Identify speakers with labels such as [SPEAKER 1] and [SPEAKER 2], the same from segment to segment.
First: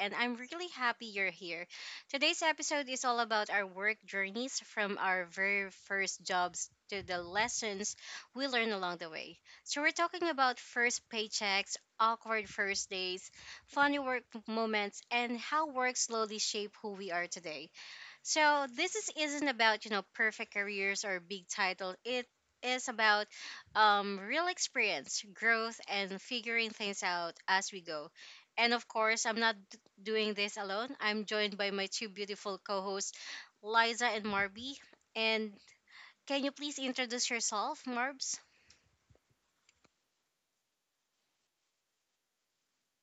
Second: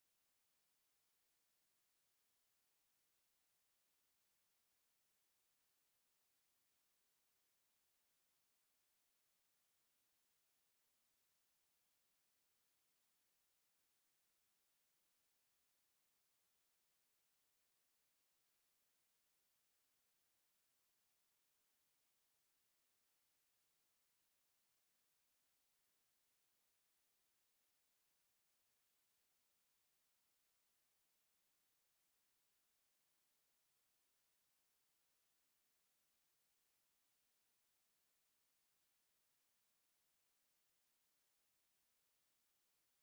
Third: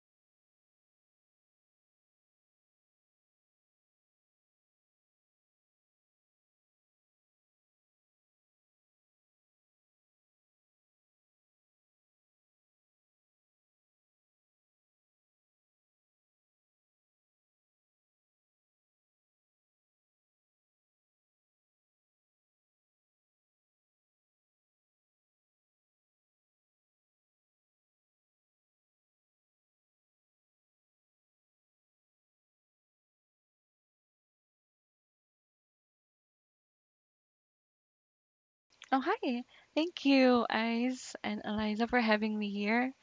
[SPEAKER 1] and I'm really happy you're here. Today's episode is all about our work journeys from our very first jobs to the lessons we learn along the way. So we're talking about first paychecks, awkward first days, funny work moments, and how work slowly shape who we are today. So this isn't about perfect careers or big title. It is about real experience, growth, and figuring things out as we go. And of course, I'm not doing this alone. I'm joined by my two beautiful co-hosts, Liza and Marby. And can you please introduce yourself, Marbs?
[SPEAKER 2] Oh, hi. Thank you, Ice and Eliza, for having me here.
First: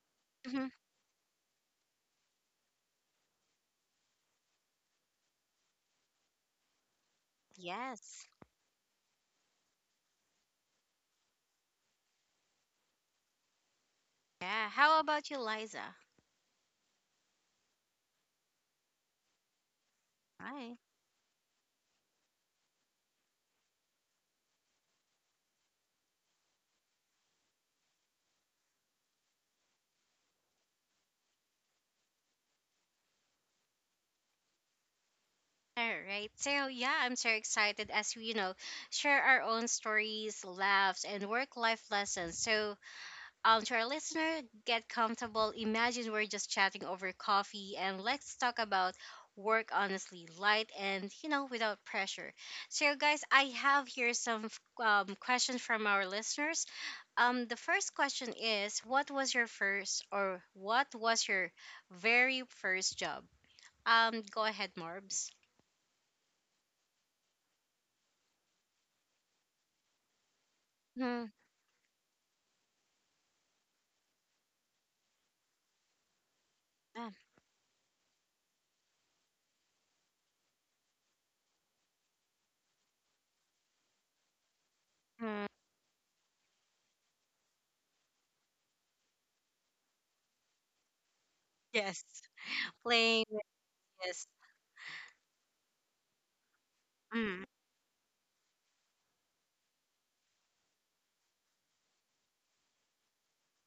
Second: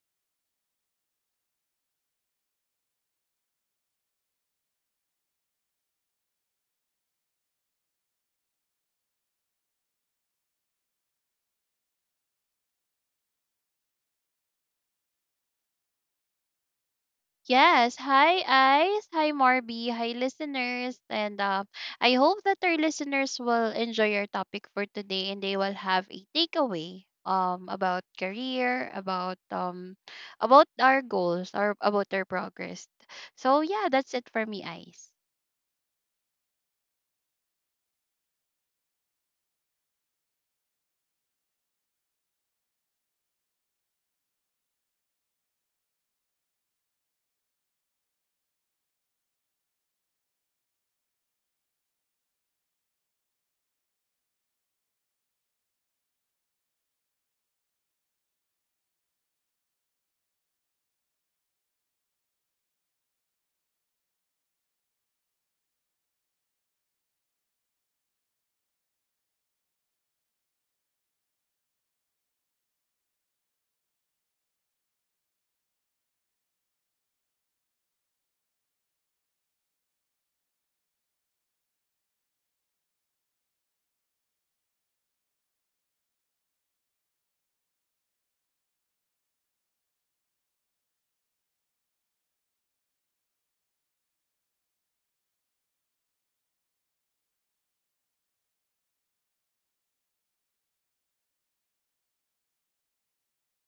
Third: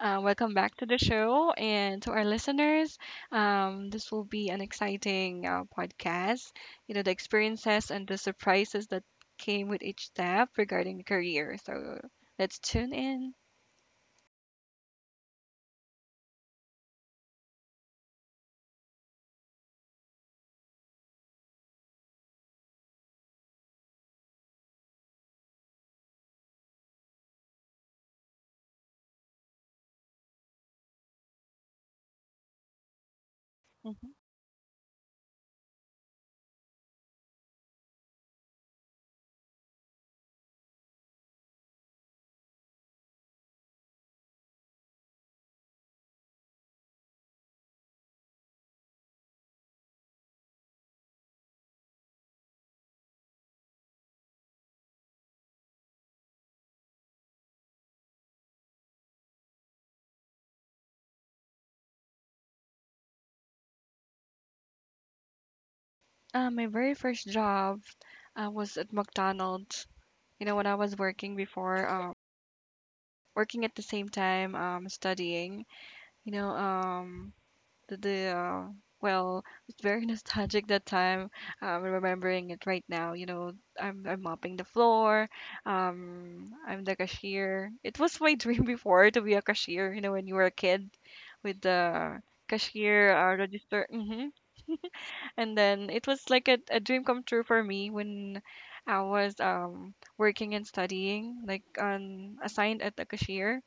[SPEAKER 2] Welcome back
[SPEAKER 1] Hmm.
[SPEAKER 2] to the show and to our listeners. This will be an exciting podcast. You know, the experiences and the
[SPEAKER 1] Yes.
[SPEAKER 2] surprises that came with each step regarding the career. So let's tune in.
[SPEAKER 1] Yeah. How about you, Liza?
[SPEAKER 3] Yes. Hi, Ice. Hi, Marby. Hi,
[SPEAKER 1] Hi.
[SPEAKER 3] listeners. And I hope that our listeners will enjoy our topic for today and they will have a takeaway about career, about about our goals or about our progress. So yeah, that's
[SPEAKER 2] Mhm.
[SPEAKER 3] it for me, Ice.
[SPEAKER 1] All right. So yeah, I'm so excited as we share our own stories, laughs, and work-life lessons. So to our listener, get comfortable. Imagine we're just chatting over coffee, and let's talk about work honestly, light and without pressure. So guys, I have here some questions from our listeners. The first question is, what was your first or what was your very first job? Go ahead, Marbs.
[SPEAKER 2] My very first job was at McDonald's. You know, when I was
[SPEAKER 1] Hmm.
[SPEAKER 2] working before, working at the same time, studying. You know, the well, it's very nostalgic that time. Remembering it right now, you know, I'm mopping the floor.
[SPEAKER 1] Mm,
[SPEAKER 2] I'm the cashier. It was my dream before to be a cashier. You know, when you were a kid with
[SPEAKER 1] yes,
[SPEAKER 2] the cashier
[SPEAKER 1] playing with
[SPEAKER 2] register. Hmm
[SPEAKER 1] this.
[SPEAKER 2] And then it was like a dream come true
[SPEAKER 1] Mm.
[SPEAKER 2] for me when I was working and studying, like on assigned at the cashier,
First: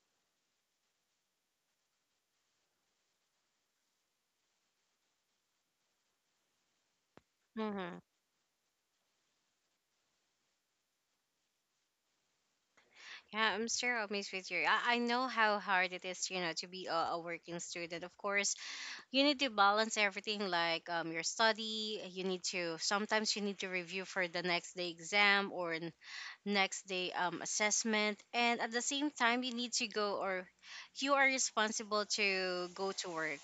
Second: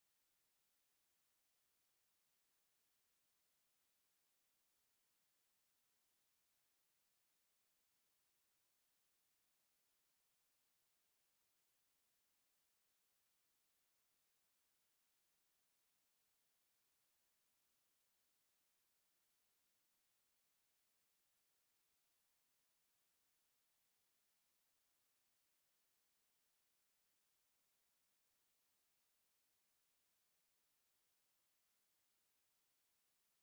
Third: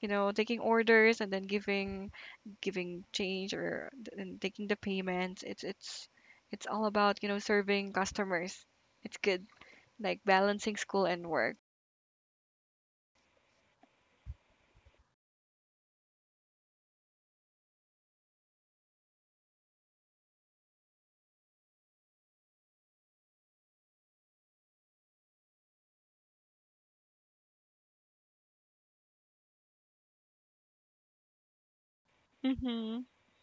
[SPEAKER 2] you know, taking orders and then giving change and taking the payments. It's all about, you know, serving
[SPEAKER 1] hmm
[SPEAKER 2] customers. It's good, like balancing school and work.
[SPEAKER 1] Yeah, I'm sure I'll miss with you. I know how hard it is, you know, to be a working student. Of course, you need to balance everything like your study. You need to, sometimes you need to review for the next day exam or next day assessment. And at the same time, you need to go or you are responsible to go
[SPEAKER 2] Mm-hmm.
[SPEAKER 1] to work,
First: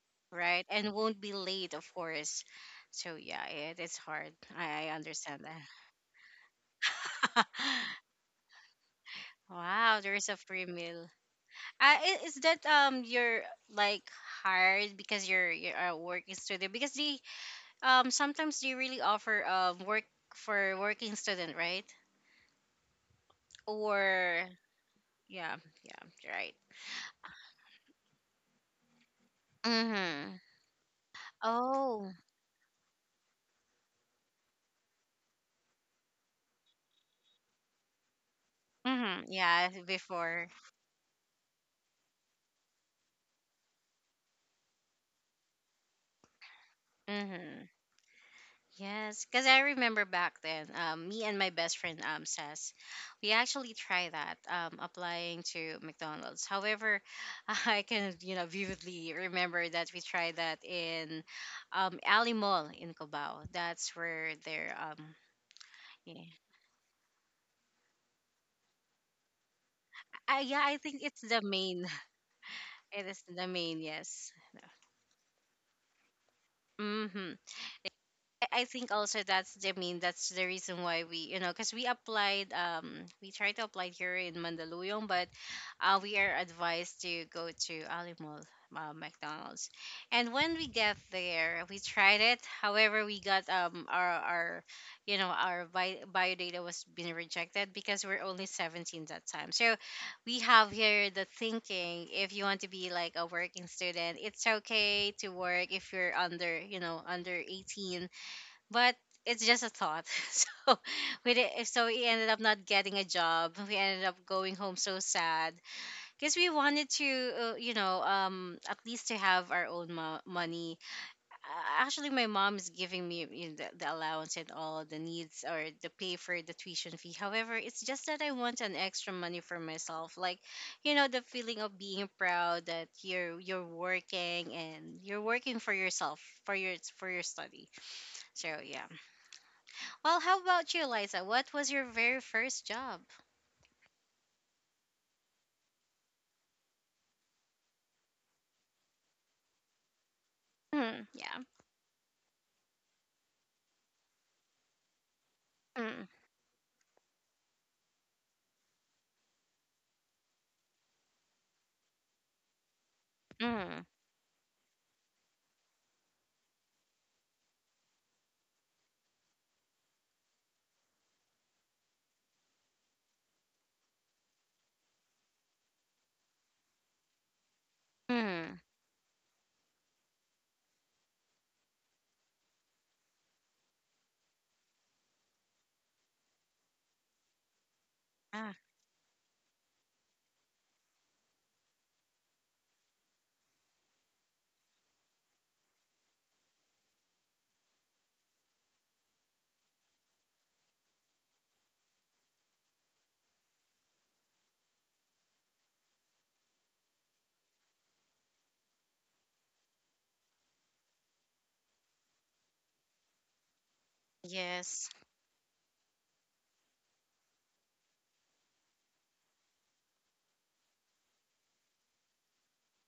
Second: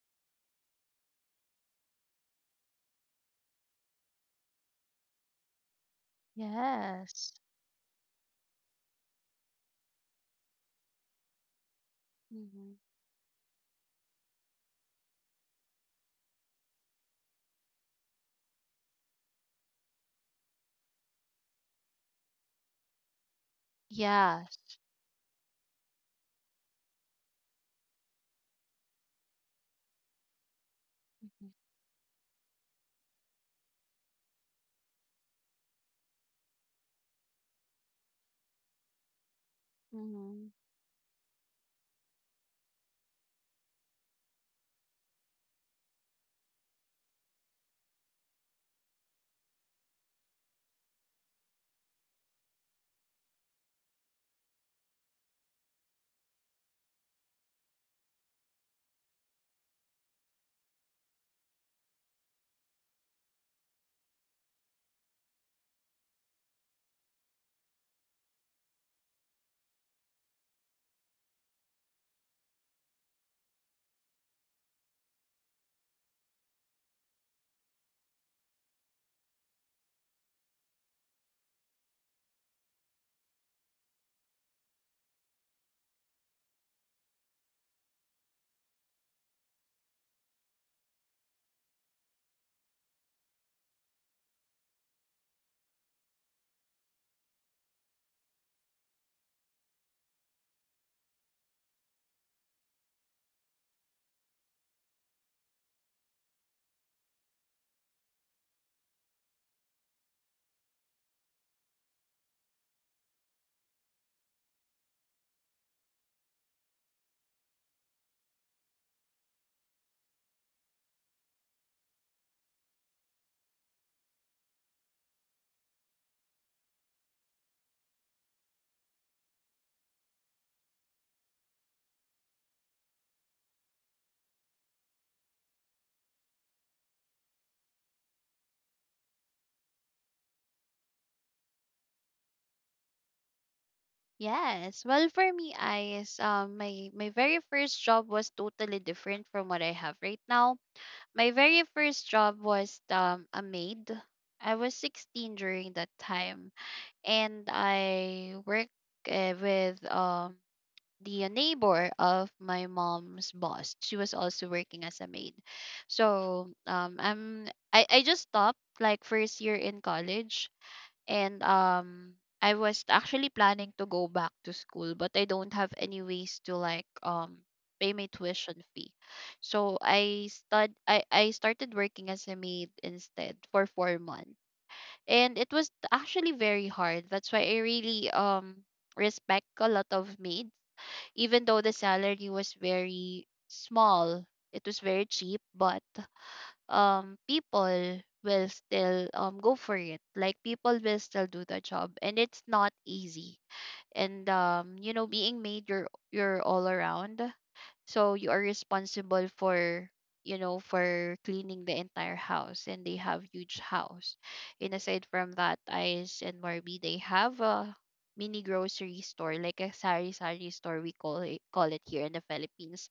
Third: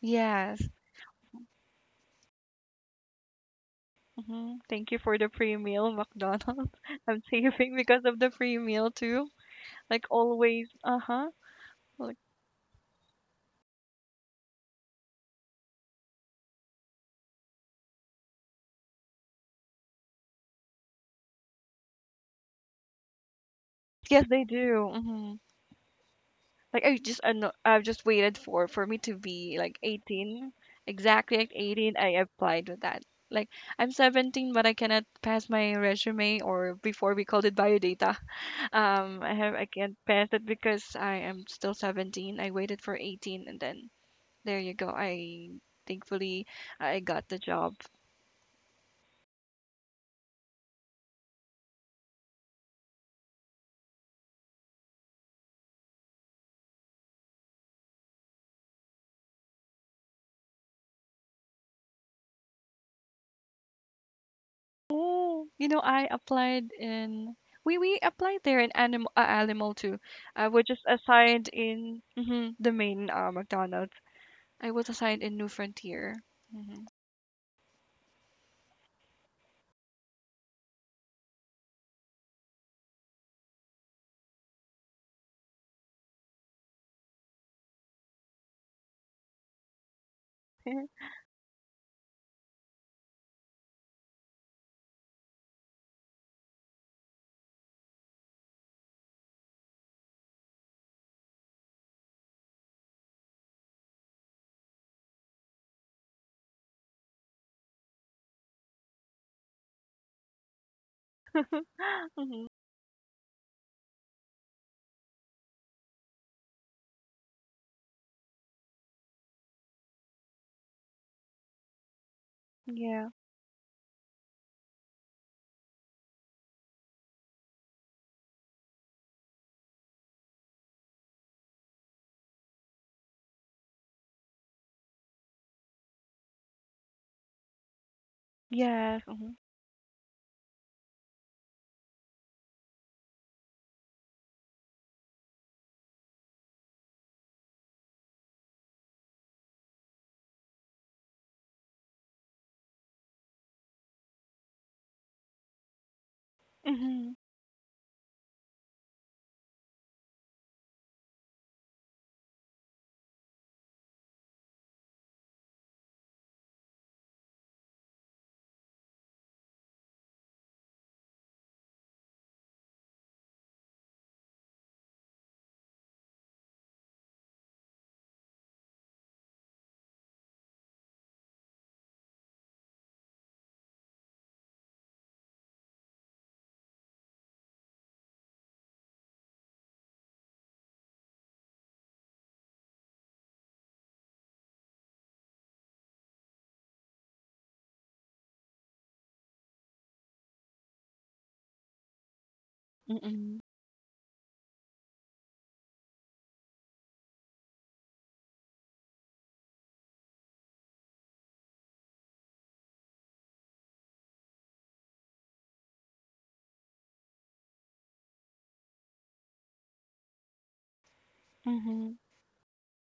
[SPEAKER 2] Yes.
[SPEAKER 1] right? And won't be late, of course. So yeah, it's hard.
[SPEAKER 2] Mm-hmm.
[SPEAKER 1] I,
[SPEAKER 2] Thank
[SPEAKER 1] I
[SPEAKER 2] you for the
[SPEAKER 1] understand
[SPEAKER 2] free
[SPEAKER 1] that.
[SPEAKER 2] meal, McDonald's. I'm
[SPEAKER 3] Yes.
[SPEAKER 2] saving because of the free meal too,
[SPEAKER 1] wow,
[SPEAKER 2] like
[SPEAKER 1] there's a free
[SPEAKER 2] always.
[SPEAKER 1] meal.
[SPEAKER 2] Uh-huh. Like
[SPEAKER 1] Is that
[SPEAKER 3] Mm-hmm.
[SPEAKER 1] you're like hired because your work is student because they sometimes they really offer work for working student, right?
[SPEAKER 2] yes
[SPEAKER 1] Or
[SPEAKER 2] they
[SPEAKER 3] Yes.
[SPEAKER 2] do. Mm-hmm.
[SPEAKER 1] yeah. Yeah, right.
[SPEAKER 2] I've just waited for me to be like
[SPEAKER 1] Mhm.
[SPEAKER 2] 18, exactly at
[SPEAKER 3] Mhm.
[SPEAKER 2] 18.
[SPEAKER 1] Oh.
[SPEAKER 2] I applied with that. Like I'm 17, but I cannot pass my resume, or before we called it bio data.
[SPEAKER 1] Mhm.
[SPEAKER 2] I
[SPEAKER 1] Yeah.
[SPEAKER 2] can't pass it
[SPEAKER 1] Before.
[SPEAKER 3] Mhm.
[SPEAKER 2] because I am still 17. I waited for 18, and then there you go. I thankfully I got the
[SPEAKER 1] Mhm.
[SPEAKER 2] job.
[SPEAKER 1] Yes, because I remember back then, me and my best friend says, we actually tried that applying to McDonald's. However, I can vividly remember that we tried that in Alley Mall in Cubao. That's where they're um.
[SPEAKER 2] Oh, you know I
[SPEAKER 1] Yeah,
[SPEAKER 2] applied in. We applied there in animal, animal too.
[SPEAKER 1] I,
[SPEAKER 2] I
[SPEAKER 1] yeah,
[SPEAKER 2] was
[SPEAKER 1] I
[SPEAKER 2] just
[SPEAKER 1] think it's the
[SPEAKER 2] assigned
[SPEAKER 1] main.
[SPEAKER 2] in, mhm, the
[SPEAKER 1] It
[SPEAKER 2] main
[SPEAKER 1] is the main.
[SPEAKER 2] McDonald's.
[SPEAKER 1] Yes.
[SPEAKER 2] I was assigned in New Frontier. Hmm
[SPEAKER 1] hmm I think also that's the, I mean, that's the reason why we, you know, because we applied, we tried to apply here in Mandaluyong, but we are advised to go to Alimol McDonald's, and when we get there we tried it. However, we got our our bio data was being rejected because we're only 17 that time. So we have here the thinking, if you want to be like a working student, it's okay to work if you're under, you know, under 18, but it's just a thought. So we did, so we ended up
[SPEAKER 2] hmm
[SPEAKER 1] not getting a job. We ended up going home so sad because we wanted to, at least to have our own money. Actually, my mom is
[SPEAKER 2] Yeah.
[SPEAKER 1] giving me, you know, the allowance and all the needs or the pay for the tuition fee. However, it's just that I want an extra money for myself, like you know, the feeling of being proud that you're working and you're working for yourself for your study. So yeah,
[SPEAKER 2] Yes. hmm
[SPEAKER 1] well, how about you, Liza? What was your very first job?
[SPEAKER 3] Yes. Well, for me, Ice, my very first job was totally different from what I have right now.
[SPEAKER 1] Mm,
[SPEAKER 3] My
[SPEAKER 1] yeah.
[SPEAKER 3] very first job was a maid. I was 16 during that
[SPEAKER 1] Mm,
[SPEAKER 3] time,
[SPEAKER 2] hmm
[SPEAKER 3] and I worked with the neighbor of my mom's boss.
[SPEAKER 1] mm,
[SPEAKER 3] She was also working as a maid. So, I just stopped like first year in college, and I was actually planning to go back to school, but I don't have any ways to like pay my tuition
[SPEAKER 1] mm.
[SPEAKER 3] fee. So I started working as a maid instead for 4 months. And it was actually very hard. That's why I really
[SPEAKER 1] Ah,
[SPEAKER 3] respect a lot of maids. Even though the salary was very small, it was very cheap, but people will still go for it, like people will still do the job, and it's not easy.
[SPEAKER 2] Mm-mm.
[SPEAKER 3] And being made, you're all around, so you are responsible for, for cleaning the entire house, and they have huge house. And
[SPEAKER 1] yes,
[SPEAKER 3] aside from that, Ice and Morby, they have a mini grocery store, like a sari sari store, we call it
[SPEAKER 2] hmm
[SPEAKER 3] here in the Philippines.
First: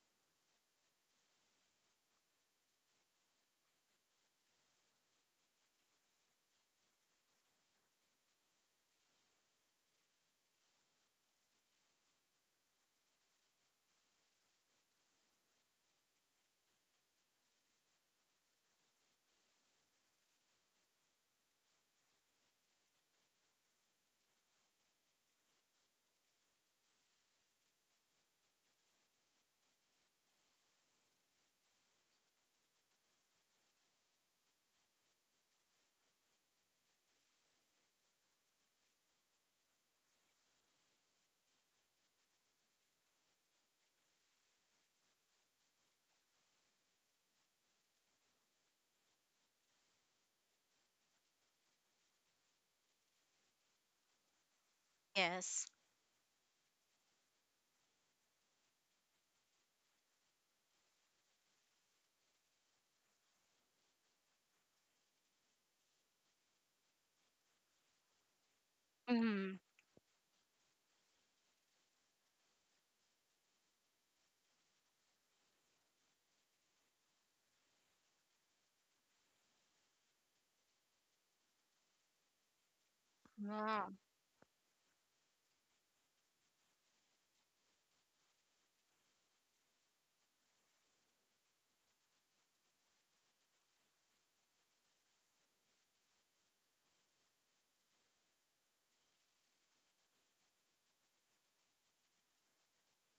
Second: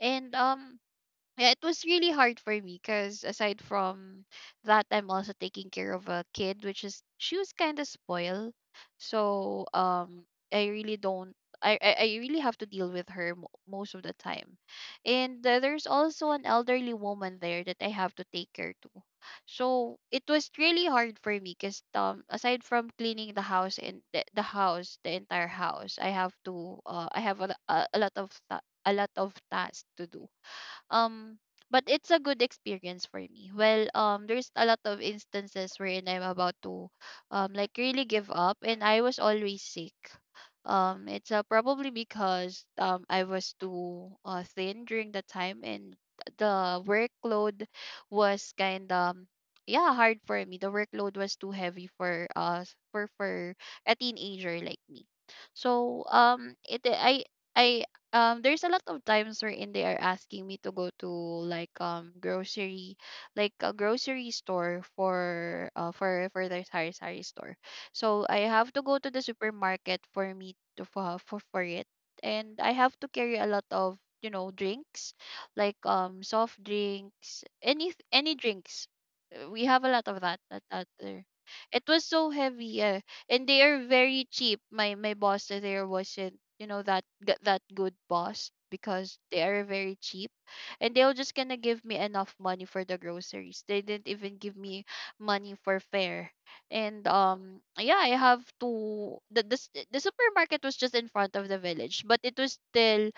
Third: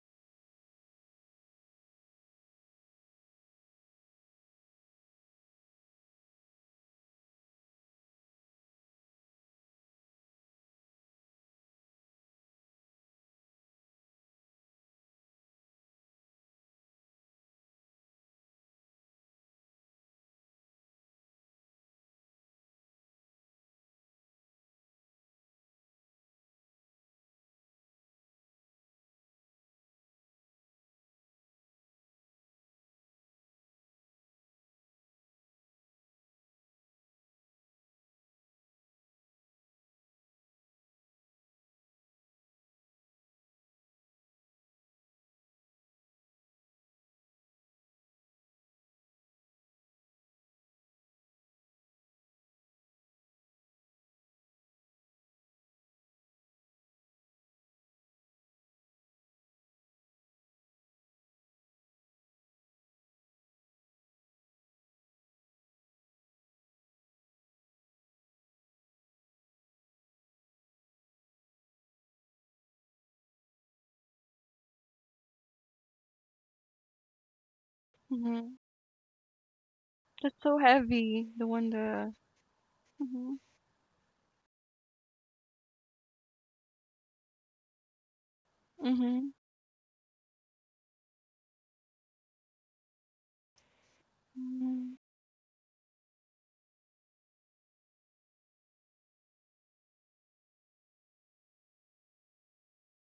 [SPEAKER 3] And yeah, it was really hard for me because aside from that, I'm also taking care of a kid, which is she was kind of spoiled. So I really don't. I really have to deal with her most of the time, and there's also an elderly woman there that I have to take care to. So it was really hard for me because aside from cleaning the house and the entire house, I have a lot of tasks to do. um, but it's a good experience for me. Well, there's a lot of instances wherein I'm about to, like really give up, and I was always sick. It's probably because I was too thin during the time, and the workload was kind of, yeah, hard for me. The workload was too heavy for a teenager like me.
[SPEAKER 1] yes.
[SPEAKER 3] So it I there's a lot of times wherein they are asking me to go to like um grocery like a grocery store for their sari sari store, so I have to go to the
[SPEAKER 1] Mm,
[SPEAKER 3] supermarket for me to for it. And I have to carry a lot of drinks, like soft drinks, any
[SPEAKER 2] hmm
[SPEAKER 3] drinks. We have a lot of
[SPEAKER 2] That's
[SPEAKER 3] that
[SPEAKER 2] so
[SPEAKER 3] that out there.
[SPEAKER 2] heavy. The one
[SPEAKER 3] It was
[SPEAKER 2] the.
[SPEAKER 3] so heavy,
[SPEAKER 2] Hmm
[SPEAKER 3] and they are
[SPEAKER 1] wow.
[SPEAKER 3] very cheap. My boss there wasn't, that that good boss, because
[SPEAKER 2] hmm
[SPEAKER 3] they are very cheap, and they were just gonna give me enough money for the groceries. They didn't even give me
[SPEAKER 2] hmm
[SPEAKER 3] money for fare, and yeah, I have to the s- the supermarket was just in front of the village, but it was still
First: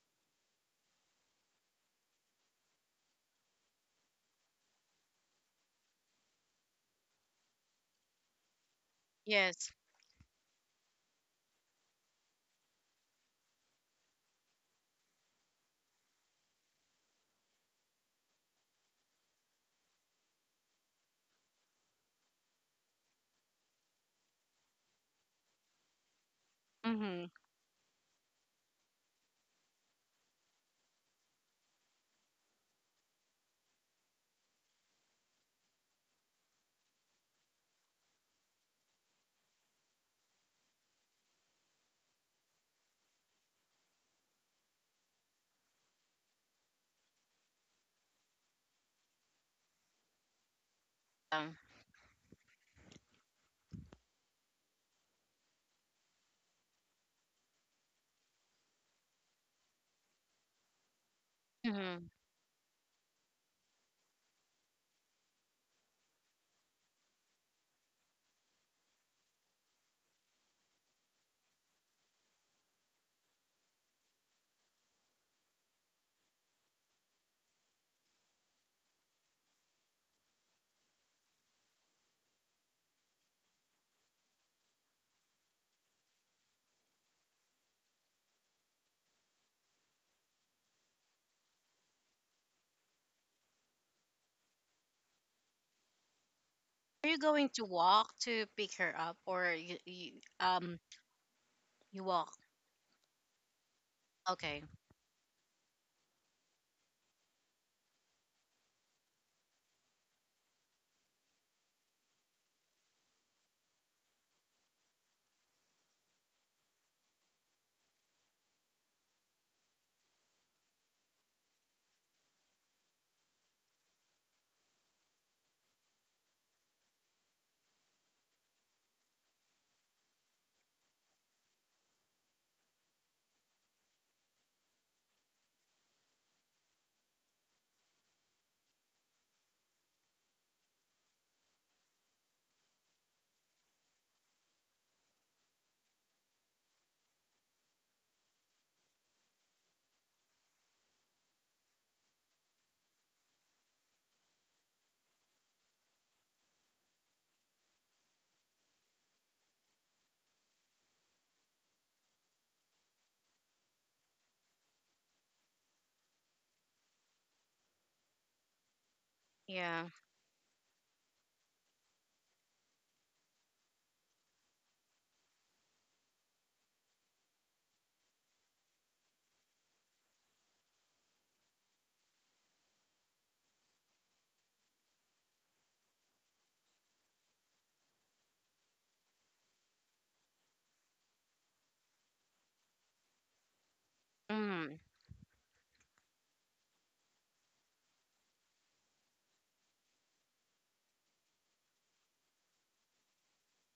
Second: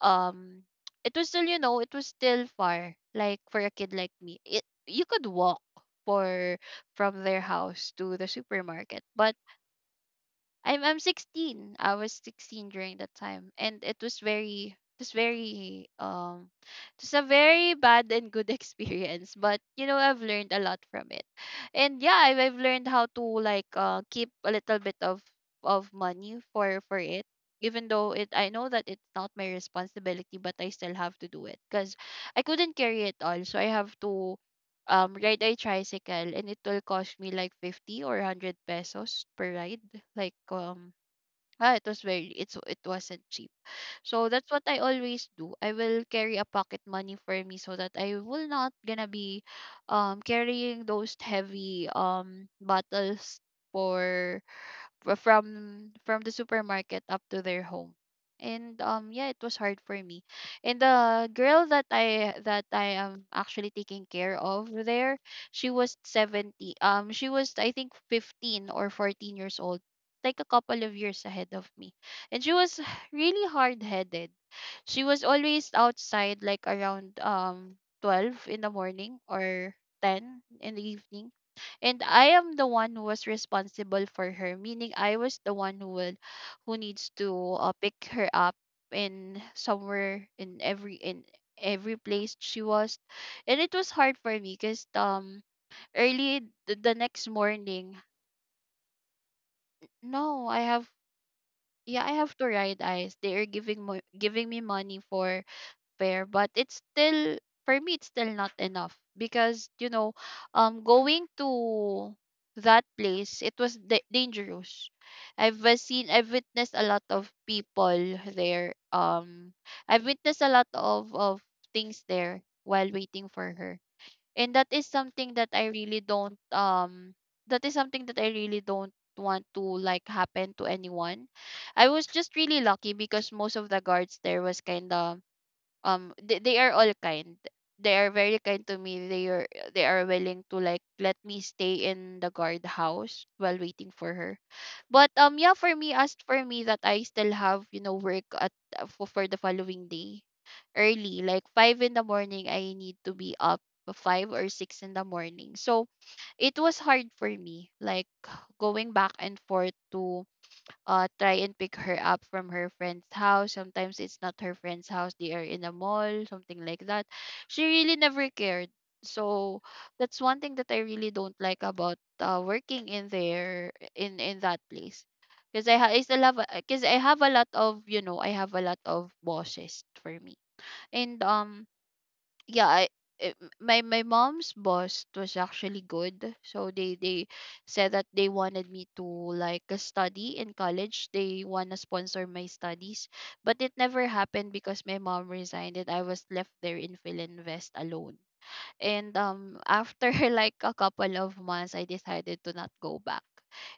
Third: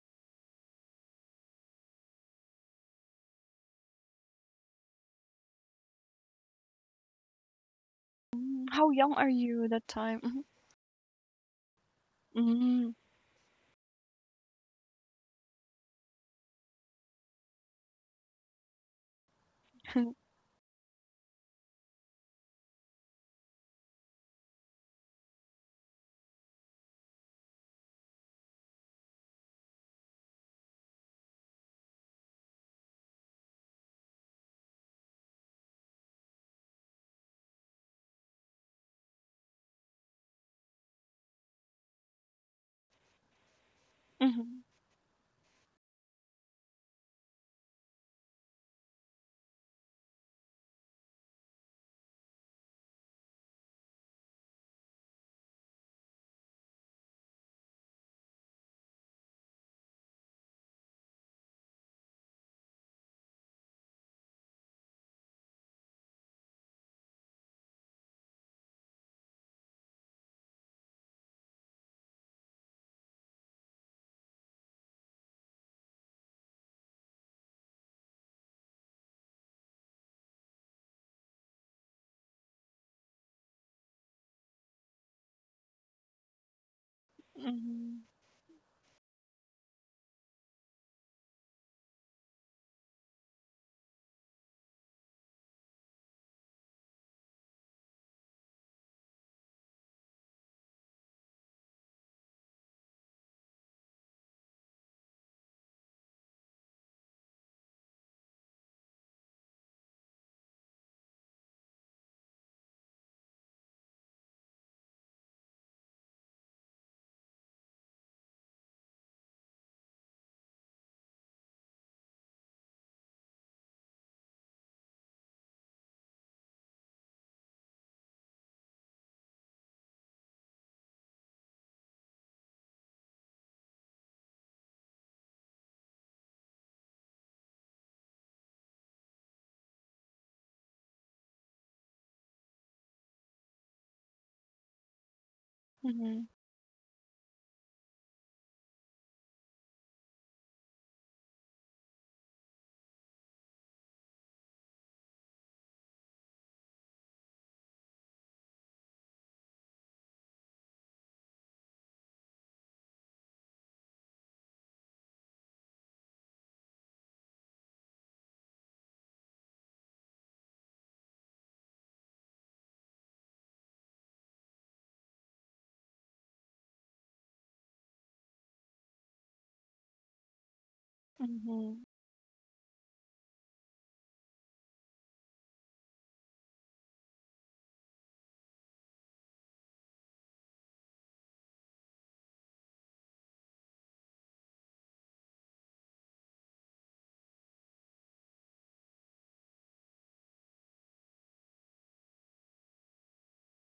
[SPEAKER 3] um it was still far, like for a kid like me, it you could walk for from their house to the
[SPEAKER 2] Mm, how
[SPEAKER 3] supermarket,
[SPEAKER 2] young are
[SPEAKER 3] but
[SPEAKER 2] you
[SPEAKER 1] Yes.
[SPEAKER 2] that time? Mm-hmm.
[SPEAKER 3] I'm 16. I was 16
[SPEAKER 2] Mm-hmm.
[SPEAKER 3] during that time, and it was a very bad and good experience. But you know I've learned a lot from it, and yeah, I've learned how to keep a little bit of money for it.
[SPEAKER 1] Mm-hmm.
[SPEAKER 3] Even though I know that it's not my responsibility, but I still have to do it, because I couldn't carry it all. So I have to ride a tricycle, and it will cost me like 50 or 100 pesos per ride, like um it wasn't cheap. So that's what
[SPEAKER 2] Mm-hmm.
[SPEAKER 3] I always do. I will carry a pocket money for me, so that I will not gonna be carrying those
[SPEAKER 1] Um.
[SPEAKER 3] heavy bottles for fro- from the supermarket up to their home. And yeah, it was hard for me. And the girl that
[SPEAKER 1] Mm-hmm.
[SPEAKER 3] I that I am actually taking care of there, she was 70. She was, I think, 15 or 14 years old, like a couple of years ahead of me. And she was really hard-headed. She was always outside, like around 12 in the morning or 10 in the evening, and I am the one who was responsible for her, meaning I was the one who needs to
[SPEAKER 2] Mm-hmm.
[SPEAKER 3] pick her up in somewhere, in every place she was. And it was hard for me because early the
[SPEAKER 1] Are you
[SPEAKER 3] next
[SPEAKER 1] going to
[SPEAKER 3] morning.
[SPEAKER 1] walk to pick her up, or you
[SPEAKER 3] No, I
[SPEAKER 1] um
[SPEAKER 3] have.
[SPEAKER 1] you
[SPEAKER 3] Yeah, I have
[SPEAKER 1] walk?
[SPEAKER 3] to ride eyes. They are giving me
[SPEAKER 1] Okay.
[SPEAKER 3] money for compare, but it's still, for me, it's still not enough because going to that place, it was dangerous. I've witnessed a lot of people there. I've witnessed a lot of things there while waiting for her. And that is something that I really don't want to like happen to anyone. I was just really lucky because most of the guards there was kinda they are all kind, they are very kind to me, they are willing to like let me stay in the guardhouse while waiting for her. But yeah, for me as
[SPEAKER 2] Mm-hmm.
[SPEAKER 3] for me, that I still have, work for the following day. Early, like 5 in the morning, I need to be up, 5 or 6 in the morning. So it was hard for me, like going back and forth to try and pick her up from her friend's house. Sometimes it's not her friend's house, they are in a mall, something like that. She really never cared. So
[SPEAKER 1] Yeah.
[SPEAKER 3] that's one thing that I really don't like about working in there, in that place. Because I, ha- I still have, because I have a lot of, you know, I have a lot of bosses for me, and
[SPEAKER 2] Mm-hmm.
[SPEAKER 3] yeah, it, my mom's boss was actually good. So they said that they wanted me to study in college. They wanna sponsor my studies, but it never happened
[SPEAKER 1] Mm.
[SPEAKER 3] because my mom resigned and I was left there in Philinvest alone. And after like a couple of months, I decided to not go back.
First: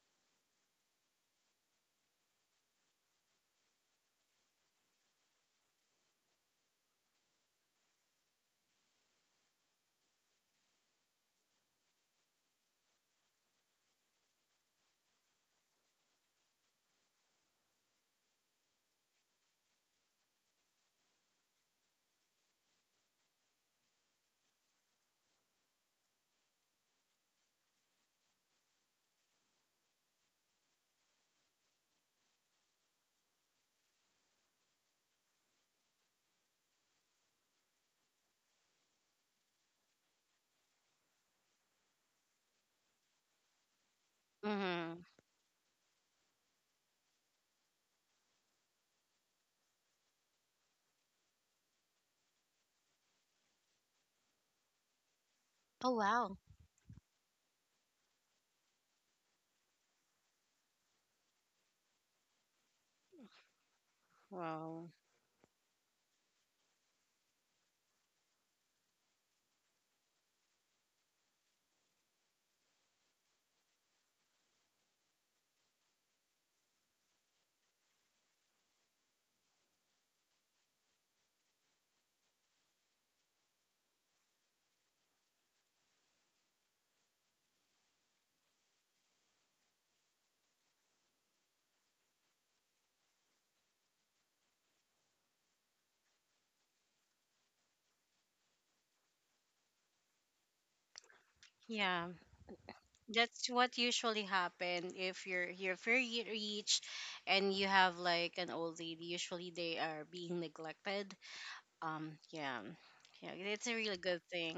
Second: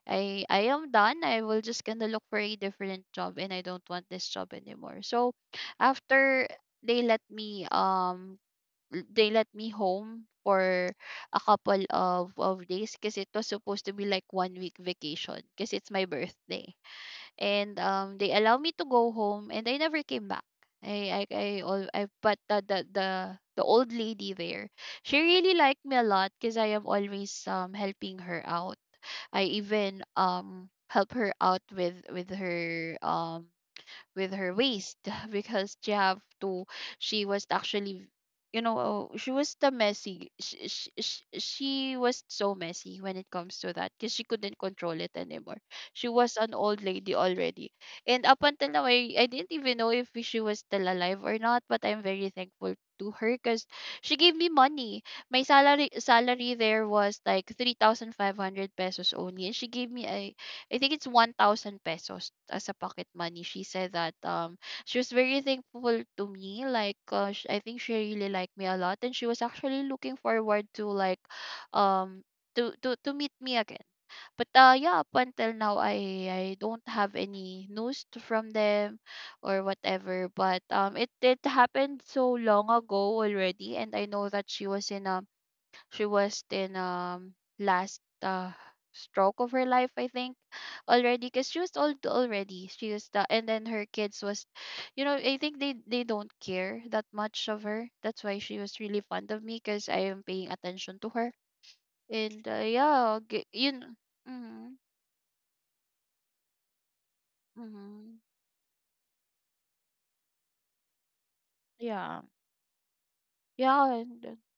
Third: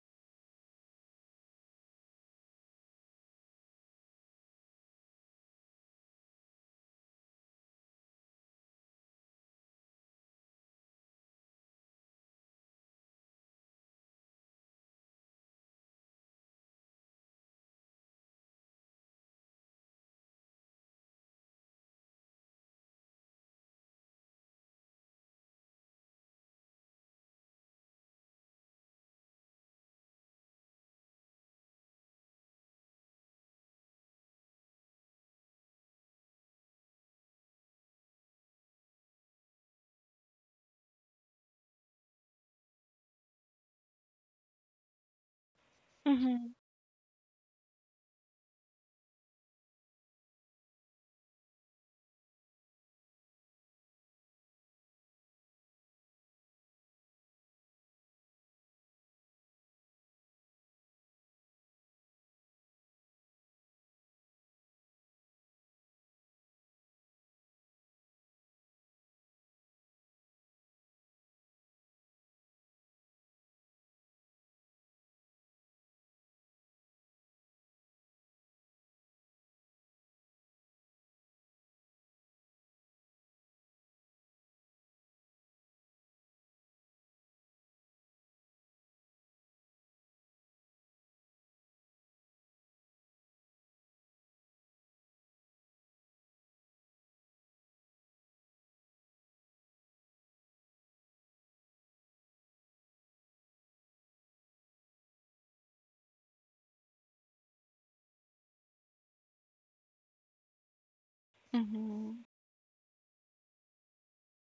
[SPEAKER 3] I am done. I will just gonna look for a different job, and I don't want this job anymore. So after they let me um they let me home for a couple of days, because it was supposed to be like one week vacation because it's my birthday. And they allow me to go home, and I never came back. I, al- I but the old lady there, she really liked me a lot because I am always helping her out. I even help her out with her waist because she have to she was actually, oh, she was the messy. She was so messy when it comes to that, because she couldn't control
[SPEAKER 1] Mm-hmm.
[SPEAKER 3] it anymore. She was
[SPEAKER 2] Mm-hmm.
[SPEAKER 3] an old lady already, and up until now I didn't even know if she was still alive or not, but I'm very thankful to her because she gave me money. My salary
[SPEAKER 1] Oh wow.
[SPEAKER 3] salary there was like 3,500 pesos only, and she gave me a I think it's 1,000 pesos as a pocket money. She said that
[SPEAKER 1] Wow.
[SPEAKER 3] she was very thankful to me. I think she really liked me a lot, and she was actually looking forward to um meet me again. But yeah, up until now, I don't have any news from them or whatever. But it happened so long ago already, and I know that she was in a she was in last stroke of her life, I think, already, because she was old already. She was the and then her kids was, you know, I think they don't care that much of her. That's why she was really fond of me, because I am paying attention to her.
[SPEAKER 1] Yeah.
[SPEAKER 3] And yeah,
[SPEAKER 1] That's what usually
[SPEAKER 3] mm-hmm,
[SPEAKER 1] happen if you're here, if you're very rich and you have
[SPEAKER 3] mm-hmm,
[SPEAKER 1] like an old lady, usually they are being neglected. Um
[SPEAKER 2] Mm-hmm.
[SPEAKER 3] yeah,
[SPEAKER 1] yeah, yeah, it's a
[SPEAKER 3] yeah,
[SPEAKER 1] really good
[SPEAKER 3] and
[SPEAKER 1] thing.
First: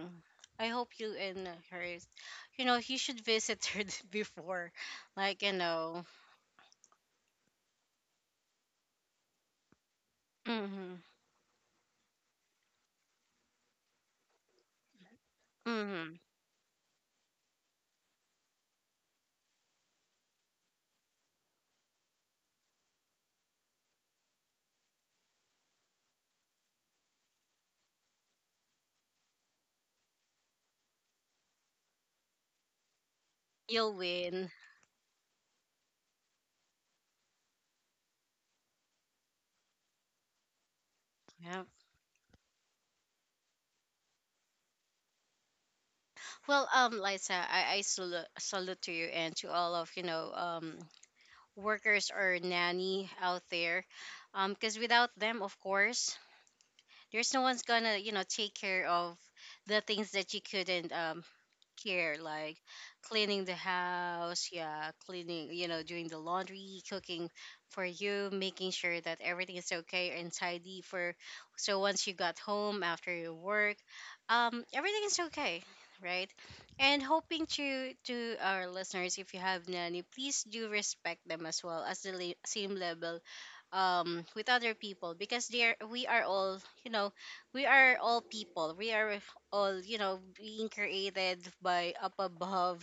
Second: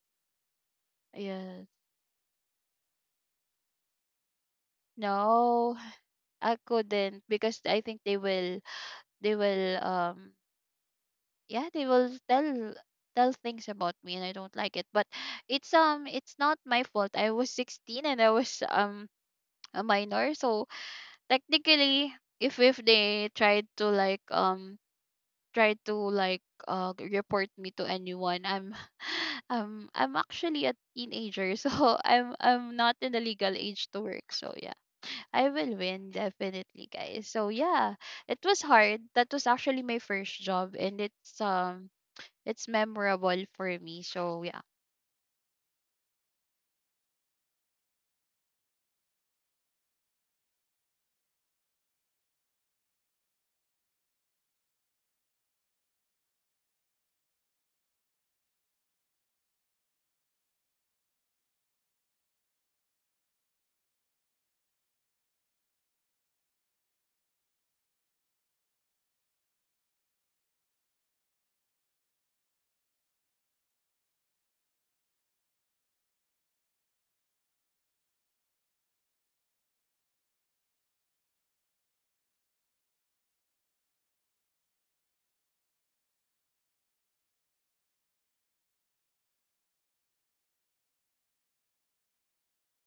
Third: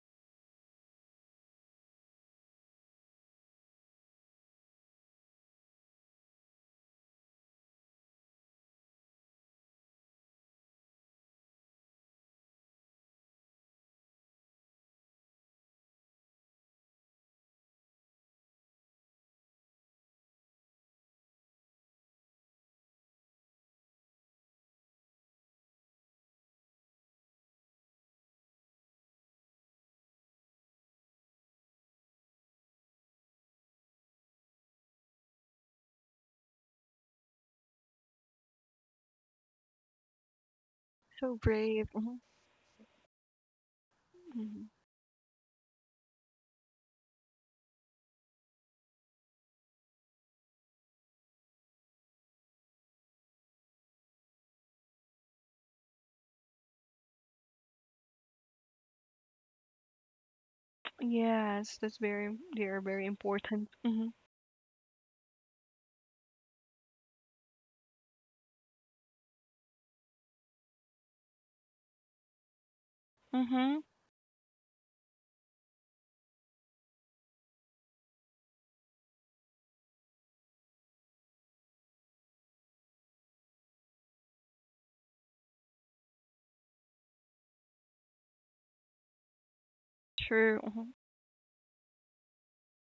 [SPEAKER 1] I hope you and
[SPEAKER 3] yes.
[SPEAKER 1] her is, you know, you should visit her before, like, you
[SPEAKER 3] No,
[SPEAKER 1] know.
[SPEAKER 3] I couldn't because I think they will
[SPEAKER 1] Mm-hmm,
[SPEAKER 3] yeah they will tell things about me and I don't like it, but
[SPEAKER 1] mm-hmm,
[SPEAKER 3] it's not my fault. I was 16 and I was a minor, so technically if they tried to try to like g- report me to anyone, I'm I'm actually a teenager, so I'm not in the legal age
[SPEAKER 1] you'll
[SPEAKER 3] to work,
[SPEAKER 1] win.
[SPEAKER 3] so yeah, I will win definitely, guys. So yeah, it was hard. That was actually my first job and
[SPEAKER 2] So
[SPEAKER 1] Yeah.
[SPEAKER 2] brave. Mm-hmm.
[SPEAKER 3] it's memorable for me. So yeah.
[SPEAKER 2] Mm-hmm.
[SPEAKER 1] Well, Liza, I salute to you and to all of, you know, workers or nanny out there, because without them, of course, there's no one's gonna, you know, take care of the things that you couldn't
[SPEAKER 2] Yes, that's
[SPEAKER 1] care,
[SPEAKER 2] very,
[SPEAKER 1] like
[SPEAKER 2] they are very
[SPEAKER 1] cleaning the
[SPEAKER 2] important. Mm-hmm.
[SPEAKER 1] house, yeah, cleaning, you know, doing the laundry, cooking for you, making sure that everything is okay and tidy for, so once you got home after your work,
[SPEAKER 2] Mm-hmm.
[SPEAKER 1] everything is okay, right? And hoping to our listeners, if you have nanny, please do respect them as well as the same level with other people, because they are, we are all, you know, we are all people, we are all, you know,
[SPEAKER 2] True.
[SPEAKER 1] being
[SPEAKER 2] Mm-hmm.
[SPEAKER 1] created by up above.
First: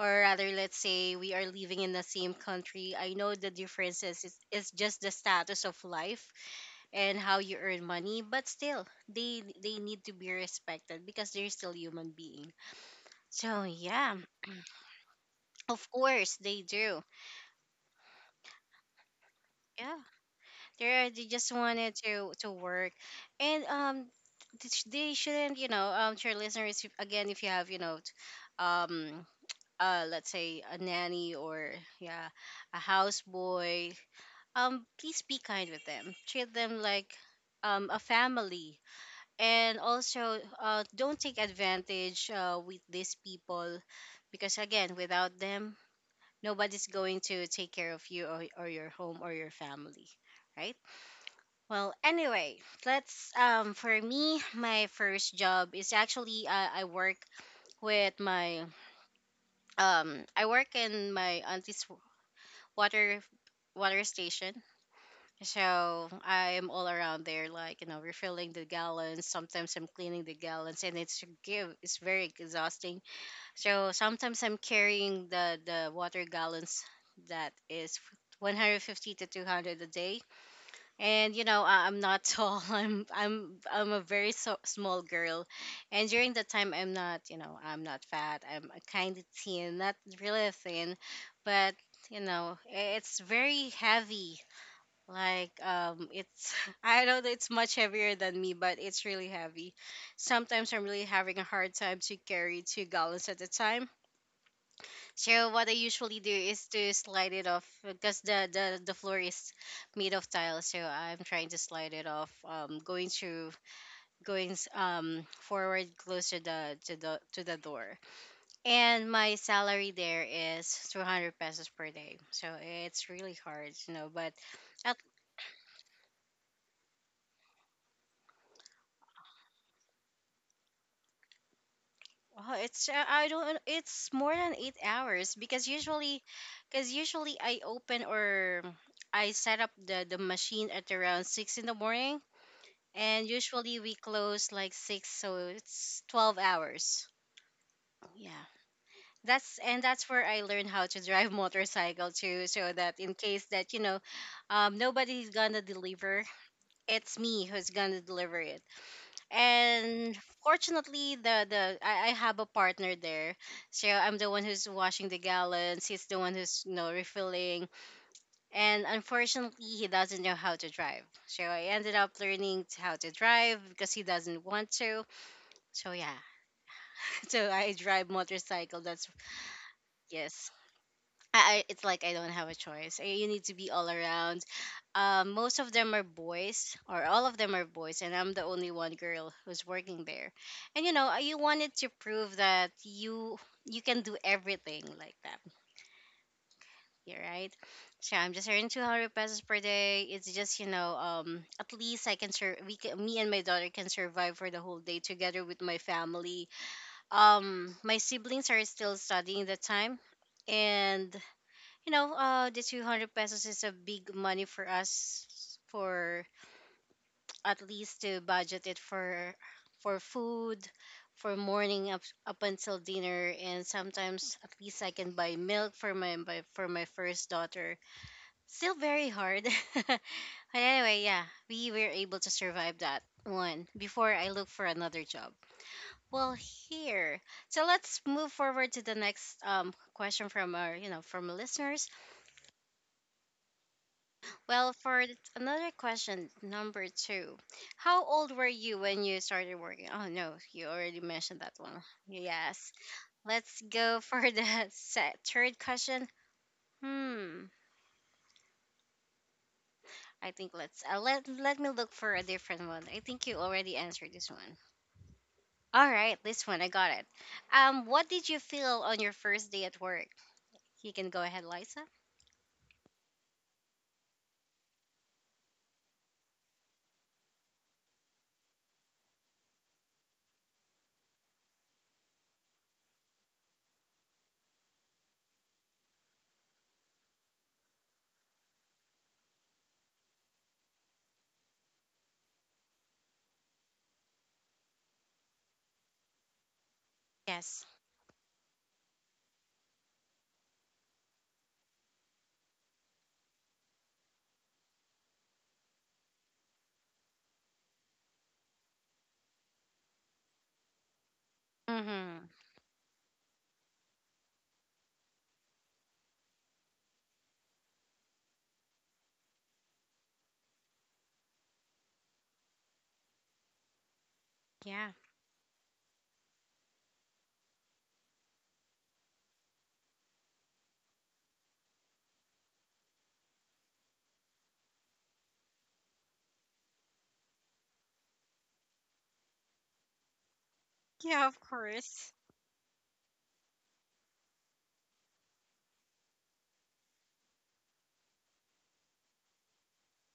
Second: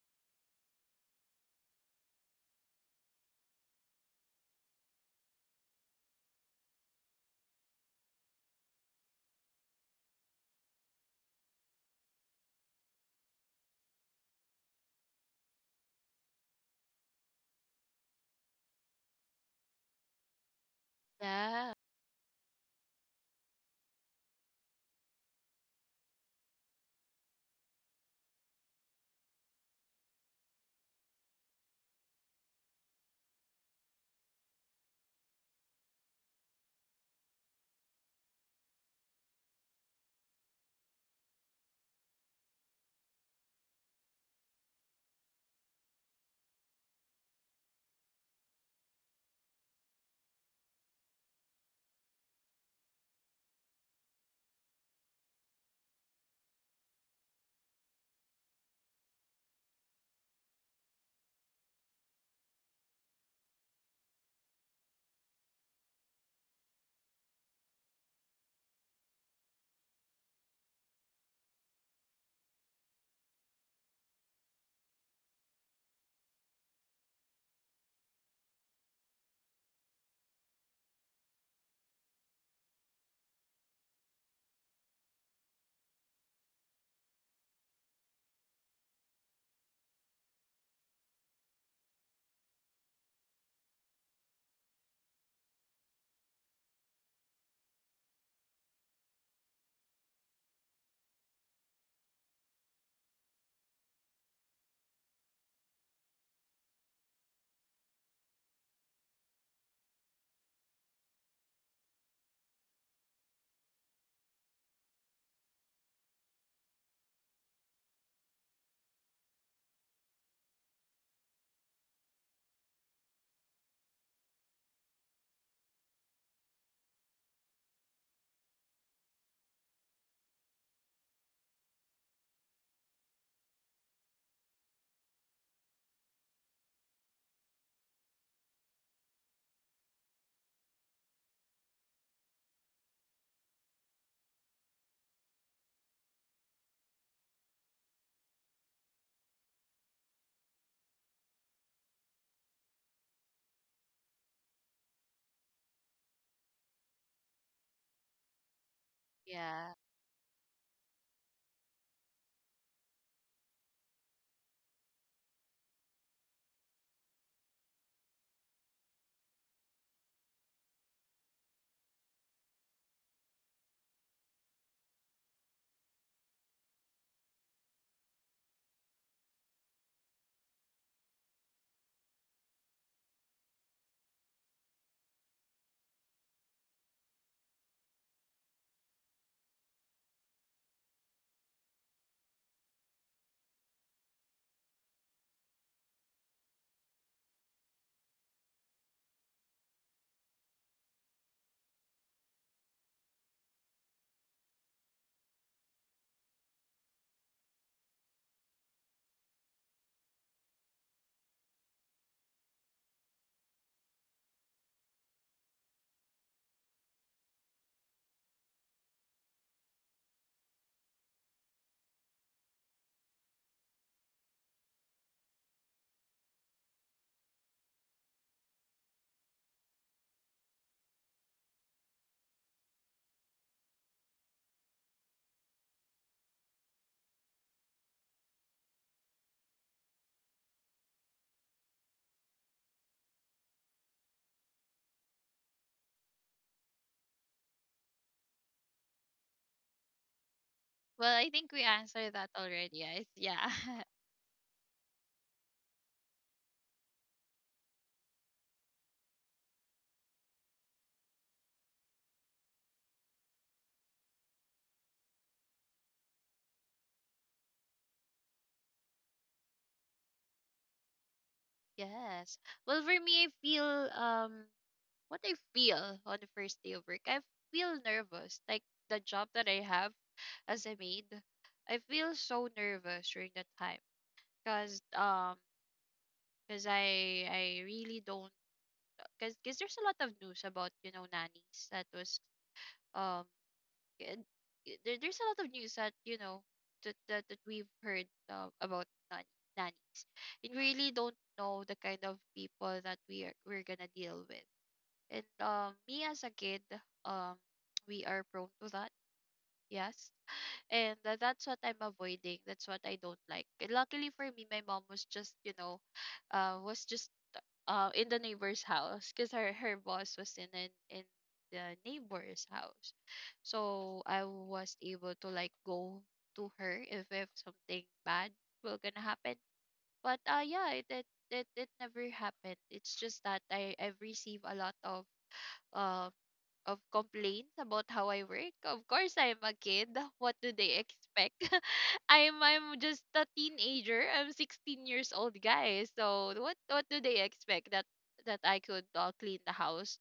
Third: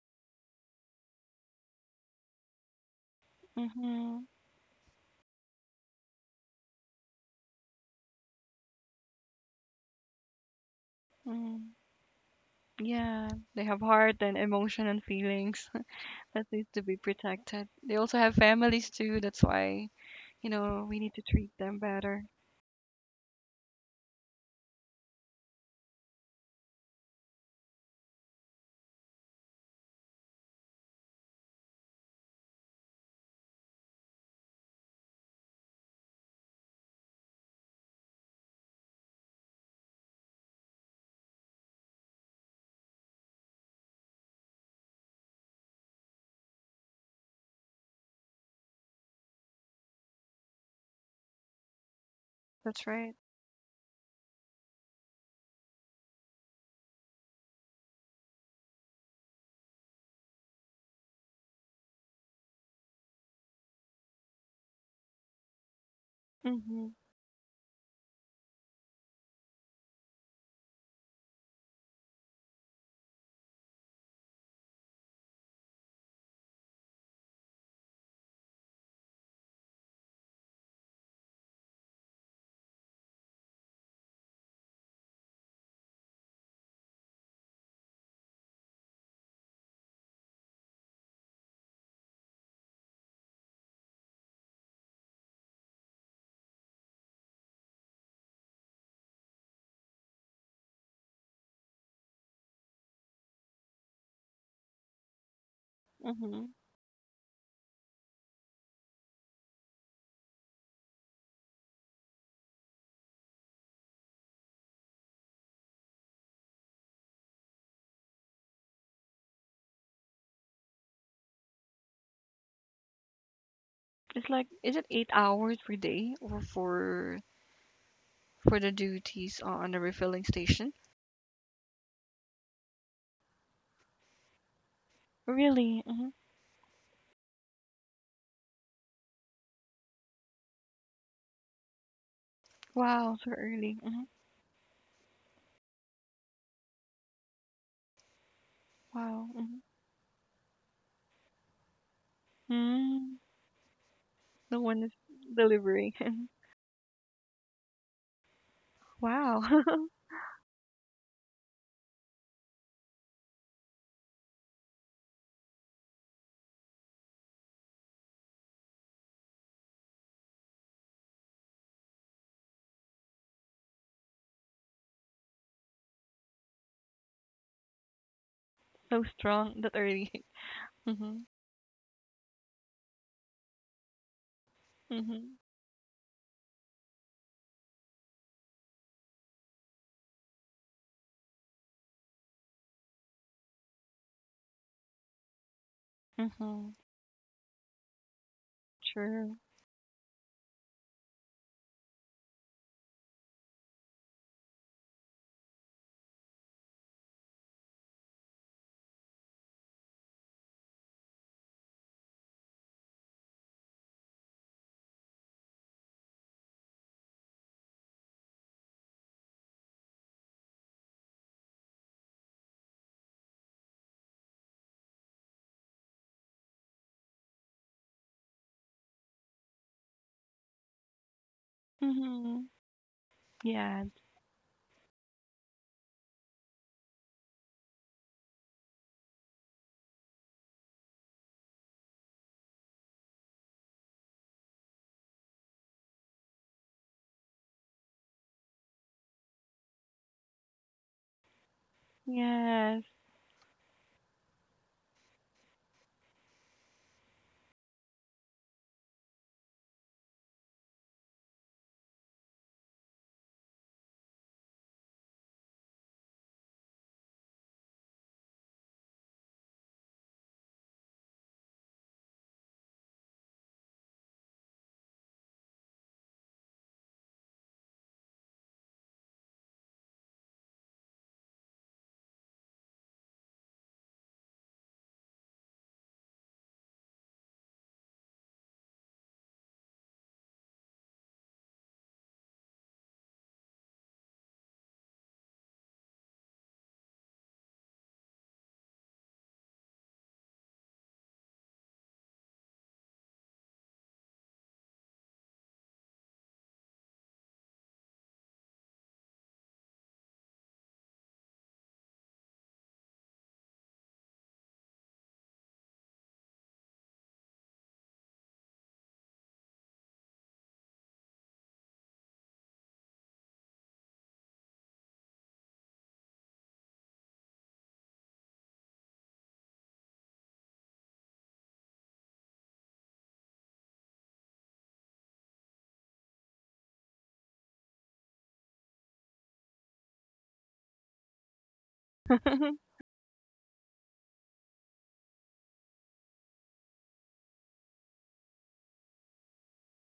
[SPEAKER 1] Or rather, let's say we are living in the same country. I know the
[SPEAKER 2] Mm-hmm.
[SPEAKER 1] differences is just the status of life and how you earn money, but still, they need to be respected because they're
[SPEAKER 2] Mm-hmm.
[SPEAKER 1] still human being.
[SPEAKER 2] Yeah, they
[SPEAKER 1] So
[SPEAKER 2] have heart
[SPEAKER 1] yeah.
[SPEAKER 2] and emotion and feelings
[SPEAKER 1] Of course
[SPEAKER 2] that
[SPEAKER 1] they
[SPEAKER 2] needs to be
[SPEAKER 1] do.
[SPEAKER 2] protected. They also have families too. That's why,
[SPEAKER 1] Yeah.
[SPEAKER 2] you know, we
[SPEAKER 1] They're,
[SPEAKER 2] need
[SPEAKER 1] they
[SPEAKER 2] to
[SPEAKER 1] just
[SPEAKER 2] treat
[SPEAKER 3] Yeah,
[SPEAKER 2] them
[SPEAKER 1] wanted to
[SPEAKER 2] better.
[SPEAKER 1] work, and they shouldn't, you know, to your listeners, if, again, if you have, you know, um, let's say a nanny or, yeah, a houseboy, please be kind with them. Treat them like a family, and also don't take advantage with these people, because again, without them, nobody's going to take care of you or your home or your family, right? Well, anyway,
[SPEAKER 2] That's right.
[SPEAKER 1] let's for me, my first job is actually I work with my I work in my auntie's water water station. So I am all
[SPEAKER 2] Mm-hmm.
[SPEAKER 1] around there, like, you know, refilling the gallons. Sometimes I'm cleaning the gallons, and it's very exhausting. So sometimes I'm carrying the water gallons that is 150 to 200 a day. And you know, I'm not tall. I'm a very small girl, and during that time I'm not, you know, I'm not fat, I'm kind of thin, not really thin, but you know, it's very heavy. Like, um, it's, I know that it's much heavier than me, but it's really heavy. Sometimes I'm really having a hard time to carry 2 gallons at a time. So what I usually do
[SPEAKER 2] Mm-hmm.
[SPEAKER 1] is to slide it off, because the floor is made of tile. So I'm trying to slide it off, going through, forward, close to the to the to the door. And my salary there is 200 pesos per day. So it's really hard, you know. But
[SPEAKER 2] It's like, is
[SPEAKER 1] at
[SPEAKER 2] it 8 hours per day, or for the duties on the refilling station?
[SPEAKER 1] oh, it's I don't, it's more than 8 hours,
[SPEAKER 2] Really? Mm-hmm.
[SPEAKER 1] because usually I open or I set up the machine at around 6 in the morning,
[SPEAKER 2] Wow,
[SPEAKER 1] and
[SPEAKER 2] so
[SPEAKER 1] usually
[SPEAKER 2] early.
[SPEAKER 1] we
[SPEAKER 2] Mm-hmm.
[SPEAKER 1] close like 6, so it's 12 hours, yeah.
[SPEAKER 2] Wow.
[SPEAKER 1] That's,
[SPEAKER 2] Mm-hmm.
[SPEAKER 1] and that's where I learned how to drive motorcycle too, so that in
[SPEAKER 2] Mm,
[SPEAKER 1] case that, you know,
[SPEAKER 2] no one is
[SPEAKER 1] nobody's gonna
[SPEAKER 2] delivering.
[SPEAKER 1] deliver, it's me who's gonna deliver it.
[SPEAKER 2] Wow,
[SPEAKER 3] yeah.
[SPEAKER 1] And fortunately the I have a partner there, so I'm the one who's washing the gallons, he's the one who's, you know, refilling. And unfortunately he doesn't know how to drive, so I ended up learning how to drive, because he doesn't want to. So yeah, so I drive motorcycle. That's
[SPEAKER 2] so strong that early.
[SPEAKER 1] yes.
[SPEAKER 2] Mm-hmm.
[SPEAKER 1] I It's like I don't have a choice. You need to be all around.
[SPEAKER 2] Mm-hmm.
[SPEAKER 1] Most of them are boys, or all of them are boys, and I'm the only one girl who's working there. And you know, you wanted to prove that you can do everything like that.
[SPEAKER 2] Mm-hmm.
[SPEAKER 1] Yeah, right. So I'm just earning 200 pesos
[SPEAKER 2] Sure.
[SPEAKER 1] per day. It's just, you know, at least I can we can, me and my daughter can survive for the whole day together with my family. My siblings are still studying that time, and you know, the 200 pesos is a big money for us, for at least to budget it for food, for morning up, up until dinner, and sometimes at least I can buy milk for my first daughter. Still very hard, but anyway, yeah, we were able to
[SPEAKER 2] Mhm.
[SPEAKER 1] survive that one
[SPEAKER 2] Yeah.
[SPEAKER 1] before I look for another job. Well, here. So let's move forward to the next question from our, you know, from listeners. Well, for another question, number two, how old were you when you started working? Oh no, you already
[SPEAKER 3] Well,
[SPEAKER 1] mentioned
[SPEAKER 3] I
[SPEAKER 1] that
[SPEAKER 3] think we
[SPEAKER 1] one.
[SPEAKER 3] answered that
[SPEAKER 1] Yes.
[SPEAKER 3] already.
[SPEAKER 2] Yes.
[SPEAKER 3] I,
[SPEAKER 1] Let's
[SPEAKER 3] yeah,
[SPEAKER 1] go for the set third question. Hmm. I think let's let me look for a different one. I think you already answered this one. All right, this one I got it. What did you feel on your first day at work? You can go ahead, Liza.
[SPEAKER 3] yes. Well, for me, I feel um, what I feel on the first day of work, I feel nervous. Like the job that I have as a maid, I feel so nervous during that time because um, because I really don't because there's a lot of news about, you know, nannies that was um and there, there's a lot of news that, you know, that
[SPEAKER 1] Yes.
[SPEAKER 3] we've heard about nanny, nannies, and we really don't know the kind of people that we're gonna deal with. And me as a kid, um we are prone to that. Yes, and that's what I'm
[SPEAKER 1] Mm-hmm.
[SPEAKER 3] avoiding, that's what I don't like. And luckily for me, my mom was just, you know, was just in the neighbor's house because her boss was in an, in the neighbor's house. So I was
[SPEAKER 1] Yeah.
[SPEAKER 3] able to like go to her if something bad will gonna happen. But uh, yeah, it never happened. It's just that I I've received a lot um of complaints about how I work. Of course, I'm a kid. What do they
[SPEAKER 1] Yeah, of
[SPEAKER 3] expect?
[SPEAKER 1] course.
[SPEAKER 3] I'm just a teenager. I'm 16 years old, guys. So what do they expect, that that I could clean the house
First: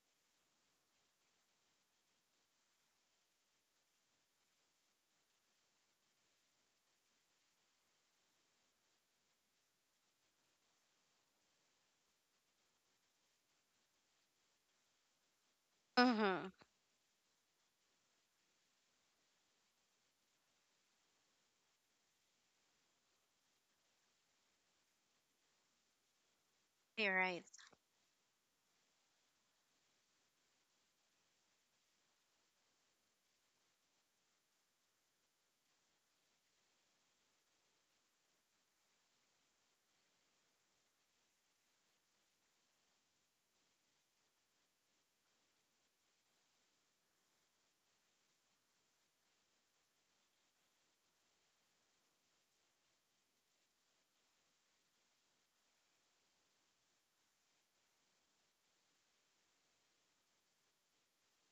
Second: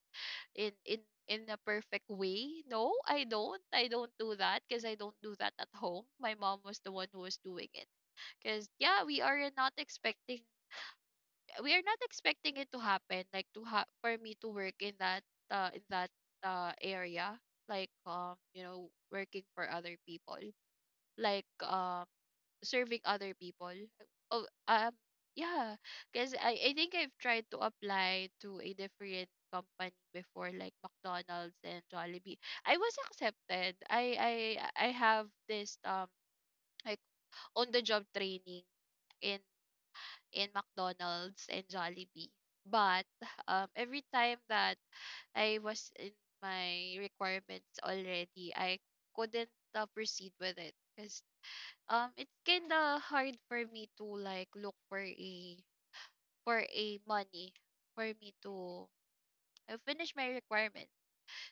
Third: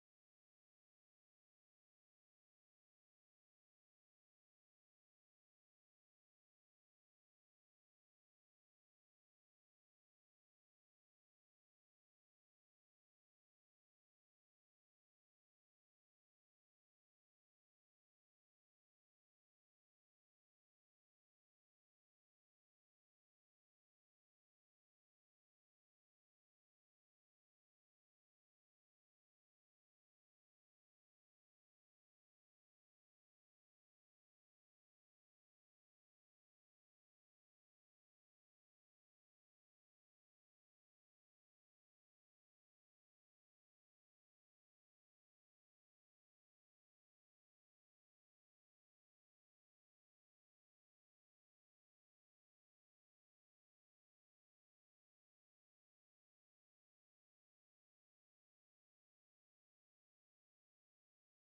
[SPEAKER 3] in in in a perfect way? No, I don't. I don't do that because I don't do that at home. My mom was the one who was doing it. Because yeah, we are not expecting it to happen, like to for me to work in that
[SPEAKER 1] Mm-hmm.
[SPEAKER 3] area, like you know, working for other people, like serving other people. oh um yeah, because I think I've
[SPEAKER 1] You're
[SPEAKER 3] tried
[SPEAKER 1] right.
[SPEAKER 3] to apply to a different company before, like McDonald's and Jollibee. I was accepted. I I have this like on the job training in in McDonald's and Jollibee. But every time that I was in my requirements already, I couldn't proceed with it because it's kind of hard for me to like look for a money for me to finish my requirements.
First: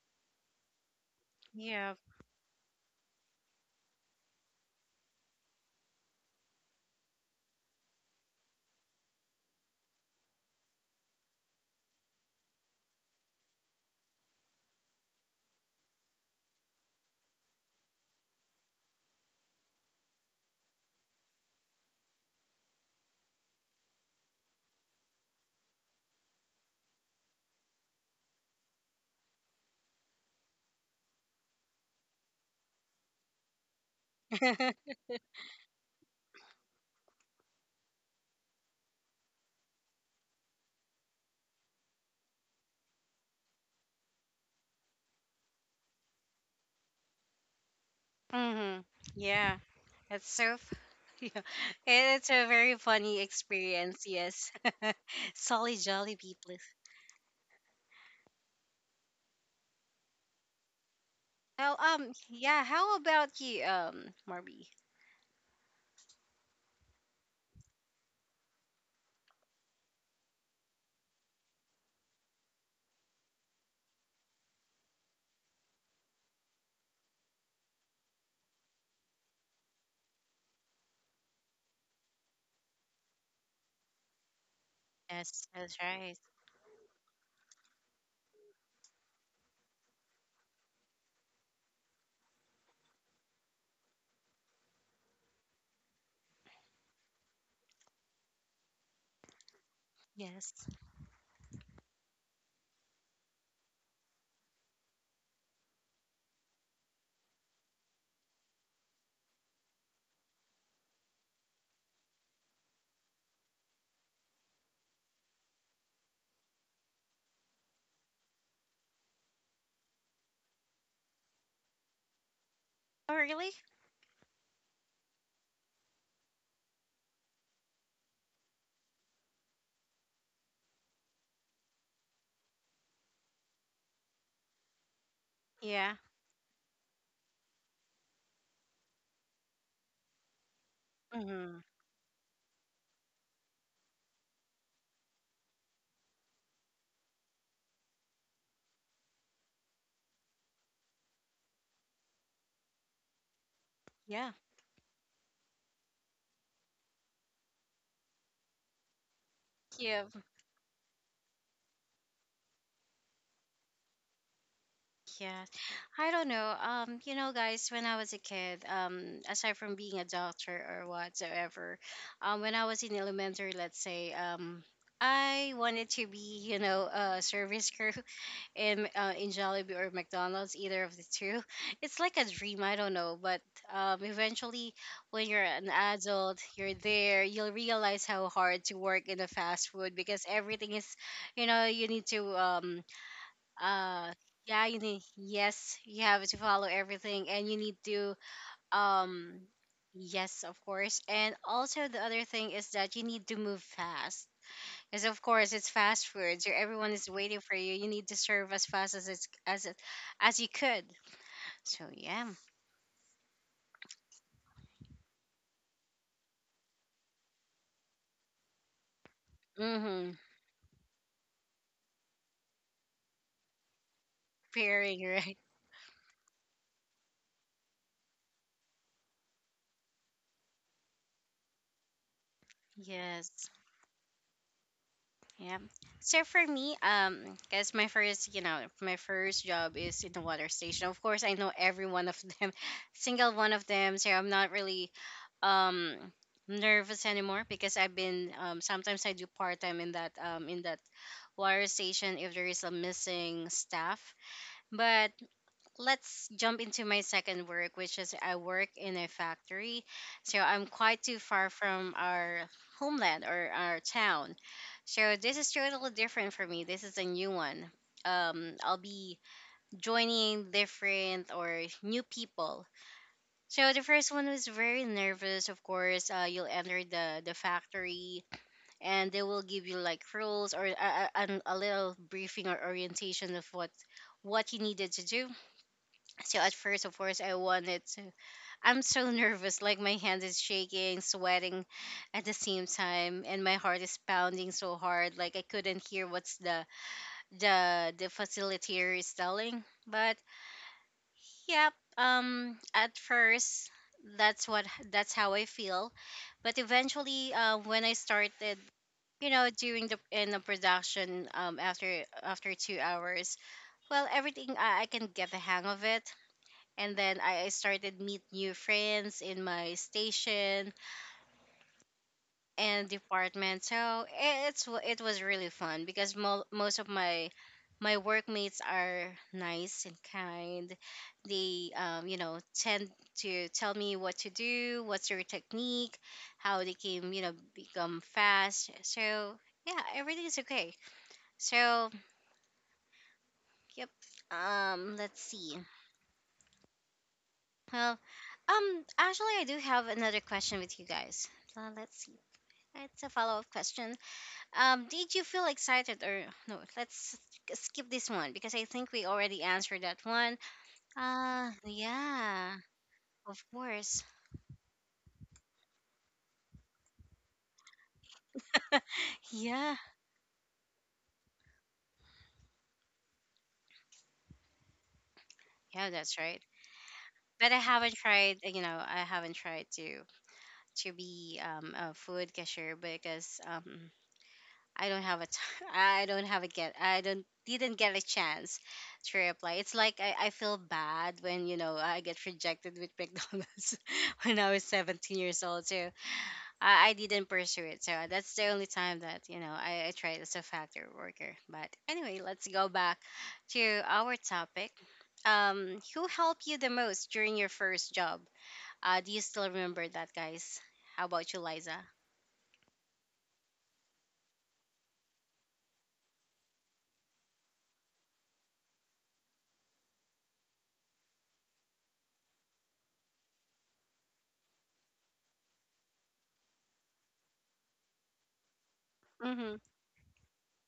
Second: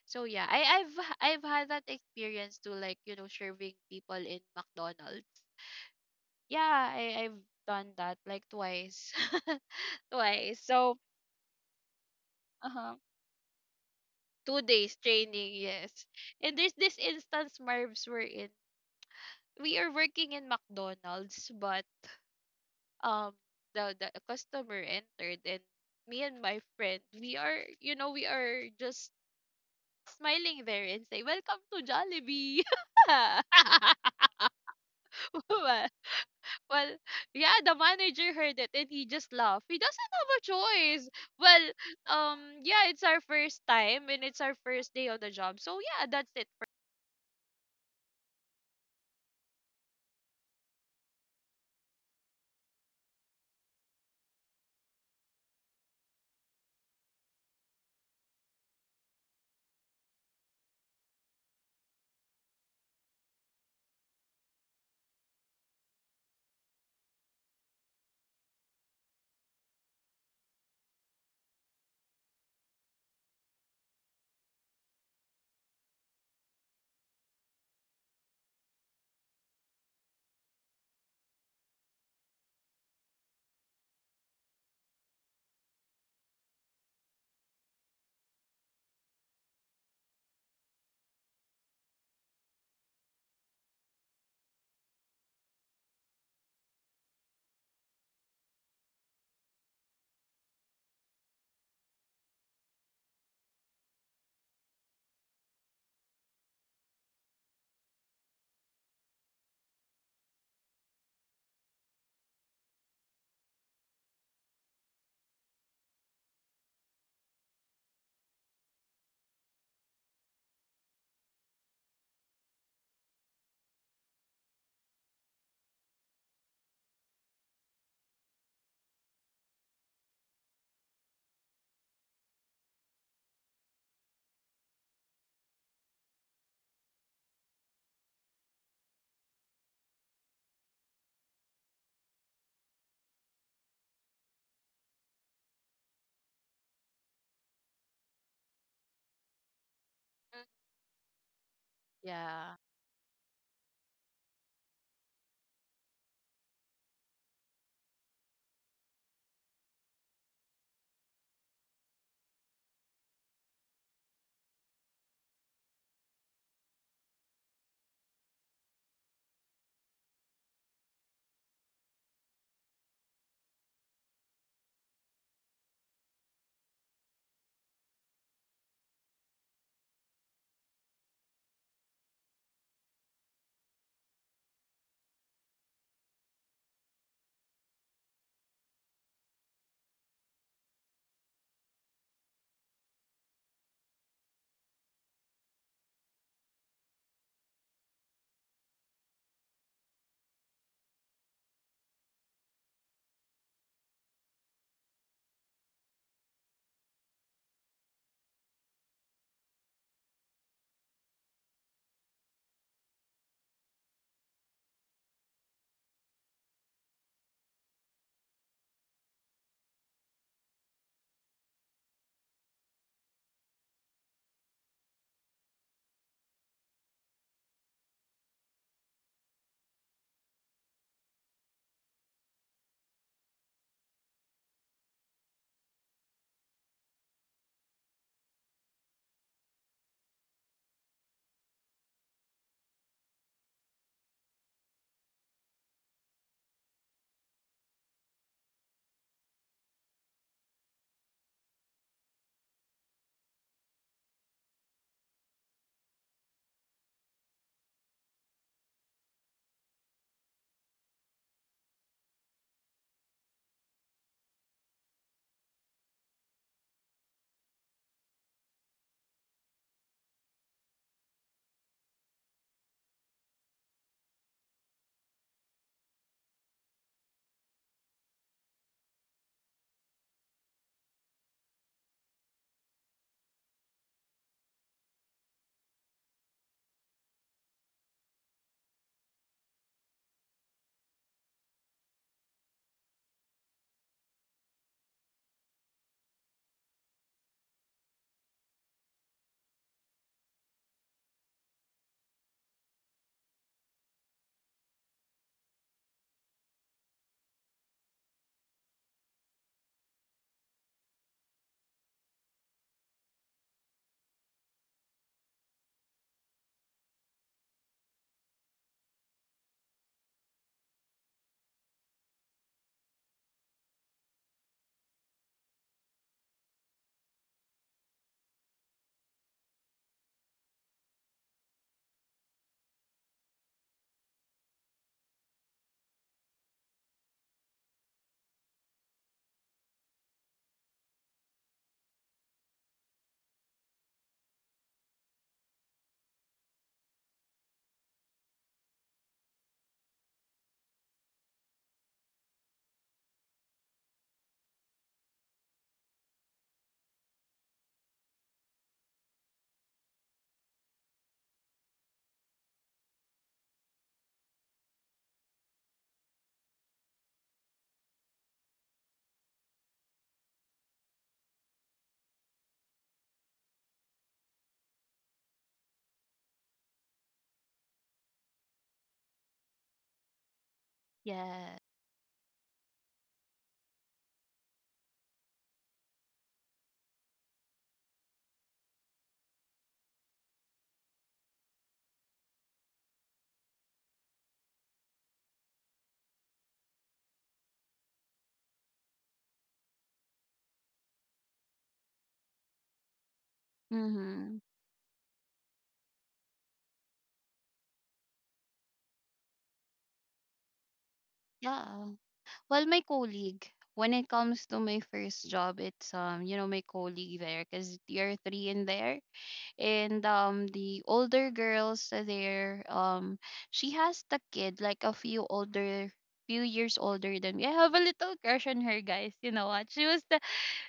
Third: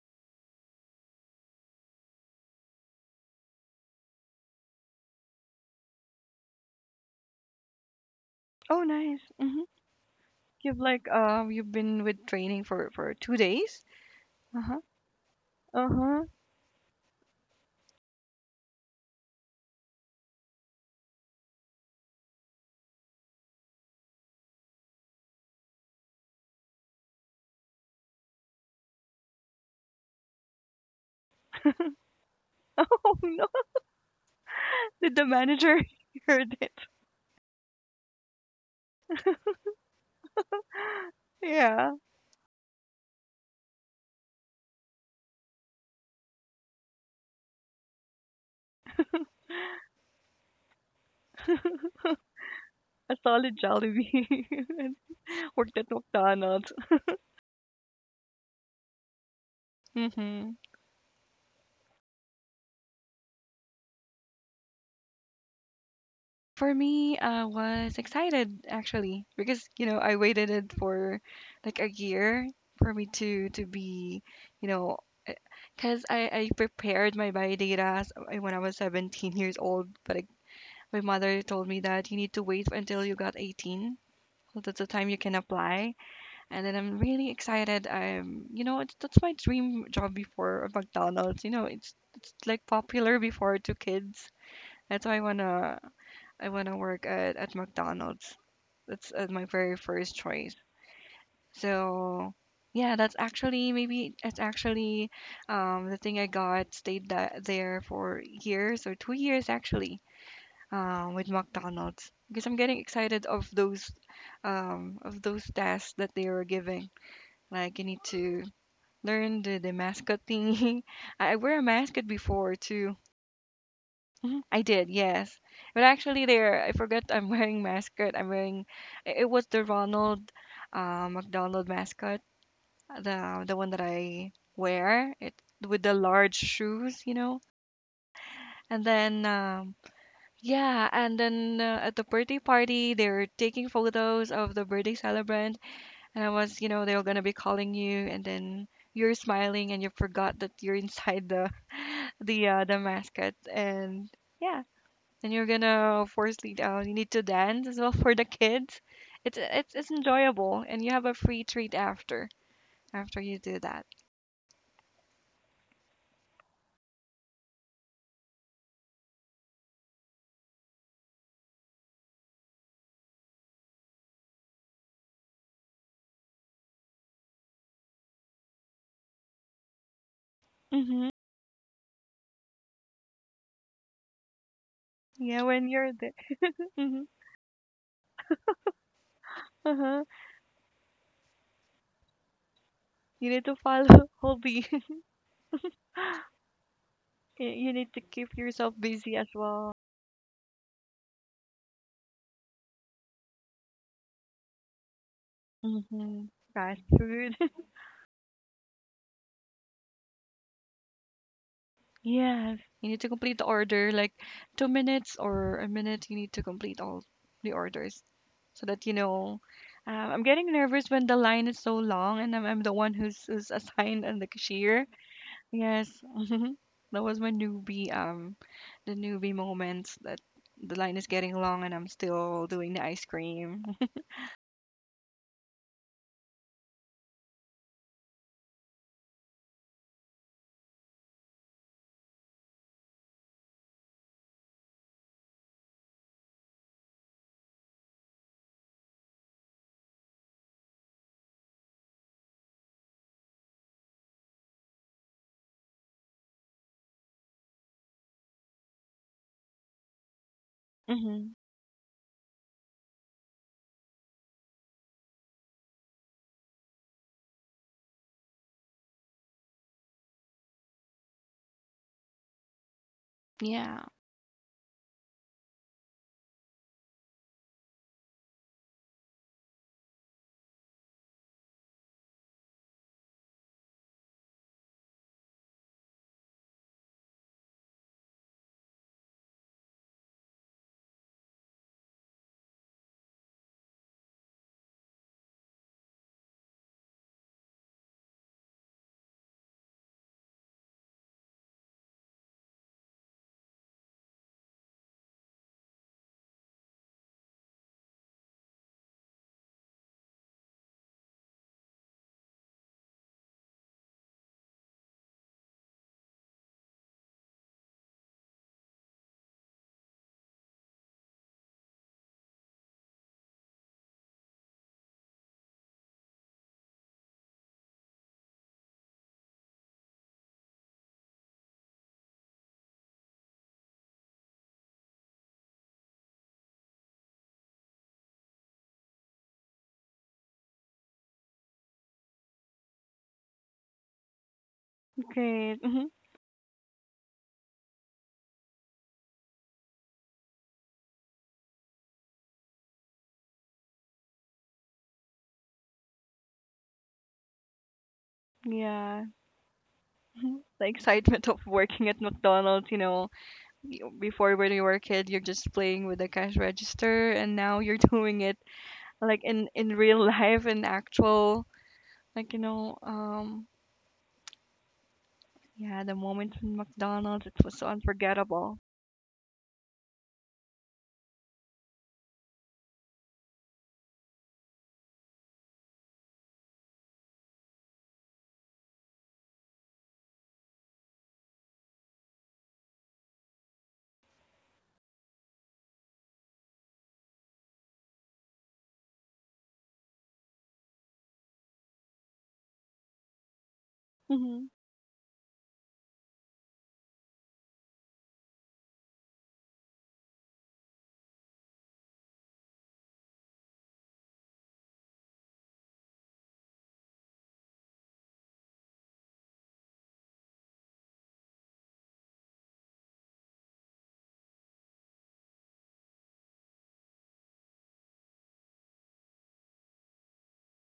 [SPEAKER 3] So yeah, I've had that
[SPEAKER 1] Yeah.
[SPEAKER 3] experience to like, you know, serving people in McDonald's. Yeah, I I've done that like
[SPEAKER 2] Oh,
[SPEAKER 3] twice,
[SPEAKER 2] nice. Mhm.
[SPEAKER 3] twice.
[SPEAKER 2] You've
[SPEAKER 3] So
[SPEAKER 2] like you've been with training
[SPEAKER 3] uh
[SPEAKER 2] for
[SPEAKER 3] huh,
[SPEAKER 2] 2 days. Uh
[SPEAKER 3] two
[SPEAKER 2] huh.
[SPEAKER 3] days training,
[SPEAKER 2] Uh
[SPEAKER 3] yes.
[SPEAKER 2] huh.
[SPEAKER 3] And there's this instance, Marv's, we're in. We are working in McDonald's, but um the customer entered and me and my friend, we are, you know, we are just smiling there and say, "Welcome to Jollibee."
[SPEAKER 2] Oh no! Did the manager
[SPEAKER 3] well,
[SPEAKER 2] heard it?
[SPEAKER 3] well, yeah, the manager heard it and he just laughed. He doesn't have a choice. Well,
[SPEAKER 2] Yeah.
[SPEAKER 3] yeah, it's our first time and it's our first day on the job. So yeah, that's it.
[SPEAKER 1] Mm-hmm. Yeah. That's so yeah. It's a very
[SPEAKER 2] A
[SPEAKER 1] funny
[SPEAKER 2] solid
[SPEAKER 1] experience,
[SPEAKER 2] Jollibee
[SPEAKER 1] yes.
[SPEAKER 2] and
[SPEAKER 1] Solly
[SPEAKER 2] worked at
[SPEAKER 1] jolly people.
[SPEAKER 2] McDonald's. Mhm.
[SPEAKER 1] Well, yeah, how about you, Marby?
[SPEAKER 2] For me, I was excited actually, because you know I waited it for like a year for me to be, you know, because I prepared my bio data when I was 17 years old, but my mother told me that you need to wait until you got 18. So that's the time you can
[SPEAKER 1] Yes, that's
[SPEAKER 2] apply,
[SPEAKER 1] right.
[SPEAKER 2] and then I'm really excited. I'm, you know, it's, that's my dream job before at McDonald's. You know, it's like popular before to kids. That's why I wanna I want to work at McDonald's. That's my very first choice.
[SPEAKER 1] Yes.
[SPEAKER 2] So yeah, that's actually maybe it's actually the thing I got stayed that there for years or 2 years actually with McDonald's, because I'm getting excited of those tasks that they were giving. Like you need to learn the mascot thing. I wear a mascot before too.
[SPEAKER 1] Oh, really?
[SPEAKER 2] Mhm, I did, yes. But actually, there, I forgot I'm wearing mascot. It was the Ronald McDonald mascot, the one that I wear. It with the
[SPEAKER 1] Yeah.
[SPEAKER 2] large shoes, you know. And then, yeah, and then
[SPEAKER 1] Mm-hmm.
[SPEAKER 2] at the birthday party, they were taking photos of the birthday celebrant, and I was, you know, they were gonna be calling you, and then you're smiling and you forgot
[SPEAKER 3] Mm.
[SPEAKER 2] that you're inside the
[SPEAKER 3] Yeah.
[SPEAKER 2] the mascot, and
[SPEAKER 1] Yeah.
[SPEAKER 2] yeah, and you're gonna forcefully down. You need to dance as well for the kids. It's
[SPEAKER 1] Yeah.
[SPEAKER 2] enjoyable, and you have a free treat after you do that.
[SPEAKER 1] Yes. I don't know. You know, guys, when I was a kid, aside from being a doctor or whatsoever, when I was in elementary, let's say, I wanted to be, you know, a service crew in Jollibee or McDonald's, either of the
[SPEAKER 2] Hmm
[SPEAKER 1] two. It's like a dream, I don't know, but eventually, when
[SPEAKER 2] Yeah,
[SPEAKER 1] you're
[SPEAKER 2] when
[SPEAKER 1] an
[SPEAKER 2] you're there.
[SPEAKER 1] adult, you're
[SPEAKER 2] Hmm
[SPEAKER 1] there, you'll realize how hard to work in the fast food
[SPEAKER 2] Uh-huh.
[SPEAKER 1] because everything is, you know, you need to
[SPEAKER 2] You need to follow
[SPEAKER 1] uh
[SPEAKER 2] hobby.
[SPEAKER 1] yeah, you need, yes, you have to follow everything,
[SPEAKER 2] You
[SPEAKER 1] and you
[SPEAKER 2] you
[SPEAKER 1] need
[SPEAKER 2] need to
[SPEAKER 1] to
[SPEAKER 2] keep yourself busy as
[SPEAKER 1] um
[SPEAKER 2] well.
[SPEAKER 1] yes, of course. And also the other thing is that you need to move fast because of course it's fast
[SPEAKER 2] Hmm
[SPEAKER 1] food, so
[SPEAKER 2] Fast
[SPEAKER 1] everyone is
[SPEAKER 2] food.
[SPEAKER 1] waiting for you. You need to serve as fast as it's as it as you could. So yeah.
[SPEAKER 2] Yes. You need to complete the order like 2 minutes or a minute. You need to complete all the orders so that you know.
[SPEAKER 1] Mm-hmm.
[SPEAKER 2] I'm getting nervous when the line is so long and I'm the one who's assigned as the cashier.
[SPEAKER 1] Pairing, right.
[SPEAKER 2] Yes, that was my newbie, the newbie moments that the line is getting long and I'm still doing the ice
[SPEAKER 1] Yes.
[SPEAKER 2] cream.
[SPEAKER 1] Yeah. So for me, because my first job is in the water station. Of course, I know every one of them, single one of them. So I'm not really, um, nervous anymore because I've been. Sometimes I do part time in that water station if there is a missing staff. But let's jump into my second work, which is I work in a factory. So I'm quite too
[SPEAKER 2] hmm
[SPEAKER 1] far from our homeland or our town. So this is totally different for me. This is a new one. I'll be joining different or new people. So the
[SPEAKER 2] Yeah.
[SPEAKER 1] first one was very nervous. Of course, you'll enter the factory, and they will give you like rules or a little briefing or orientation of what you needed to do. So at first, of course, I wanted to. I'm so nervous, like my hand is shaking, sweating at the same time, and my heart is pounding so hard, like I couldn't hear what's the facilitator is telling. But yep, at first, that's what that's how I feel, but eventually, when I started. You know, during the production, after after 2 hours, well, everything I can get the hang of it, and then I started meet new friends in my station and department. So it's it was really fun because most of my workmates are nice and kind. They tend to tell me what to do, what's your technique, how they can become fast. So yeah, everything is okay. So yep. Let's
[SPEAKER 2] Great.
[SPEAKER 1] see.
[SPEAKER 2] Hmm
[SPEAKER 1] Well, actually, I do have another question with you guys. Let's see. It's a follow up question. Did you feel excited or no? Let's skip this one because I think
[SPEAKER 2] Yeah.
[SPEAKER 1] we already answered that one.
[SPEAKER 2] The excitement of working at
[SPEAKER 1] Yeah,
[SPEAKER 2] McDonald's, you know.
[SPEAKER 1] of course.
[SPEAKER 2] Before, when you were a kid, you're just playing with the cash register, and now you're doing it like in
[SPEAKER 1] Yeah,
[SPEAKER 2] real life, in actual, like, you know, um, yeah,
[SPEAKER 1] yeah,
[SPEAKER 2] the
[SPEAKER 1] that's
[SPEAKER 2] moments
[SPEAKER 1] right.
[SPEAKER 2] in McDonald's, it
[SPEAKER 1] But
[SPEAKER 2] was
[SPEAKER 1] I
[SPEAKER 2] so
[SPEAKER 1] haven't tried.
[SPEAKER 2] unforgettable.
[SPEAKER 1] You know, I haven't tried to be
[SPEAKER 3] Yeah.
[SPEAKER 1] a food cashier because I don't have a I don't have a get I don't didn't get a chance to reply. It's like I feel bad when I get rejected with McDonald's when I was 17 years old. So I didn't pursue it. So that's the only time that I tried as a factory worker. But anyway, let's go back to our
[SPEAKER 3] Mm-hmm.
[SPEAKER 2] Mm-hmm.
[SPEAKER 1] topic. Who helped you the most during your first job? Do you still remember that, guys? How about you, Liza?
[SPEAKER 3] Yeah. Well, my colleague, when it comes to my first job, it's you know, my colleague there, cause you're three in there, and the older girls there, she has the kid, like a few older, few years older than me. I have a little crush on her, guys. You know
[SPEAKER 1] Mm-hmm.
[SPEAKER 3] what?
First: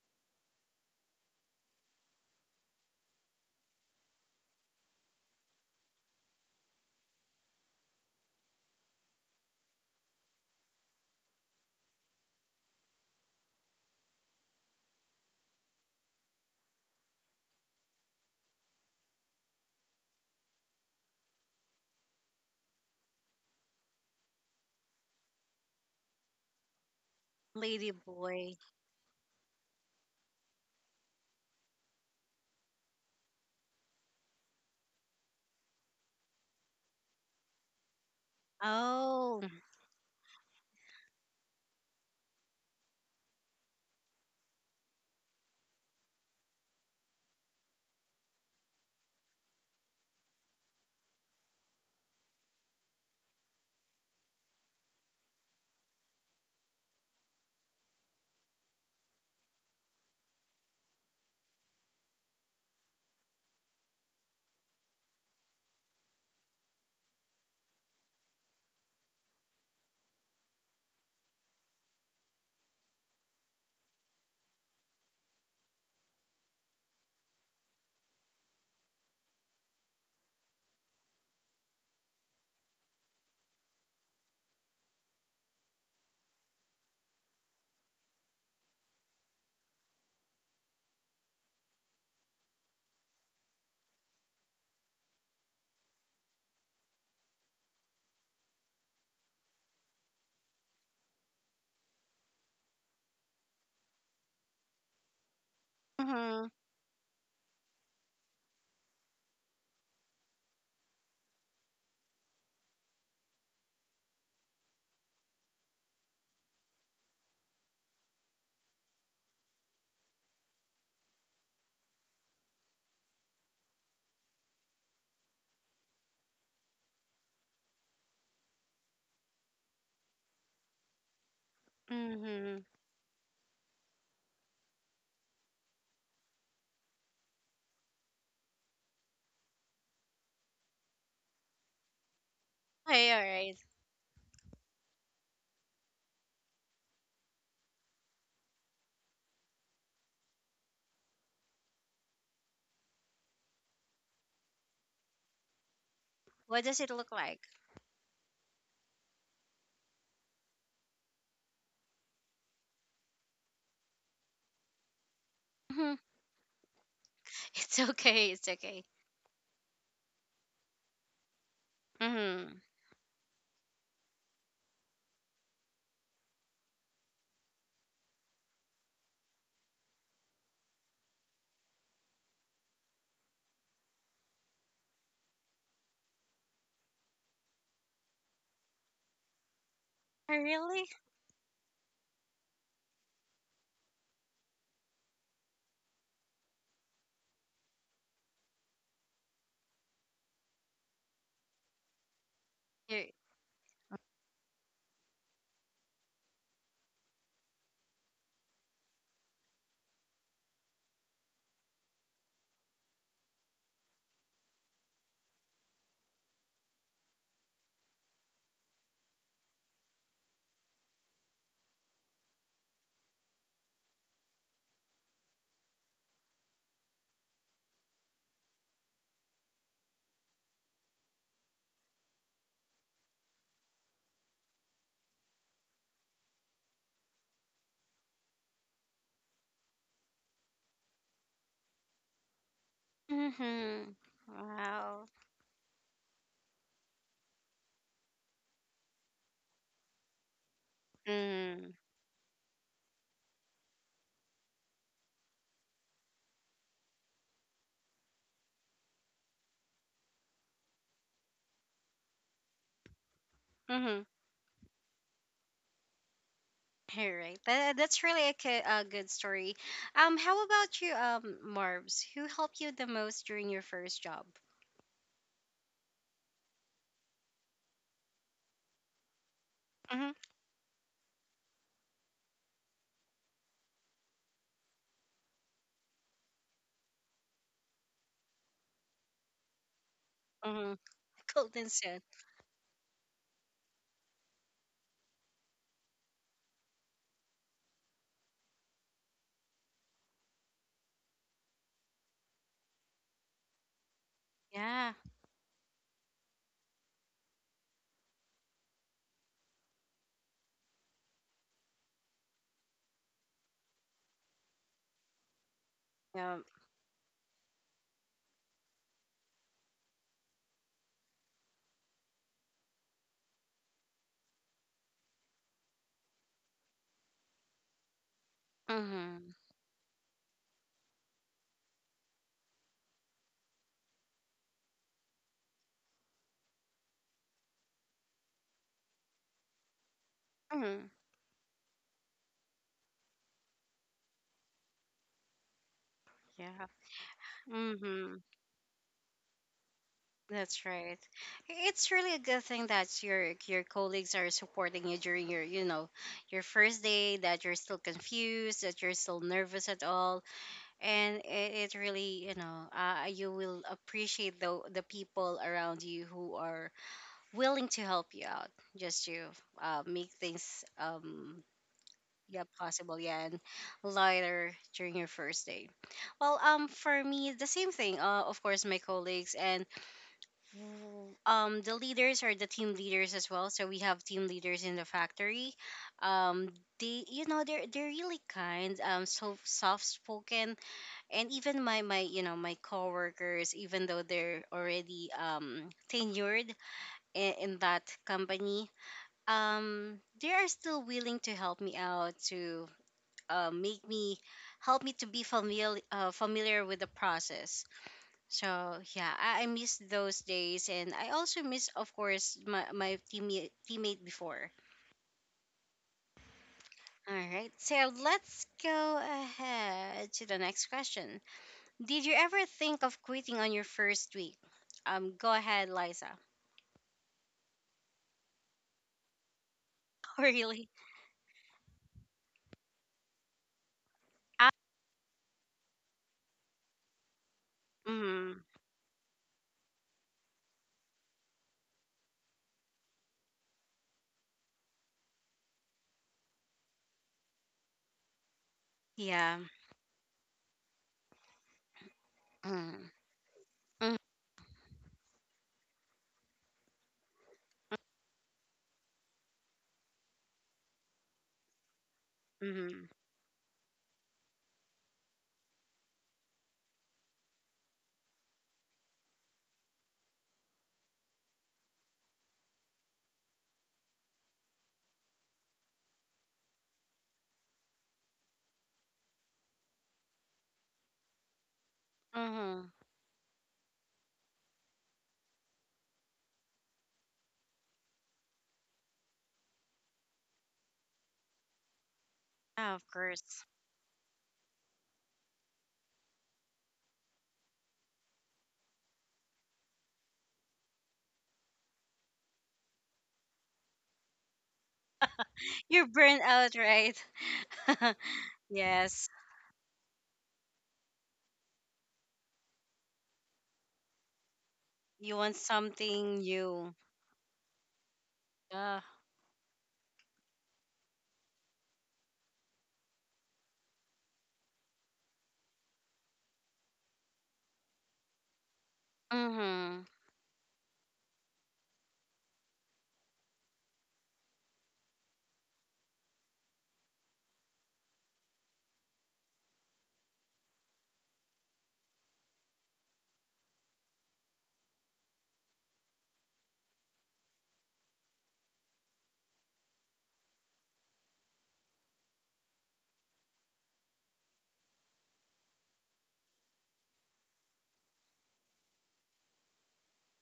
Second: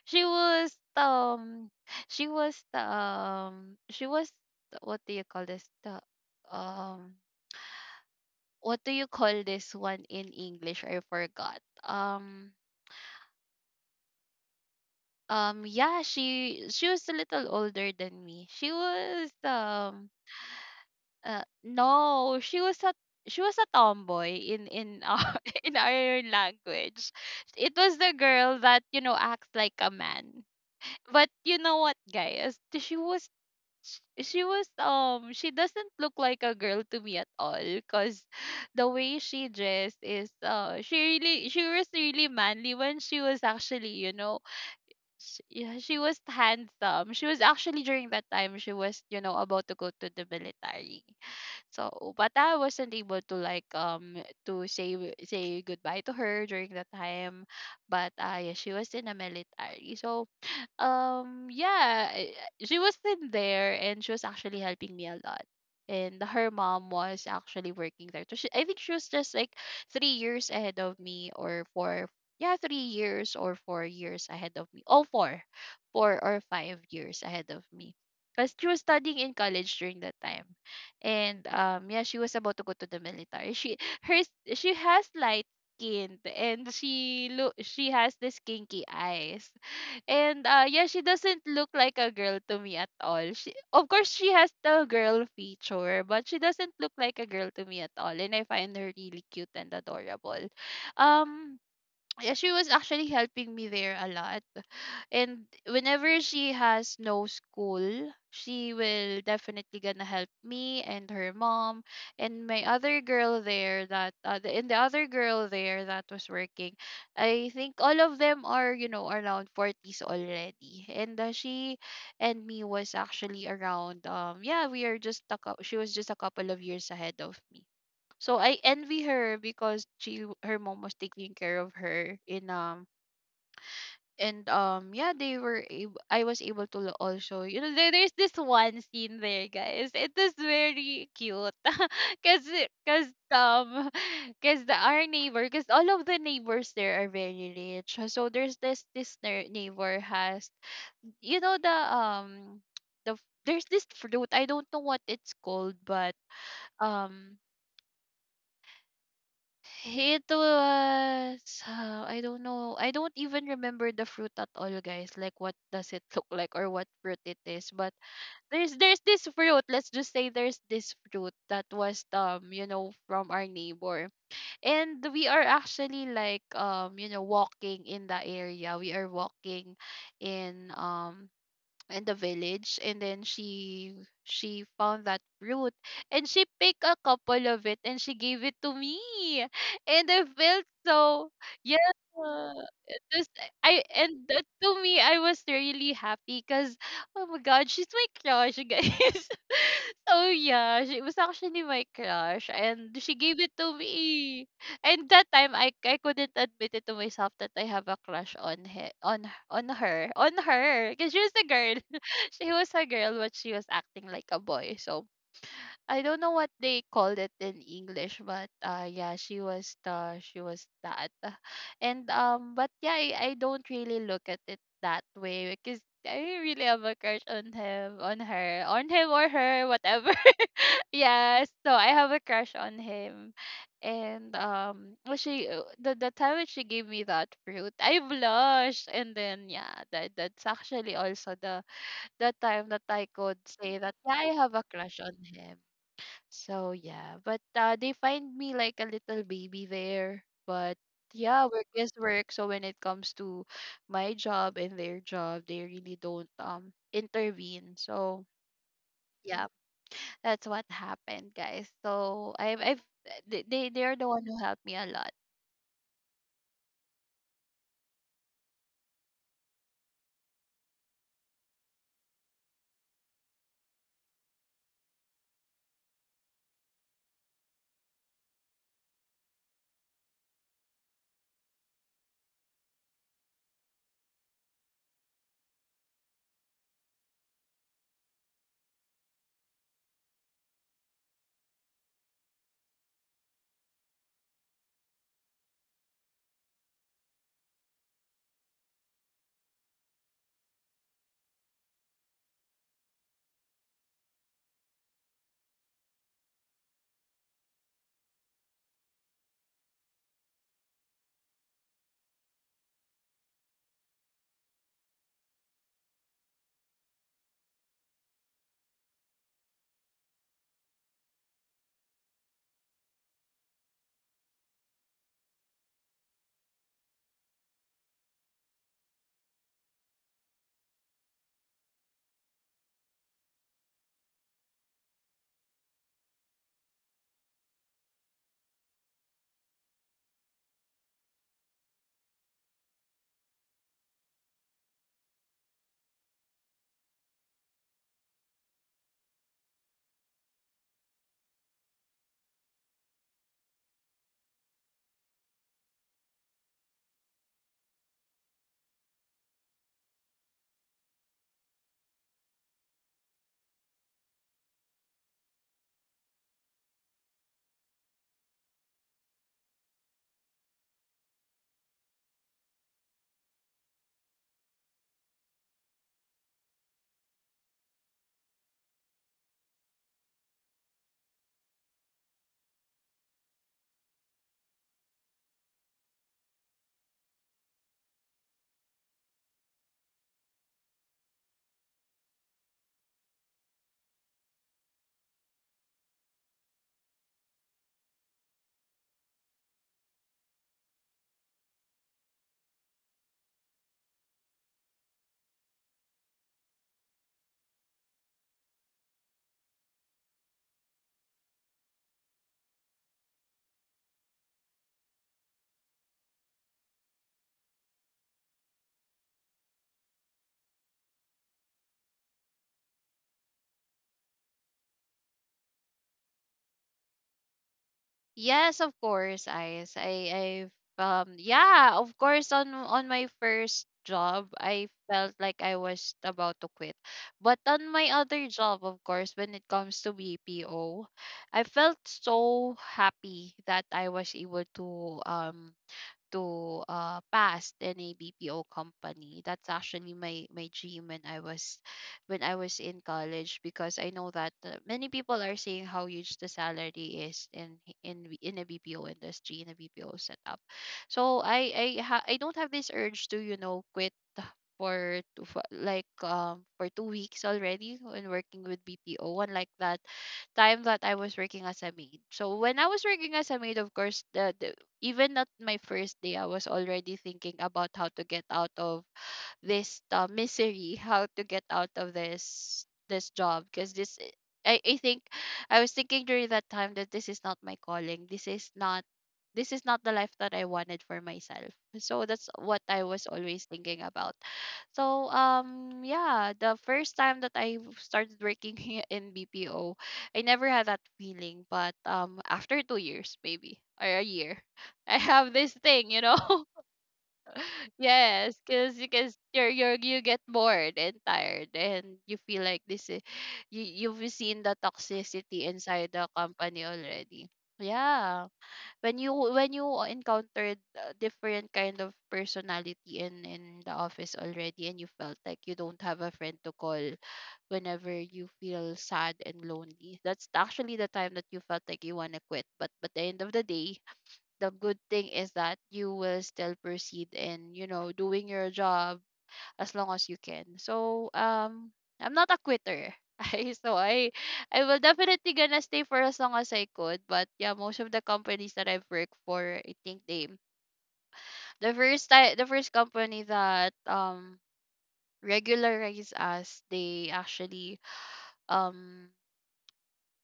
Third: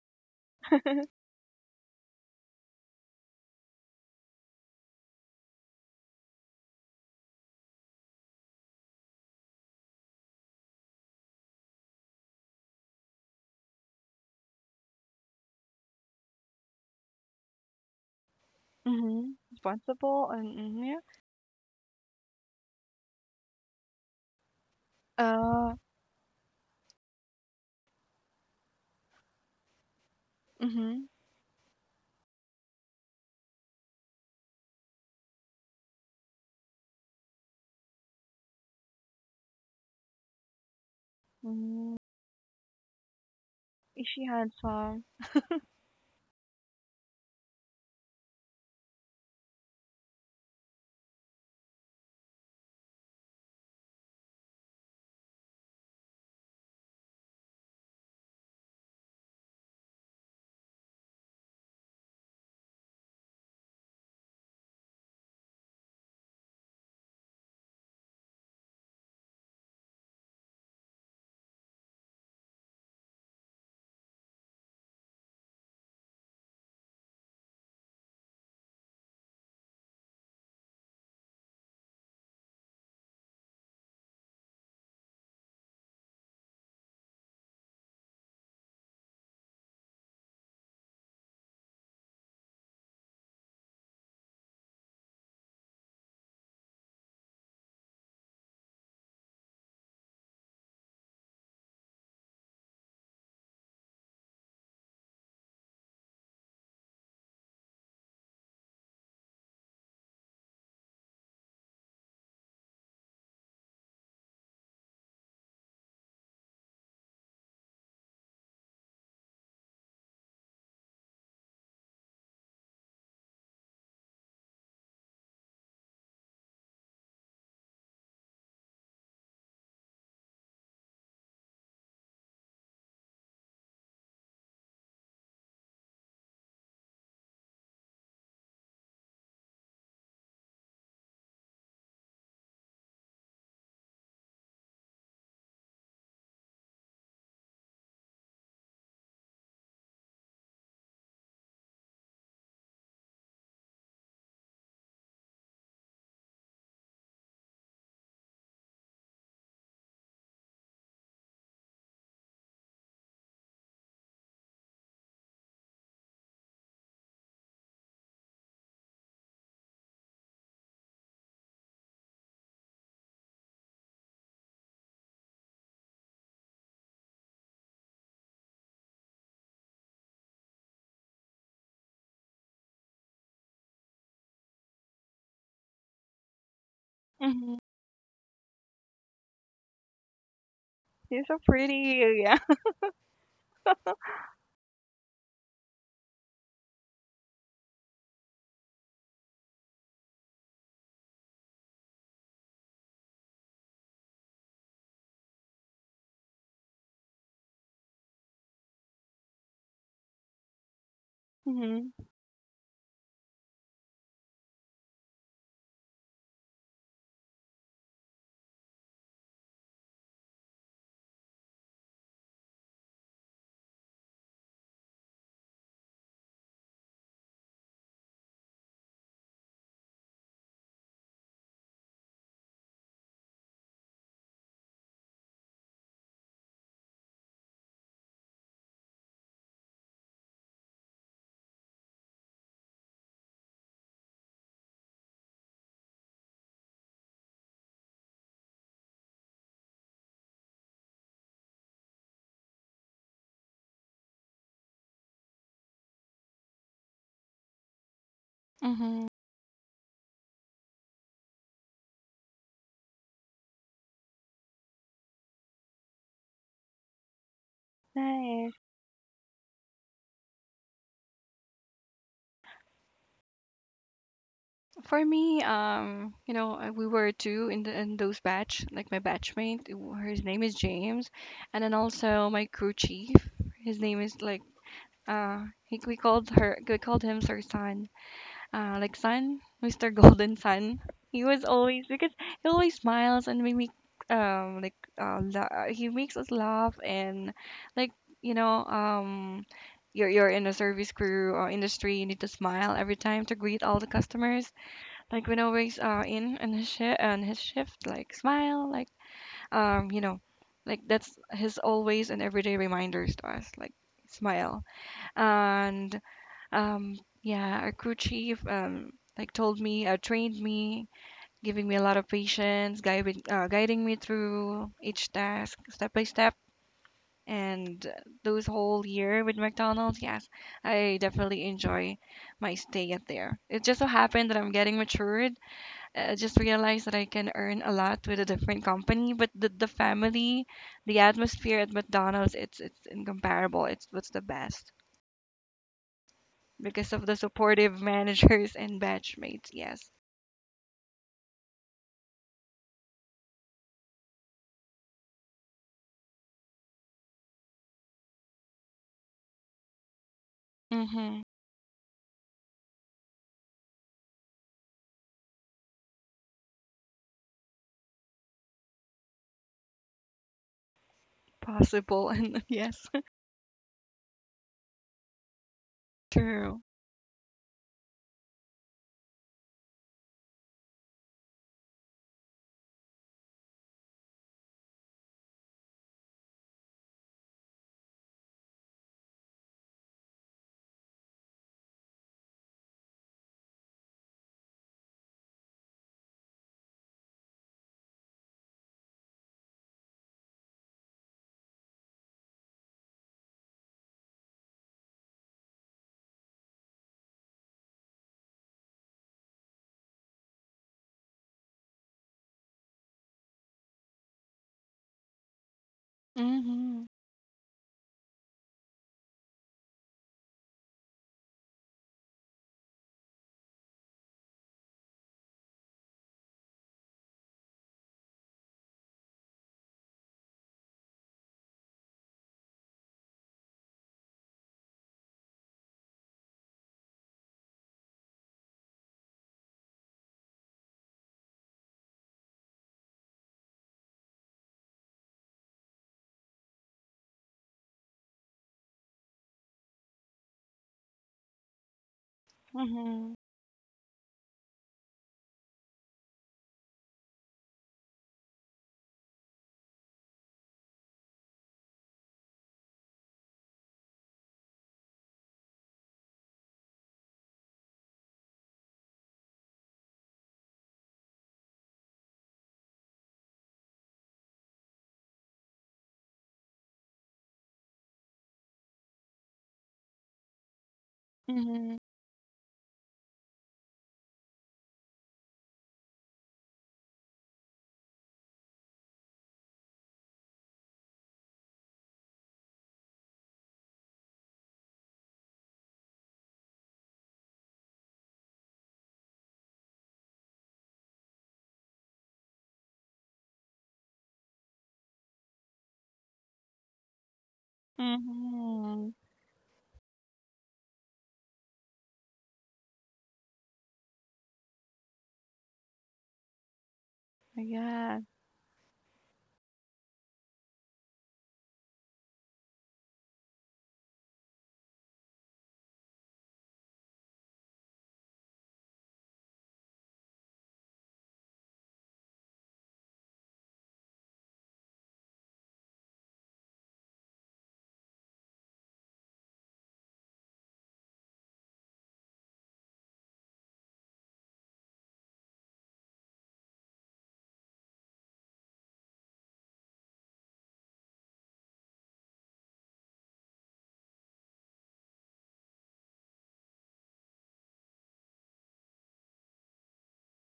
[SPEAKER 3] she was um, she was the- what do you call this? The um what do you call this one in English? I forgot. Um yeah, she was a little older than me. She was
[SPEAKER 2] Mm-hmm. Responsible and mm-hmm, yeah.
[SPEAKER 3] no, she was a tomboy in our
[SPEAKER 2] uh
[SPEAKER 3] in our language. It
[SPEAKER 1] Lady
[SPEAKER 3] was the
[SPEAKER 1] boy.
[SPEAKER 3] girl that, you know, acts like a man.
[SPEAKER 2] mm-hmm,
[SPEAKER 3] But you know what, guys? She was she doesn't look like a girl to me at all because the way
[SPEAKER 1] Oh.
[SPEAKER 3] she dressed is uh, she was
[SPEAKER 2] mm-hmm.
[SPEAKER 3] really manly when she was actually,
[SPEAKER 2] Is
[SPEAKER 3] you
[SPEAKER 2] she
[SPEAKER 3] know,
[SPEAKER 2] had some
[SPEAKER 3] yeah, she was handsome. She was actually, during that time, she was, you know, about to go to the military. So but I wasn't able to like to say goodbye to her during that time, but uh, yeah, she was in the military. So yeah, she was in there and she was actually helping me a lot. And her mom was actually working there. So she, I think she was just like 3 years ahead of me, or four. Yeah, 3 years or 4 years ahead of me. Oh, four, 4 or 5 years ahead of me. Because she was studying in college during that time, and yeah, she was about to go to the military. She has light skin, and she has this kinky eyes, and uh, yeah, she doesn't look like a girl to me at all. She, of course she has the girl feature, but she doesn't look like a girl to me at all. And I find her really cute and adorable. Um yeah, she was actually helping me there a lot, and whenever
[SPEAKER 1] Mhm.
[SPEAKER 3] she has no school, she will definitely gonna help me and her mom, and my other girl there that was working. I think all of them are, you know, around 40s already, and she and me was actually around, yeah, we are just she was just a couple of years ahead of me. So I envy her because she her mom was taking care of her in
[SPEAKER 1] Mhm.
[SPEAKER 3] and yeah, they were I was able to also, you know, there, there's this one scene there, guys, it is very cute. Because because
[SPEAKER 1] Hey, all right.
[SPEAKER 3] um because the our neighbor, because all of the neighbors there are very rich. So there's this ne- neighbor has, you know, the there's this fruit, I don't know what it's called, but
[SPEAKER 1] What does it look
[SPEAKER 3] um
[SPEAKER 1] like?
[SPEAKER 3] it was I don't know. I don't even remember the fruit at all, guys. Like, what does
[SPEAKER 1] Mhm.
[SPEAKER 3] it look like or what fruit it is.
[SPEAKER 1] It's
[SPEAKER 3] But
[SPEAKER 1] okay. It's
[SPEAKER 3] there's
[SPEAKER 1] okay.
[SPEAKER 3] this fruit. Let's just say there's this fruit that was
[SPEAKER 1] Mhm.
[SPEAKER 3] you know, from our neighbor. And we are actually like you know, walking in the area. We are walking in um in the village, and then she found that fruit, and she picked a couple
[SPEAKER 2] mm-hmm.
[SPEAKER 3] of it, and she gave it to me, and I
[SPEAKER 1] Oh,
[SPEAKER 3] felt
[SPEAKER 1] really?
[SPEAKER 2] You're
[SPEAKER 3] so
[SPEAKER 2] so
[SPEAKER 3] yeah.
[SPEAKER 2] pretty, yeah.
[SPEAKER 3] It was, I and that to me, I was really happy because, oh my god, she's my crush, you guys. So yeah, she was actually my crush, and
[SPEAKER 1] You-
[SPEAKER 3] she gave it to me. And that time, I couldn't admit it to myself that I have a crush on her. On her, because she was a girl.
[SPEAKER 2] Mm-hmm.
[SPEAKER 3] She was a girl, but she was acting like a boy. So I don't know what they called it in English, but uh, yeah, she was the she was that. And but yeah, I don't really look at it that way because I didn't really have a crush on him, on her, on him or her, whatever. Yeah, so I have a crush on him. And well, she the time when she gave me that fruit, I blushed, and then yeah, that that's actually also the time that I could say that,
[SPEAKER 1] Mhm.
[SPEAKER 3] yeah, I have a crush
[SPEAKER 1] Wow.
[SPEAKER 3] on him. So yeah, but they find me like a little baby there. But yeah, work
[SPEAKER 1] Mhm.
[SPEAKER 3] is work. So when it comes to my job and their job, they really don't intervene. So
[SPEAKER 2] Mm-hmm.
[SPEAKER 3] yeah, that's what happened, guys. So I've they they are
[SPEAKER 1] Mhm.
[SPEAKER 3] the one who helped me a lot.
[SPEAKER 1] All right. That's really a,
[SPEAKER 2] Nice.
[SPEAKER 1] ki- a good story. How about you, Marbs? Who helped you the most during your first job?
[SPEAKER 2] For me, you know, we were two in the in those batch, like my batchmate,
[SPEAKER 1] Mhm.
[SPEAKER 2] his name is James, and then also my crew chief, his name is like we called him Sir Sun, like Sun, Mr. Golden
[SPEAKER 1] Mhm.
[SPEAKER 2] Sun. He was
[SPEAKER 1] Golden
[SPEAKER 2] always
[SPEAKER 1] Sun.
[SPEAKER 2] because he always smiles, and we make like he makes us laugh, and like you know. You're in a service crew or industry, you need to smile every time to greet all the customers.
[SPEAKER 1] Yeah.
[SPEAKER 2] Like when always in and his shift, like smile, like you know, like that's his always and everyday reminders to us, like smile. And
[SPEAKER 1] Yeah.
[SPEAKER 2] yeah, our crew chief like told me, trained me, giving me a lot of patience, guiding me through each task step by step. And those whole year
[SPEAKER 1] Mhm.
[SPEAKER 2] with McDonald's, yes, I definitely enjoy my stay at there. It just so happened that I'm getting matured. I just realized that I can earn a lot with a different company, but the family,
[SPEAKER 1] Mhm.
[SPEAKER 2] the atmosphere at McDonald's, it's incomparable. It's what's the best
[SPEAKER 1] Yeah.
[SPEAKER 2] because of the supportive
[SPEAKER 1] Mhm.
[SPEAKER 2] managers and batchmates. Yes.
[SPEAKER 1] That's right. It's really a good thing that your colleagues are supporting you during your first day, that you're still confused, that you're still nervous at all, and
[SPEAKER 2] Mm-hmm.
[SPEAKER 1] it really you will appreciate the people around you who are willing to help you out, just to make things
[SPEAKER 2] Possible
[SPEAKER 1] yeah,
[SPEAKER 2] and yes,
[SPEAKER 1] possible, yeah, and lighter during your first day. Well,
[SPEAKER 2] true.
[SPEAKER 1] for me, the same thing. Of course, my colleagues and the leaders are the team leaders as well, so we have team leaders in the factory. um they, they're really kind, so soft spoken and even my my you know my coworkers, even though they're already tenured in that company, they are still willing to help me out, to make me help me to be familiar, familiar with the process. So yeah, I miss those days, and I also miss, of course, my teammate before.
[SPEAKER 2] Mm-hmm.
[SPEAKER 1] All right, so let's go ahead to the next question. Did you ever think of quitting on your first week? Go ahead, Liza.
[SPEAKER 3] Yes, of course, Ice. I
[SPEAKER 1] Oh,
[SPEAKER 3] I've
[SPEAKER 1] really?
[SPEAKER 3] yeah, of course, on my first job,
[SPEAKER 1] Ah,
[SPEAKER 3] I felt like I was about to quit. But on my other
[SPEAKER 1] mm,
[SPEAKER 3] job, of course, when it comes to BPO, I felt so happy that I was able to past in a BPO company.
[SPEAKER 1] yeah.
[SPEAKER 3] That's actually my my dream when I was in
[SPEAKER 1] Mm,
[SPEAKER 2] Mm-hmm.
[SPEAKER 3] college, because I
[SPEAKER 1] mm,
[SPEAKER 3] know that many people are saying how huge the salary is in a BPO industry, in a BPO setup. So I don't have this
[SPEAKER 1] mm,
[SPEAKER 3] urge to quit for two, for like for 2 weeks already when working with BPO one like that time that I was working as a maid. So when I was working as a maid, of course, even not my first day, I was already thinking about how to get out of this misery, how to get out
[SPEAKER 2] Mm-hmm.
[SPEAKER 3] of this
[SPEAKER 1] mm.
[SPEAKER 3] this job because this I think I was thinking during that time that this is not my calling. This is not the life that I wanted for myself. So that's what I
[SPEAKER 1] Of
[SPEAKER 3] was always
[SPEAKER 1] course.
[SPEAKER 3] thinking about. So yeah, the first time that I started working here in BPO, I never had that feeling, but after 2 years maybe or a year, I have this
[SPEAKER 1] You're
[SPEAKER 3] thing, you know.
[SPEAKER 1] burnt out, right?
[SPEAKER 3] Yes,
[SPEAKER 2] Mm-hmm.
[SPEAKER 1] Yes.
[SPEAKER 3] because you're you get bored and tired, and you feel like this is you you've seen the
[SPEAKER 1] You want
[SPEAKER 3] toxicity inside the
[SPEAKER 1] something
[SPEAKER 3] company
[SPEAKER 1] new.
[SPEAKER 3] already.
[SPEAKER 2] Yeah.
[SPEAKER 3] Yeah,
[SPEAKER 1] Uh,
[SPEAKER 3] when you encountered a different kind of personality in the office already, and you felt like you don't have a friend to call whenever you feel sad and
[SPEAKER 1] mm-hmm.
[SPEAKER 3] lonely, that's actually the time that you felt like you wanna quit. But the end of the day, the good thing is that you will still proceed in doing your job as long as you can. So I'm not a quitter. I, so I will definitely gonna stay for as long as I could, but yeah, most of the companies that I've worked for, I think the first company that regularized us, they actually um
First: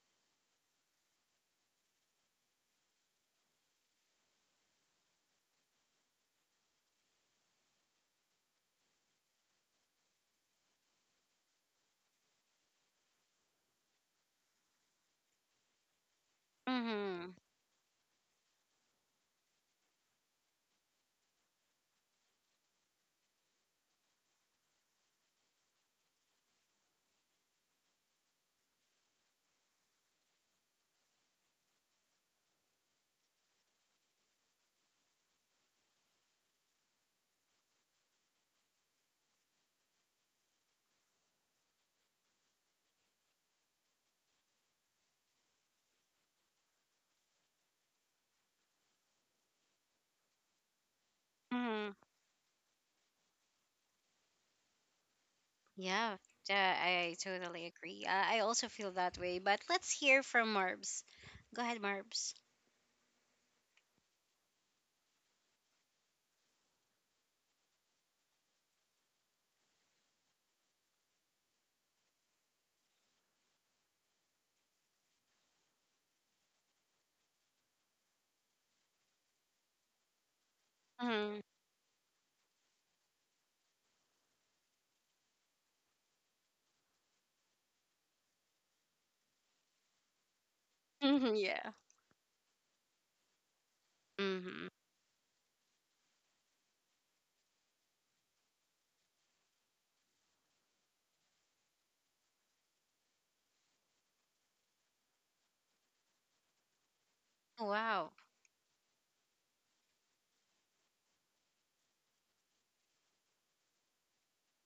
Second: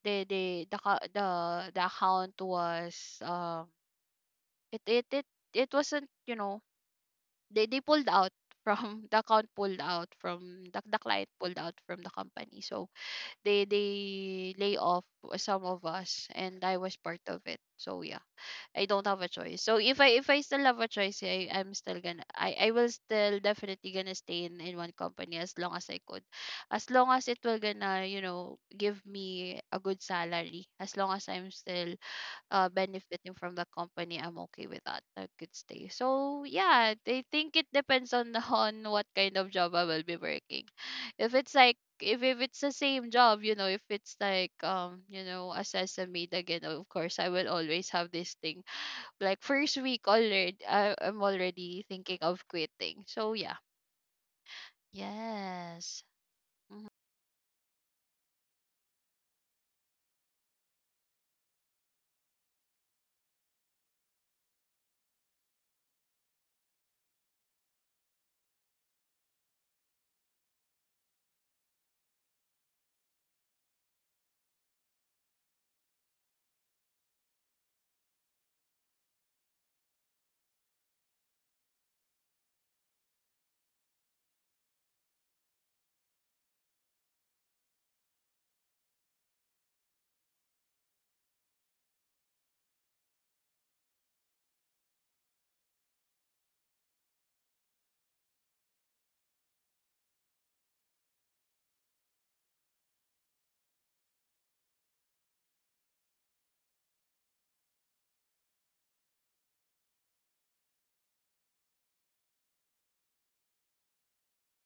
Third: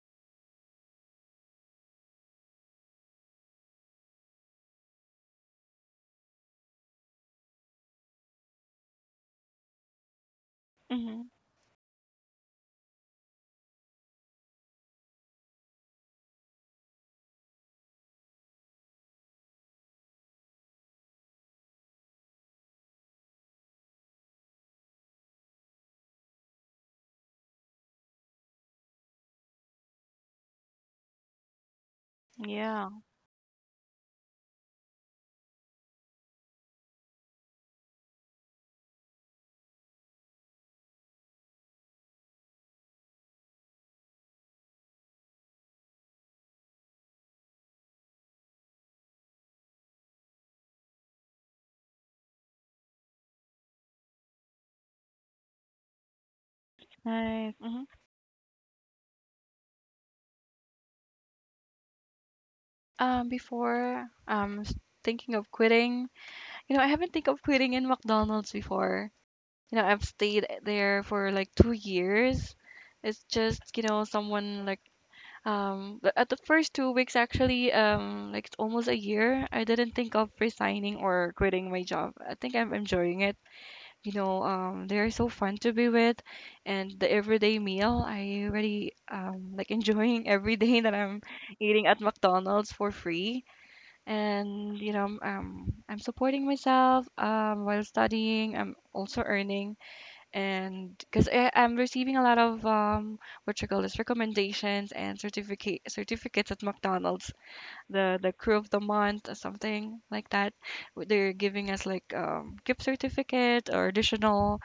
[SPEAKER 3] they the co- the account was um it it it it wasn't, you know, they pulled out from the account pulled out from the
[SPEAKER 2] Mm-hmm.
[SPEAKER 3] client pulled out from the company. So they lay off some of us, and I was part
[SPEAKER 1] Mm-hmm.
[SPEAKER 3] of it. So yeah, I don't have a choice. So if I still have a choice, I will still definitely gonna stay in one company as long as I could, as long as it will gonna give me a good salary, as long as I'm still
[SPEAKER 2] Yeah.
[SPEAKER 3] benefiting from the company, I'm okay with that. I could stay. So yeah, I think it depends on on what kind of job I will be working. If it's like if it's the same job, you know, if it's like you know, a sesame again, of course I will always have this thing. Like first week already I'm already
[SPEAKER 1] Mm,
[SPEAKER 3] thinking of quitting. So yeah. Yes.
[SPEAKER 1] yeah, yeah, I
[SPEAKER 2] Nice.
[SPEAKER 1] totally
[SPEAKER 2] Mm-hmm.
[SPEAKER 1] agree. I also feel that way. But let's hear from Marbs. Go ahead, Marbs.
[SPEAKER 2] Um, before um s- Thinking of quitting, you know, I haven't think of quitting in McDonald's before. You know, I've stayed there for like 2 years. It's just, you know, someone like but at the first 2 weeks actually, like it's almost a year, I didn't think of resigning or
[SPEAKER 1] Mm-hmm.
[SPEAKER 2] quitting my job. I think I'm enjoying it. You know, they're so fun to be with, and the everyday meal, I really like enjoying every day that I'm
[SPEAKER 1] Hmm, yeah.
[SPEAKER 2] eating at McDonald's for free.
[SPEAKER 1] Mm-hmm.
[SPEAKER 2] And you know, I'm supporting myself while studying. I'm also earning, and because I'm receiving a lot of what you call this, recommendations and certificates at McDonald's,
[SPEAKER 1] Wow.
[SPEAKER 2] the crew of the month or something like that. They're giving us like gift certificate or additional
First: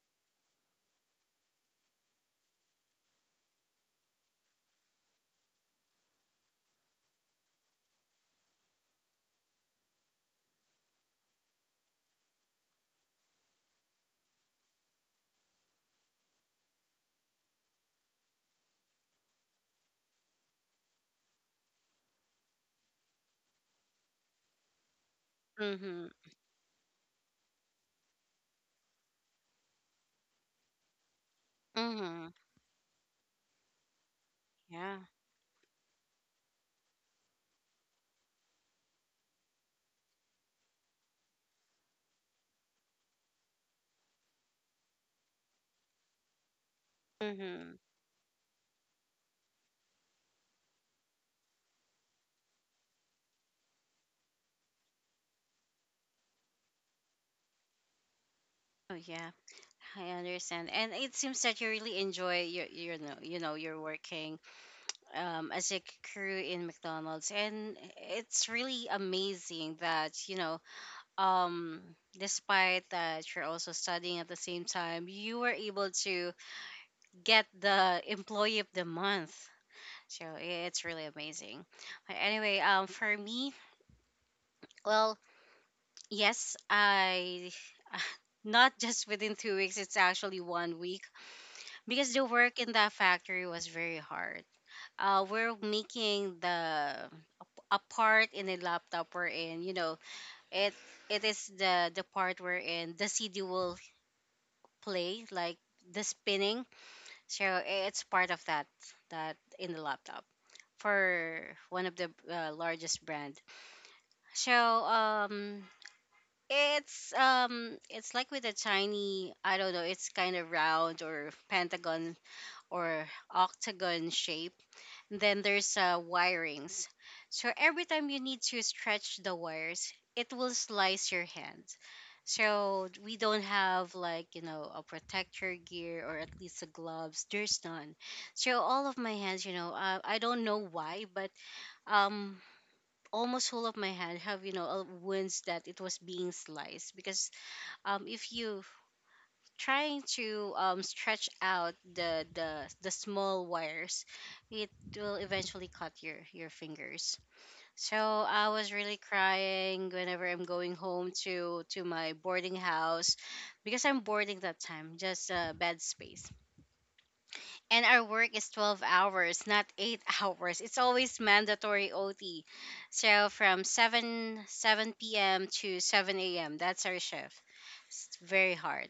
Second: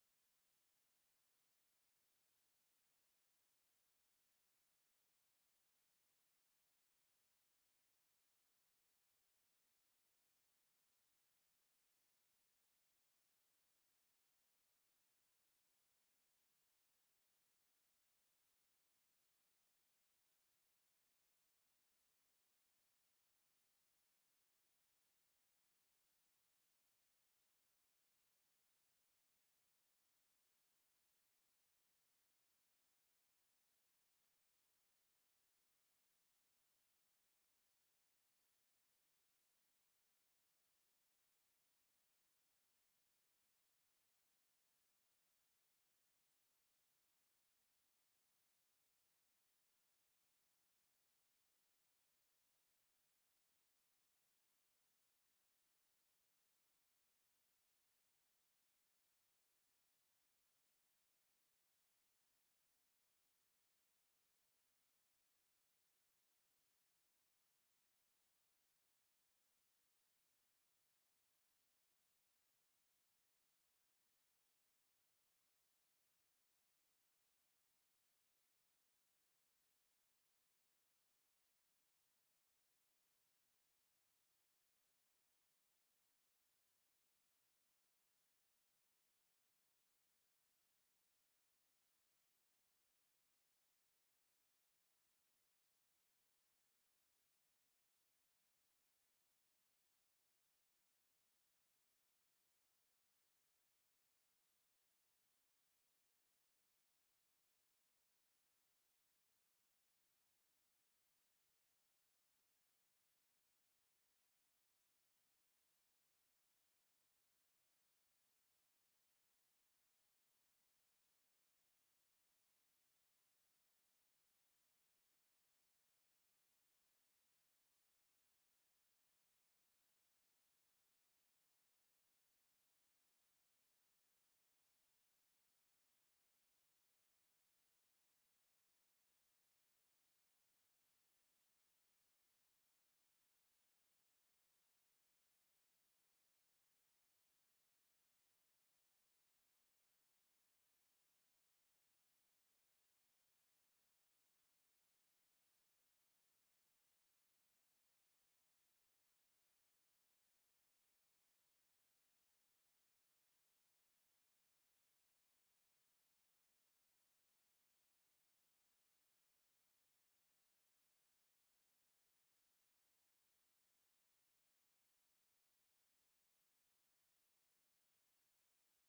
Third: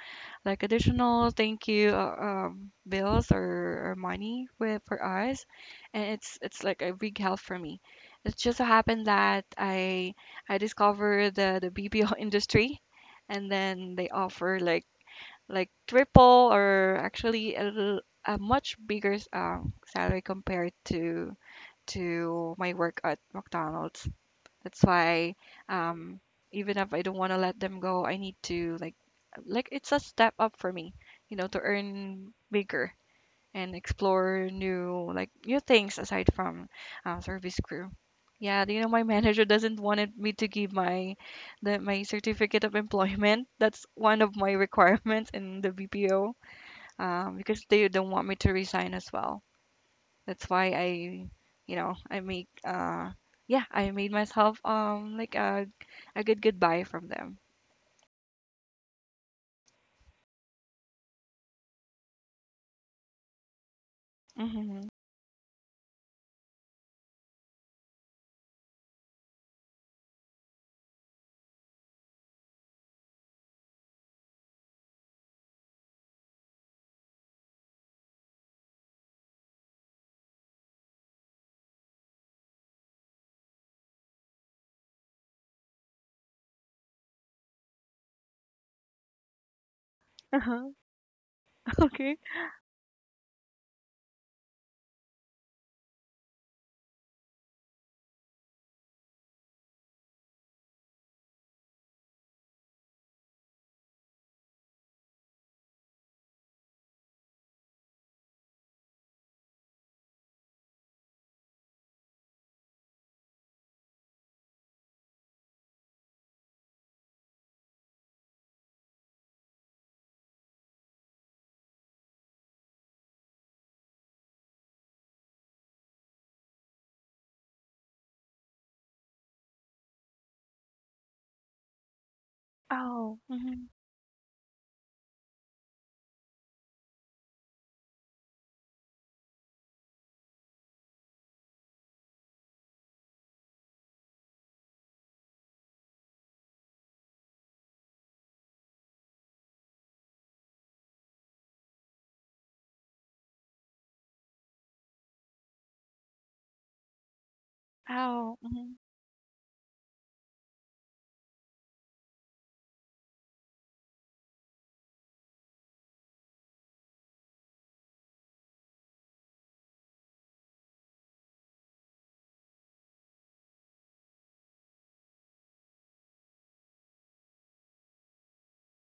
[SPEAKER 2] like additional thank you bills or money with for us, and it's like a big help for me. It just so happened that I discovered the BPO industry, and then they offer like triple or actually a much bigger salary compared to my work at McDonald's. That's why
[SPEAKER 1] Mm-hmm.
[SPEAKER 2] um, even if I don't want to let them go, I need to like it's a step up for me, you know, to
[SPEAKER 1] Mm-hmm.
[SPEAKER 2] earn bigger and explore
[SPEAKER 1] Yeah.
[SPEAKER 2] new like new things aside from service crew. Yeah, you know my manager doesn't wanted me to give my certificate of employment. That's one of my requirements in the BPO, because
[SPEAKER 1] Mm-hmm.
[SPEAKER 2] they don't want me to resign as well. That's why you know, I make yeah I made myself like a good goodbye from them.
[SPEAKER 1] Oh yeah, I understand. And it seems that you really enjoy your, you know, you're working
[SPEAKER 2] Mm-hmm.
[SPEAKER 1] as a crew in McDonald's, and it's really amazing that um despite that you're also studying at the same time, you were able to get the employee of the month. So it's really amazing. But anyway, for me, well, yes, I not just within 2 weeks, it's actually
[SPEAKER 2] Uh-huh.
[SPEAKER 1] 1 week, because
[SPEAKER 2] Okay.
[SPEAKER 1] the work in that factory was very hard. We're making the a part in a laptop we're in, you know, it it is the part we're in the CD will play like the spinning. So it's part of that that in the laptop for one of the largest brand. So um it's like with a tiny, I don't know, it's kind of round or pentagon or octagon shape, then there's wirings. So every time you need to stretch the wires, it will slice your hand. So we
[SPEAKER 2] Oh.
[SPEAKER 1] don't
[SPEAKER 2] Mm-hmm.
[SPEAKER 1] have like, you know, a protector gear or at least a gloves. There's none. So all of my hands, you know, I don't know why, but um almost all of my hand have, you know, wounds that it was being sliced because if you trying to stretch out the small wires, it will eventually cut your fingers. So
[SPEAKER 2] Oh.
[SPEAKER 1] I was
[SPEAKER 2] Mm-hmm.
[SPEAKER 1] really crying whenever I'm going home to my boarding house, because I'm boarding that time, just a bed space. And our work is 12 hours, not 8 hours. It's always mandatory OT. So from 7 7 p.m. to 7 a.m. That's our shift. It's very hard,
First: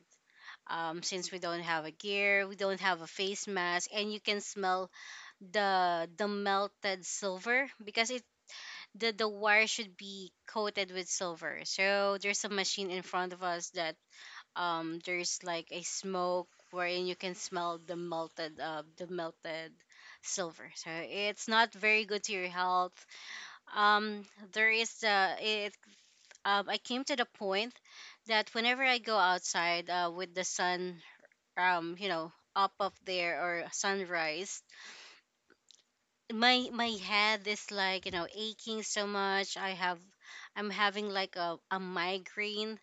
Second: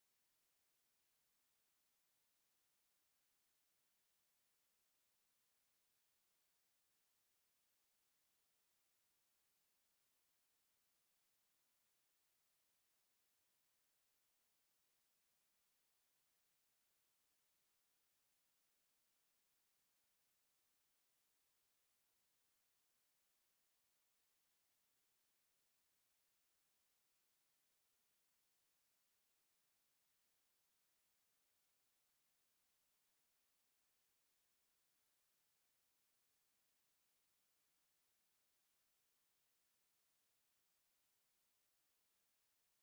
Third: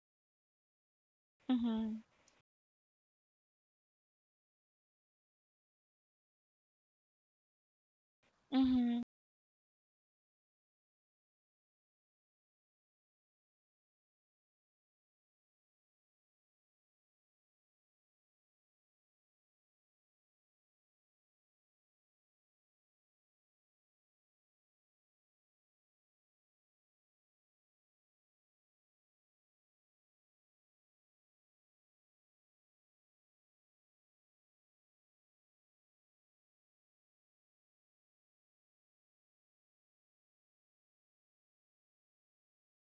[SPEAKER 1] since we don't have a
[SPEAKER 2] Mm-hmm.
[SPEAKER 1] gear, we don't have a face mask, and you can smell the melted silver because it
[SPEAKER 2] Mm-hmm.
[SPEAKER 1] the wire should be coated with silver. So there's a machine in front of us that there's like a smoke wherein you can smell the melted silver. So it's not very good to your health. Um, there is it I came to the point that whenever I go outside, uh, with the sun, you know, up of there or sunrise, my head is like, you know, aching so much. I'm having like a migraine,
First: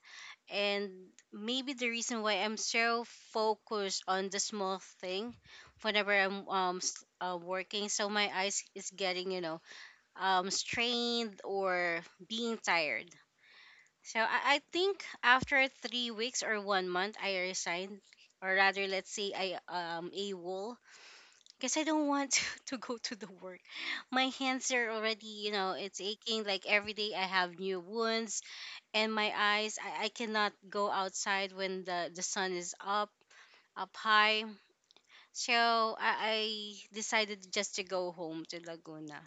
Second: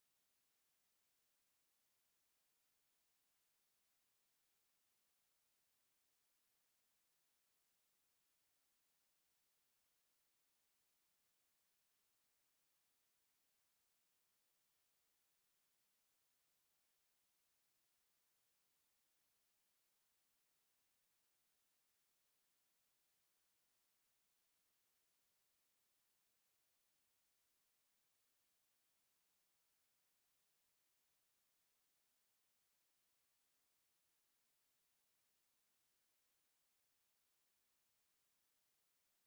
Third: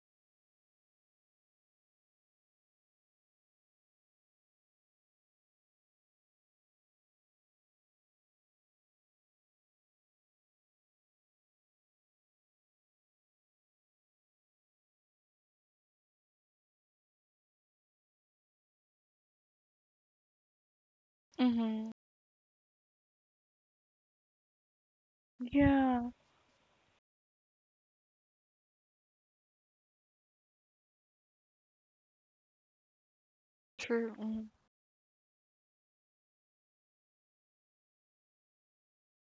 [SPEAKER 1] and maybe the reason why I'm so focused on the small thing whenever I'm working, so my eyes is getting strained or being tired. So I think after 3 weeks or 1 month I resigned, or rather let's say I a because I
[SPEAKER 2] Mm-hmm.
[SPEAKER 1] don't want to, to go to the work. My hands are already, it's
[SPEAKER 2] Yeah,
[SPEAKER 1] aching. Like every day I have new wounds, and my eyes, I cannot go outside when the sun is up,
[SPEAKER 2] true.
[SPEAKER 1] high.
[SPEAKER 2] Mm.
[SPEAKER 1] So I decided just to go home to Laguna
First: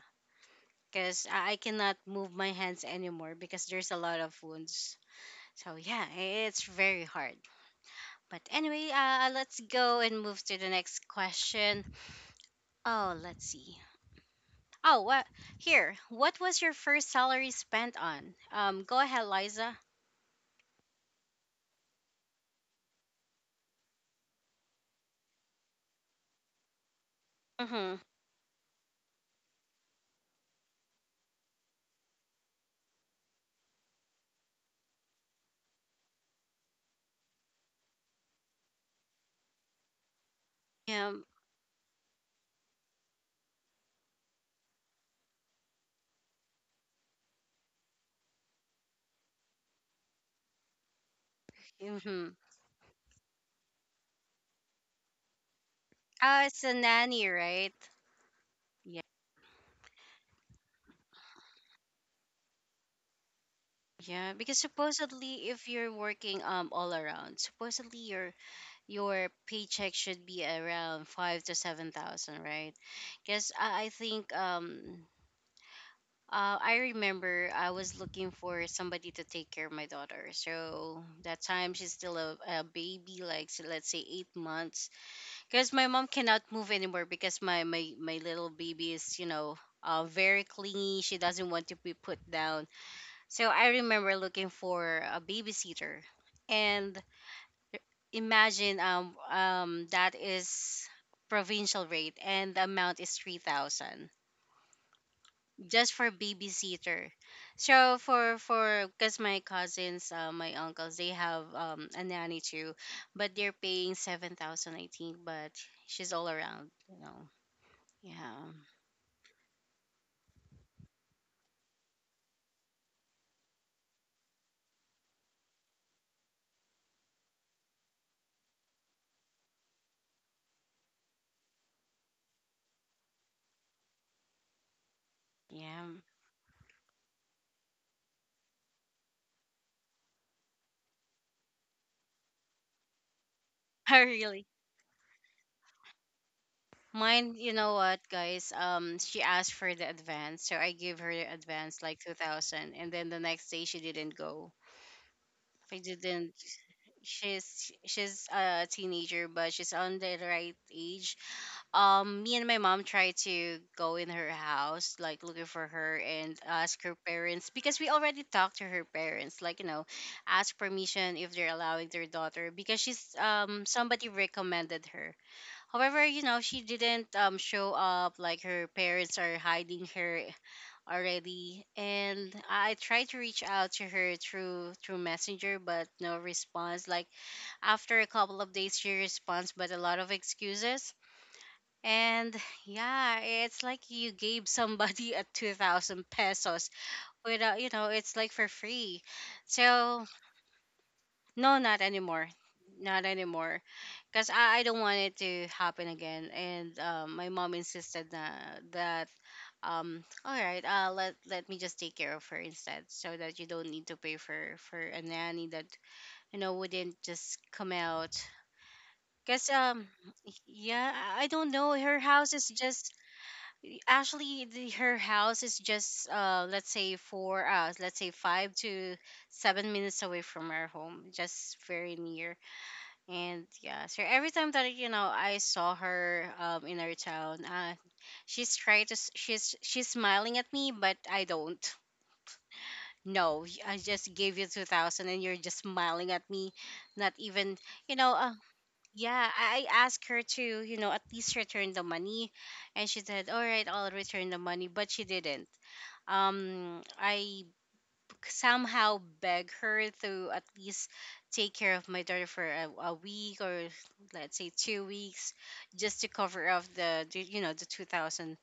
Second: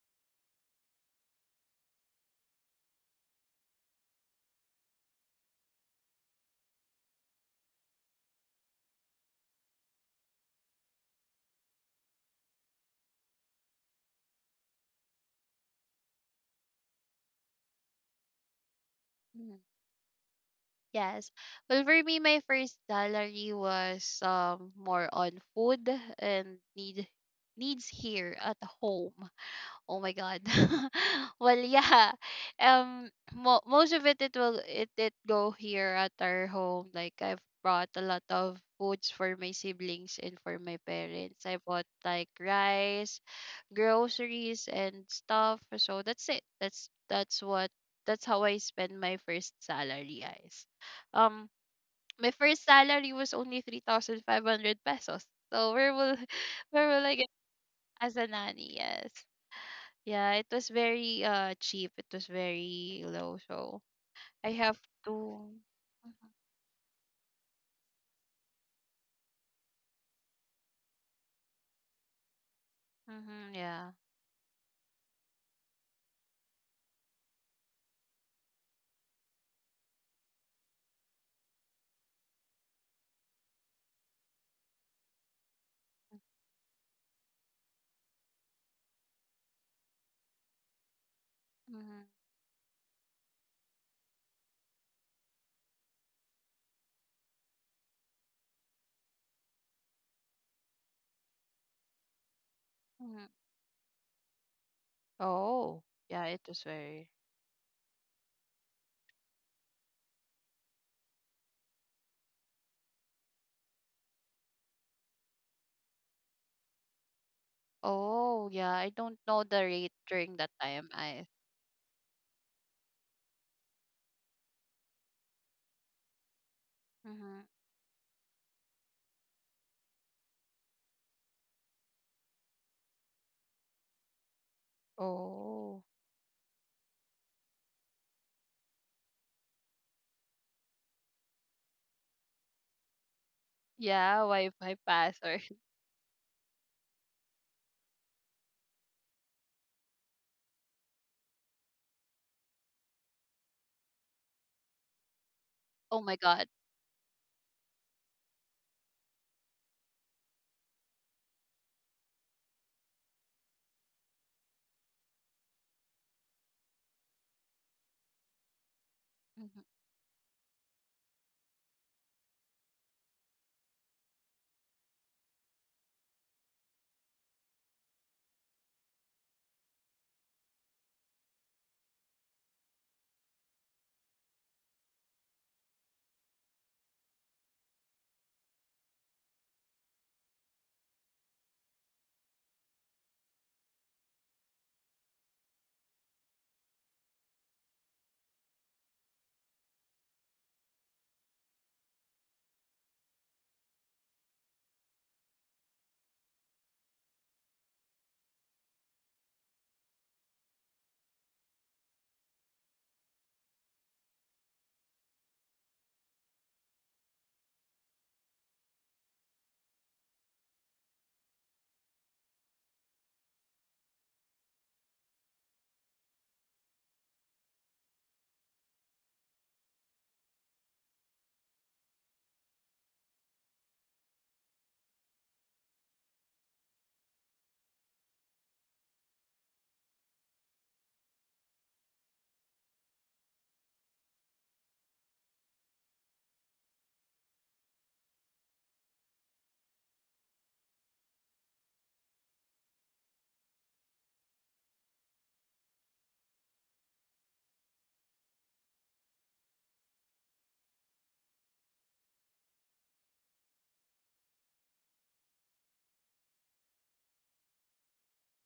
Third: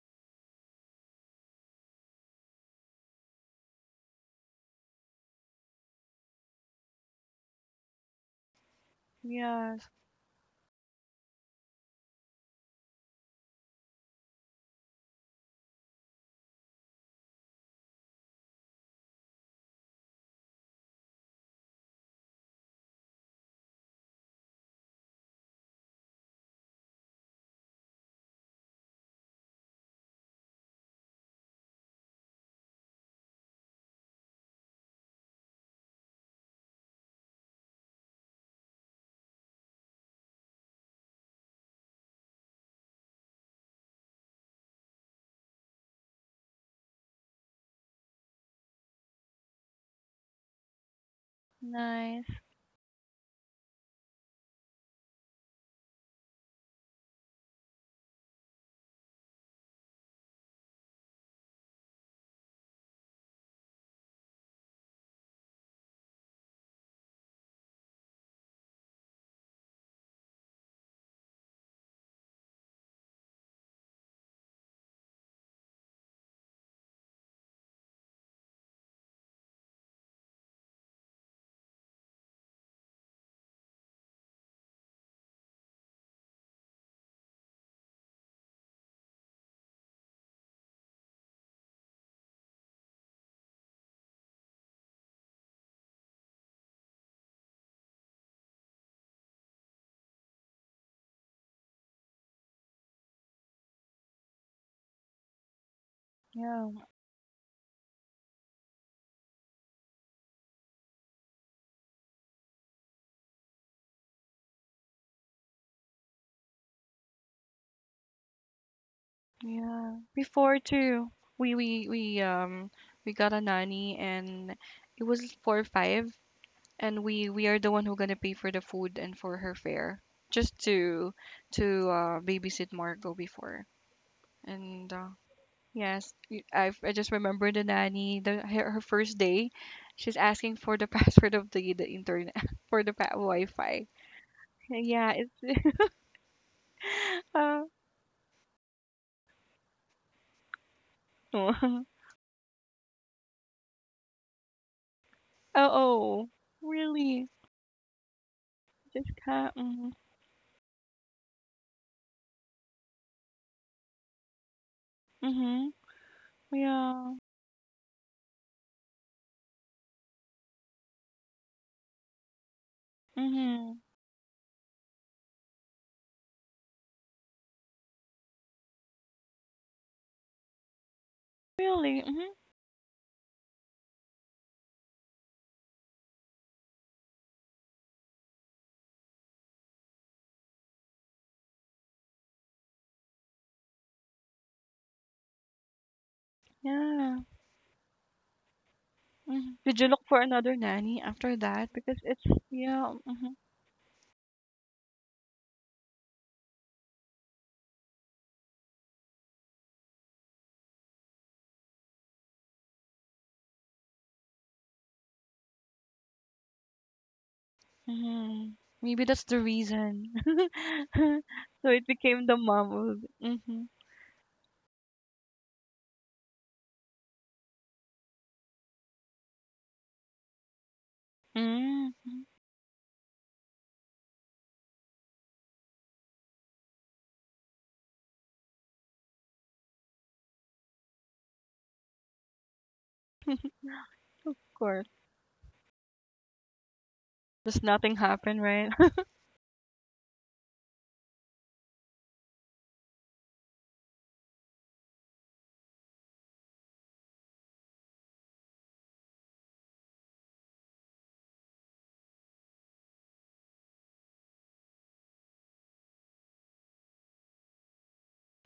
[SPEAKER 1] because I cannot move my hands anymore because there's a lot of wounds. So yeah, it's very hard. But anyway, let's
[SPEAKER 2] Yes,
[SPEAKER 1] go and move to the next question. Oh, let's see. Oh, what here? What was your first salary spent on? Go ahead,
[SPEAKER 3] Mhm.
[SPEAKER 1] Liza.
[SPEAKER 3] Yes. Well, for me, my first salary was more on food and needs
[SPEAKER 1] Mm-hmm.
[SPEAKER 3] here at home. Oh my God. Well, yeah. Mo most of it it will it did go here at our home. Like I've brought a lot of foods for my siblings and for my
[SPEAKER 1] Yeah.
[SPEAKER 3] parents. I bought like rice, groceries, and stuff. So that's it. That's how I spend my first salary, guys. Um, my
[SPEAKER 1] Mm-hmm.
[SPEAKER 2] nice.
[SPEAKER 3] first salary was only 3,500 pesos. So where will
[SPEAKER 1] It's a
[SPEAKER 3] where will I get
[SPEAKER 1] nanny, right?
[SPEAKER 3] as a nanny?
[SPEAKER 1] Yeah.
[SPEAKER 3] Yes. Yeah, it was very cheap. It was very low, so
[SPEAKER 1] Yeah,
[SPEAKER 3] I
[SPEAKER 1] because
[SPEAKER 3] have to.
[SPEAKER 1] supposedly, if you're working all around, supposedly your paycheck should be around five to seven thousand, right?
[SPEAKER 3] Mm-hmm,
[SPEAKER 1] Because
[SPEAKER 3] yeah.
[SPEAKER 1] I think. I remember I was looking for somebody to take care of my daughter. So that time she's still a baby, like, so let's say 8 months, because my mom cannot move anymore because my little baby is, you know, very clingy, she doesn't want to be
[SPEAKER 3] Mm-hmm.
[SPEAKER 1] put down. So I remember looking for a babysitter, and imagine, that is provincial rate, and the amount is
[SPEAKER 3] Hmm.
[SPEAKER 1] 3000,
[SPEAKER 3] Oh,
[SPEAKER 1] just for
[SPEAKER 3] yeah. It was
[SPEAKER 2] Yeah,
[SPEAKER 3] very.
[SPEAKER 1] babysitter. So for because my cousins, my uncles, they have a nanny too, but they're paying 7000, I think, but she's all around, you know? Yeah,
[SPEAKER 3] Oh, yeah. I don't know the rate
[SPEAKER 2] yeah.
[SPEAKER 3] during that
[SPEAKER 2] Before
[SPEAKER 3] time.
[SPEAKER 2] too,
[SPEAKER 3] I.
[SPEAKER 2] we we we um we got a nanny, and it was four five, and
[SPEAKER 3] Mm-hmm.
[SPEAKER 2] we are the one who gonna pay for the food and for her fare, just to babysit Margot before. And
[SPEAKER 3] Oh,
[SPEAKER 1] yeah.
[SPEAKER 2] yes, I just remember the nanny, the her, her first day, she's asking for the password of the internet Wi-Fi.
[SPEAKER 1] I
[SPEAKER 3] yeah.
[SPEAKER 1] really
[SPEAKER 3] Wi-Fi
[SPEAKER 2] Yeah,
[SPEAKER 3] password.
[SPEAKER 2] it's
[SPEAKER 1] mine. You
[SPEAKER 2] uh.
[SPEAKER 1] know what, guys? She asked for the advance, so I gave her the advance, like 2,000, and then the next day she didn't go.
[SPEAKER 2] Oh
[SPEAKER 1] I
[SPEAKER 3] Oh my
[SPEAKER 2] oh,
[SPEAKER 1] didn't.
[SPEAKER 3] God.
[SPEAKER 2] really,
[SPEAKER 1] She's a
[SPEAKER 2] just
[SPEAKER 1] teenager,
[SPEAKER 2] ca
[SPEAKER 1] but she's
[SPEAKER 2] mhm,
[SPEAKER 1] on the right age. Me and my mom tried to go in her house, like looking for
[SPEAKER 2] mhm,
[SPEAKER 1] her and ask her
[SPEAKER 2] yeah,
[SPEAKER 1] parents, because we already talked to her parents, like,
[SPEAKER 3] Hmm.
[SPEAKER 1] you know, ask permission if they're allowing their daughter, because she's,
[SPEAKER 2] mhm,
[SPEAKER 1] somebody recommended her. However, you know, she didn't show up, like, her parents are hiding her already.
[SPEAKER 2] really, mhm,
[SPEAKER 1] And I tried to reach out to her through Messenger, but no response. Like, after a couple of days she responds, but a lot of excuses. And yeah, it's like you gave somebody a 2000 pesos
[SPEAKER 2] yeah,
[SPEAKER 1] without, you know, it's like for free.
[SPEAKER 2] mhm. Did you look
[SPEAKER 1] So
[SPEAKER 2] for another nanny after
[SPEAKER 1] no,
[SPEAKER 2] that?
[SPEAKER 1] not
[SPEAKER 2] Because it's
[SPEAKER 1] anymore.
[SPEAKER 2] yeah,
[SPEAKER 1] Not
[SPEAKER 2] mhm,
[SPEAKER 1] anymore. Because I don't want it to happen again. And my mom insisted that, all right, let me just take care of her instead, so that you don't need to pay for a nanny that, you know, wouldn't just come out.
[SPEAKER 2] mhm. Maybe that's the
[SPEAKER 1] Because,
[SPEAKER 2] reason.
[SPEAKER 1] yeah, I don't
[SPEAKER 2] So
[SPEAKER 1] know.
[SPEAKER 2] it
[SPEAKER 1] Her
[SPEAKER 2] became
[SPEAKER 1] house
[SPEAKER 2] the
[SPEAKER 1] is
[SPEAKER 2] mom
[SPEAKER 1] just,
[SPEAKER 2] of mhm,
[SPEAKER 1] Actually, the, her house is just, let's say four, let's say 5 to 7 minutes away from our home, just
[SPEAKER 2] mm,
[SPEAKER 1] very
[SPEAKER 2] of
[SPEAKER 1] near. And yeah, so every time that, you know, I saw her in our town, she's trying to she's smiling at me, but I don't. No, I just gave you two
[SPEAKER 2] course.
[SPEAKER 1] thousand, and you're just smiling at me. Not even,
[SPEAKER 2] Just nothing
[SPEAKER 1] you know.
[SPEAKER 2] happened, right?
[SPEAKER 1] Yeah, I asked her to, you know, at least return the money, and she said, "All right, I'll return the money," but she didn't. I somehow beg her to at least take care of my daughter for a week, or let's say 2 weeks, just to cover up the you know, the 2000,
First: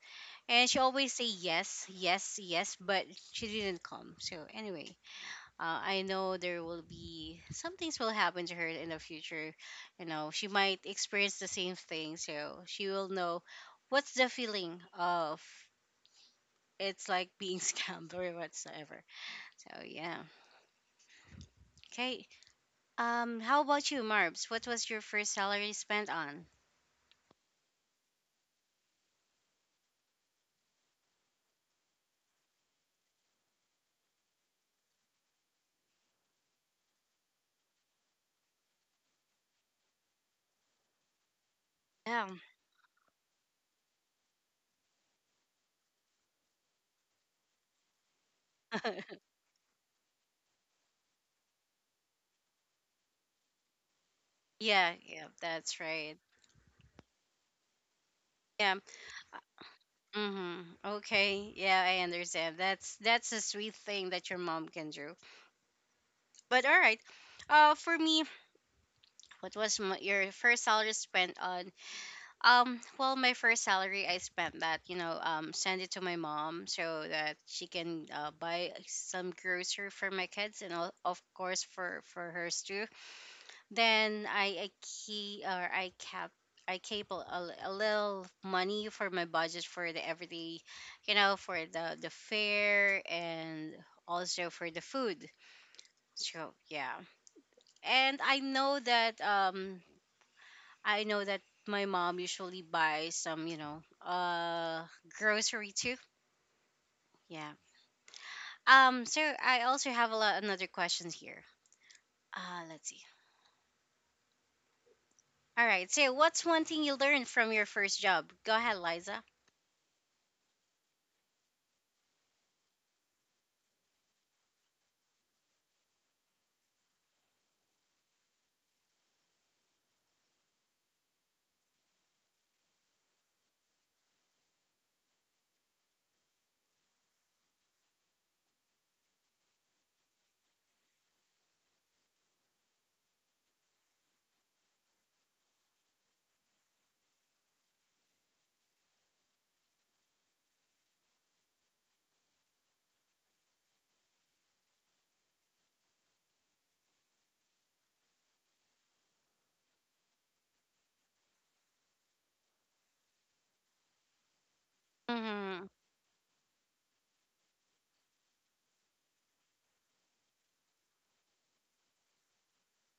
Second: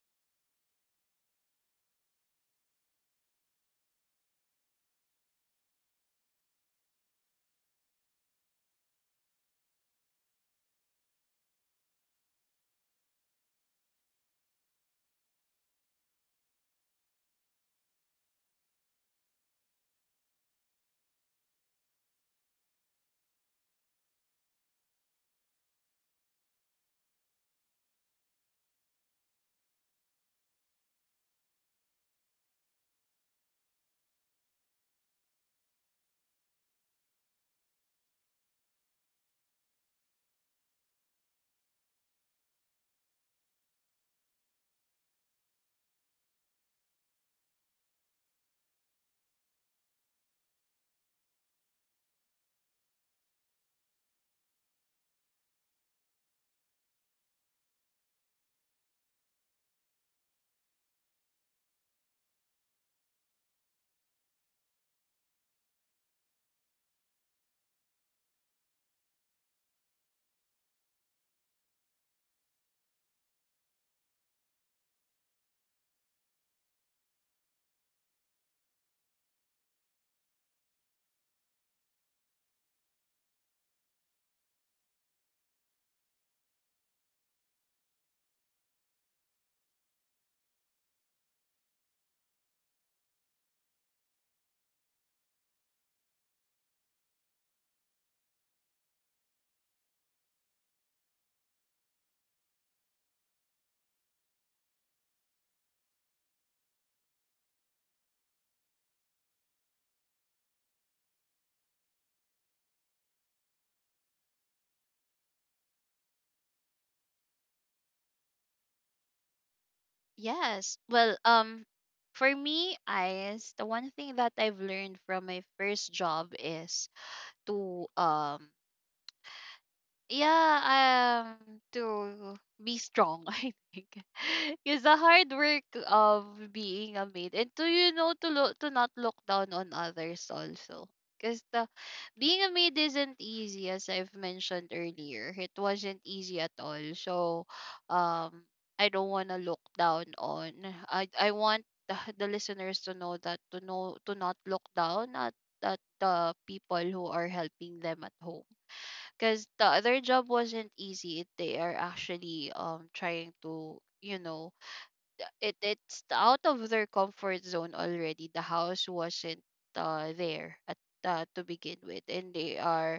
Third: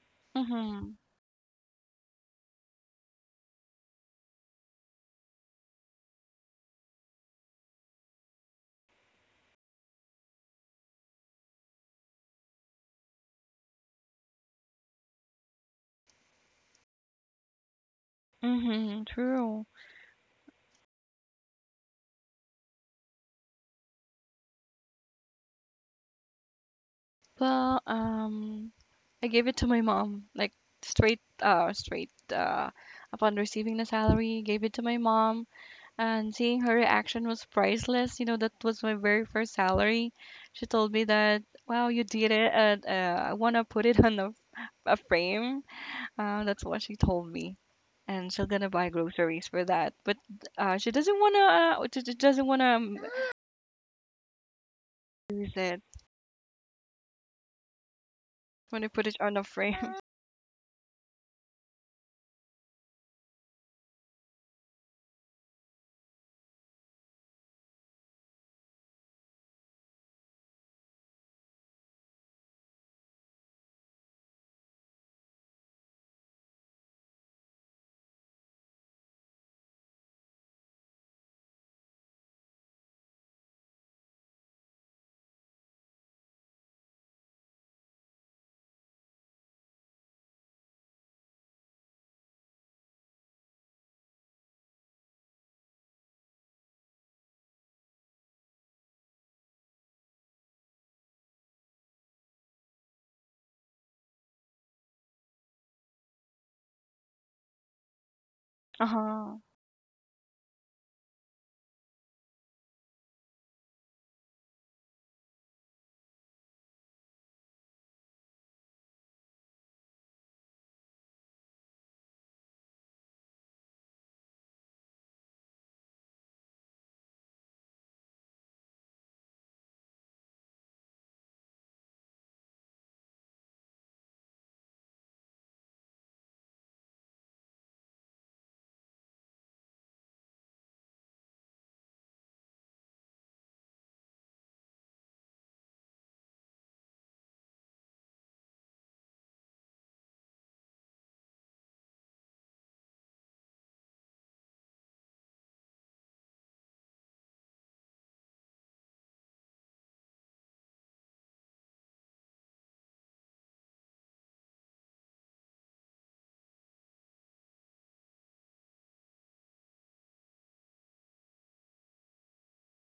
[SPEAKER 1] and she
[SPEAKER 2] Mhm,
[SPEAKER 1] always say yes, yes, yes, but she didn't come. So anyway, I know there will be some things will happen to her in the future. You know, she might experience the same thing, so she will know what's the feeling of, it's like being scammed or whatsoever.
[SPEAKER 2] mhm, true.
[SPEAKER 1] So yeah. Okay. How about you, Marbs? What was your first salary spent on?
[SPEAKER 2] Well, I gave it to my mom, like straight, upon receiving the salary, gave it to my mom, and seeing her reaction was priceless. You know, that was my very first salary. She told me that, wow, you
[SPEAKER 1] Yeah.
[SPEAKER 2] did it, and I wanna put it on a frame. That's what she told me. And she's gonna buy groceries for that, but she doesn't wanna
[SPEAKER 1] Yeah, yeah,
[SPEAKER 2] use
[SPEAKER 1] that's
[SPEAKER 2] it.
[SPEAKER 1] right. Yeah.
[SPEAKER 2] Wanna put it on a frame.
[SPEAKER 1] Mm-hmm. Okay. Yeah, I understand. That's a sweet thing that your mom can do. But all right. For me, what was your first salary spent on? Well, my first salary, I spent that, you know, send it to my mom, so that she can, buy some grocery for my kids and all, of course for hers too. Then I key, or I cap, I cable a, a little money for my budget for the everyday, you know, for the fare and also for the food. So yeah, and I know that I know that my mom usually buys some, you know, grocery too. Yeah. Um, so
[SPEAKER 2] Uh-huh.
[SPEAKER 1] I also have a lot another questions here. Let's see. All right. So what's one thing you learned from your first job? Go ahead, Liza.
[SPEAKER 3] Yes. Well, for me, I the one thing that I've learned from my first job is to yeah, to be strong, I think, it's the hard work of being a maid, and to you know to look to not look down on others also, because the being a maid isn't easy, as I've mentioned earlier. It wasn't easy at all. So, um, I don't want to look down on. I want the listeners to know to not look down at the people who are helping them at home, because the other job wasn't easy. They are actually trying to it
[SPEAKER 1] Mm-hmm.
[SPEAKER 3] it's out of their comfort zone already. The house wasn't there at to begin with, and they are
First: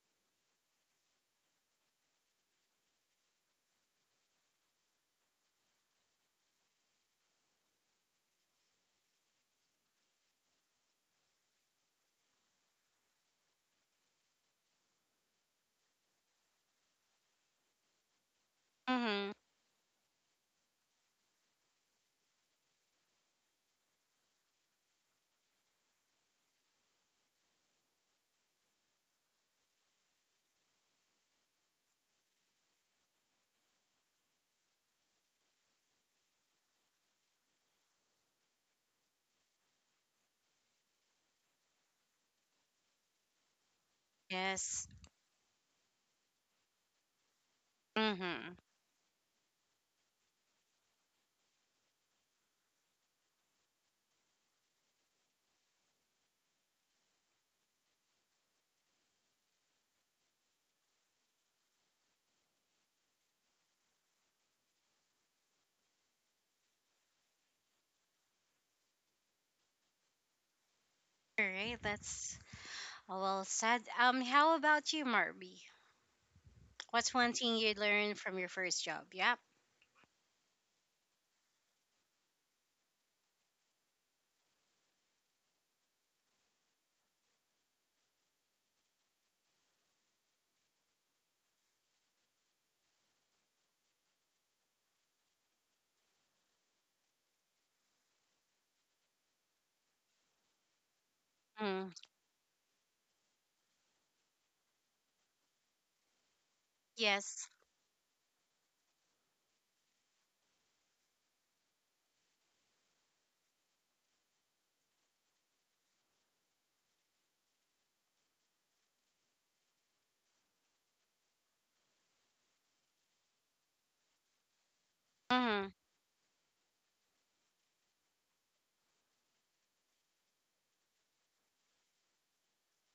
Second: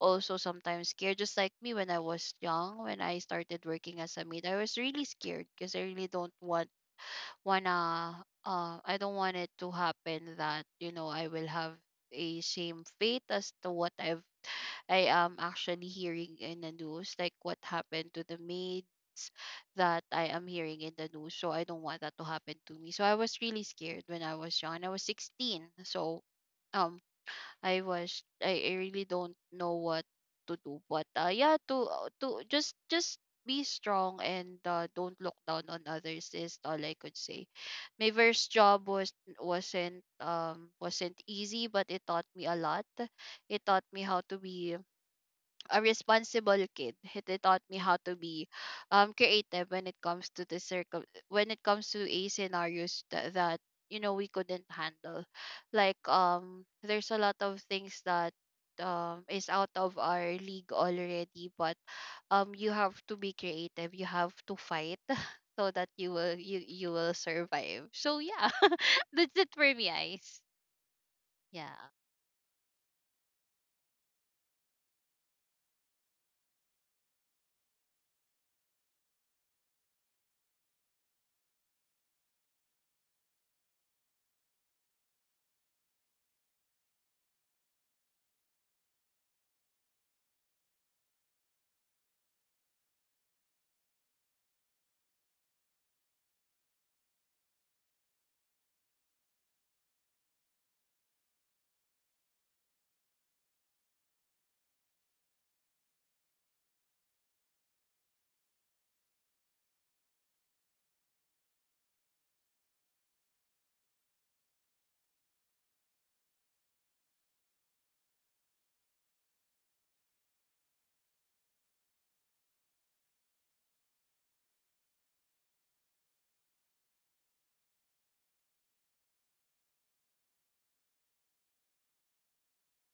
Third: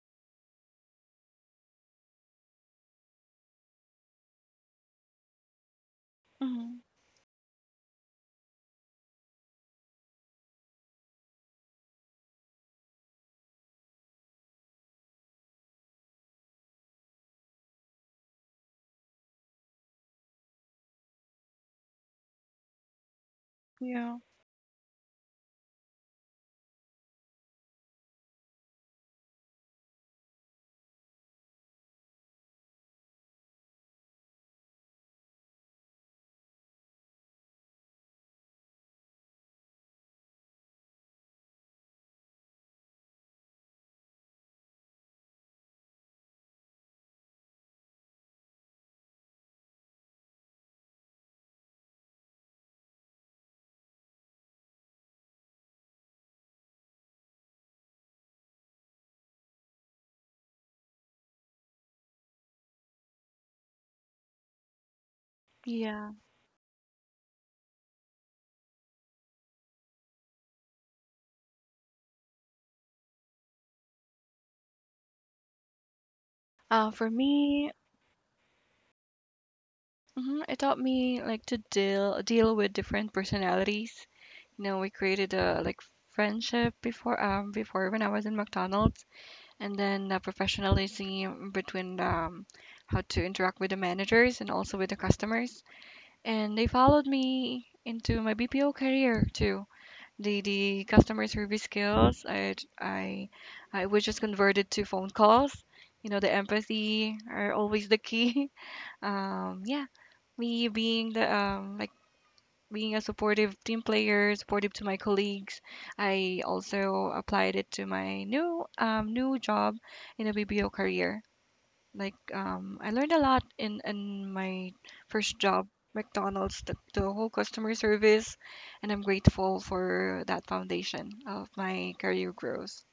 [SPEAKER 3] also sometimes scared. Just like me when I was young, when I started working as a maid, I was really scared because I really don't want
[SPEAKER 2] hmm
[SPEAKER 3] wanna I don't want it to happen that you know I will have a same fate as to what I've I am actually hearing in the news, like what happened to the maids
[SPEAKER 1] Mm-hmm.
[SPEAKER 3] that I am hearing in the news. So I don't want that to happen to me. So I was really scared
[SPEAKER 2] Yeah.
[SPEAKER 3] when I was young. I was 16. So um I really don't know what to do. But yeah, to just be strong and don't look down on others is all I could say. My first job wasn't easy, but it taught me a lot. It taught me how to be
[SPEAKER 1] Yes.
[SPEAKER 3] a responsible kid. He They taught me how to be
[SPEAKER 1] Mm-hmm.
[SPEAKER 3] creative when it comes to the circle when it comes to a scenarios that you know we couldn't handle. Like there's a lot of things that is out of our league already, but you have to be creative. You have to fight so that
[SPEAKER 2] Yeah.
[SPEAKER 3] you will survive. So yeah, that's it for me, Ice.
[SPEAKER 1] All right.
[SPEAKER 3] Yeah.
[SPEAKER 1] That's well said. How about you, Marby?
[SPEAKER 2] For
[SPEAKER 1] What's one thing
[SPEAKER 2] me,
[SPEAKER 1] you learned from your first job? Yep.
[SPEAKER 2] mhm, it taught me like to deal with different personalities. You know, we created a like friendship before before when I was in McDonald's, and then the professionalism between how to interact with the managers and also with the customers. And they followed me into my BPO career too. The customer service
[SPEAKER 1] Mm.
[SPEAKER 2] skills I I was just converted to phone calls. You know, the empathy
[SPEAKER 1] Yes.
[SPEAKER 2] are always the key, um, yeah, me being the like being a supportive team player, supportive to my colleagues. I also applied it to my new new job in a bbo career. Like, I learned a lot in my first job
[SPEAKER 1] Mm-hmm.
[SPEAKER 2] McDonald's, the whole customer service, and I'm grateful for that foundation of my career growth.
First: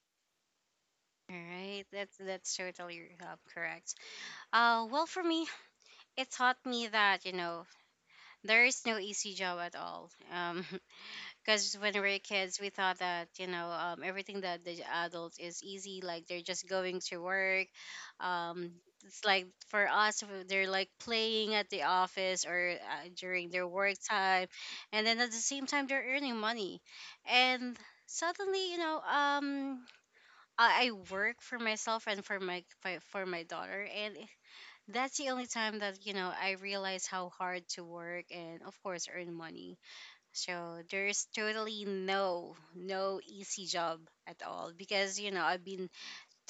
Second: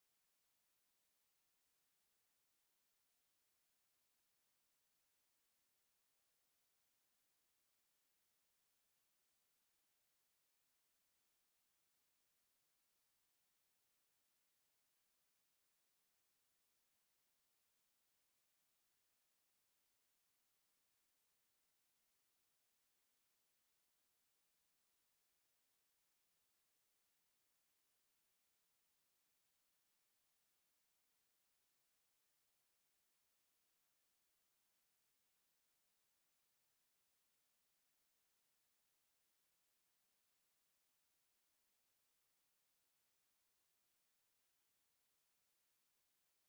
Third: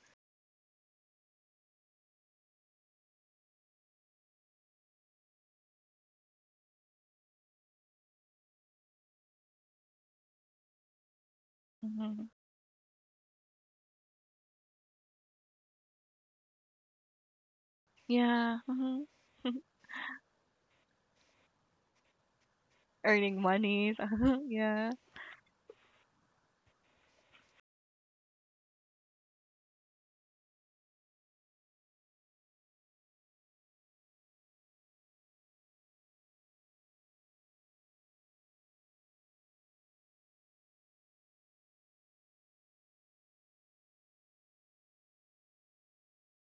[SPEAKER 1] All right. That's totally, correct. Well, for me, it taught me that, you know, there is no easy job at all. Because when we were
[SPEAKER 2] Hmm
[SPEAKER 1] kids, we thought that, you know, everything that the adults is easy, like they're just going to work,
[SPEAKER 2] yeah.
[SPEAKER 1] um,
[SPEAKER 2] hmm
[SPEAKER 1] it's like for us, they're like playing at the office or,
[SPEAKER 2] earning
[SPEAKER 1] during their work
[SPEAKER 2] monies.
[SPEAKER 1] time,
[SPEAKER 2] Yeah,
[SPEAKER 1] and then at the same time they're earning money. And suddenly, you know, I work for myself and for my, for my daughter, and that's the only time that, you know, I realize how hard to work and of course earn money. So there's totally no easy job at all, because, you know, I've been,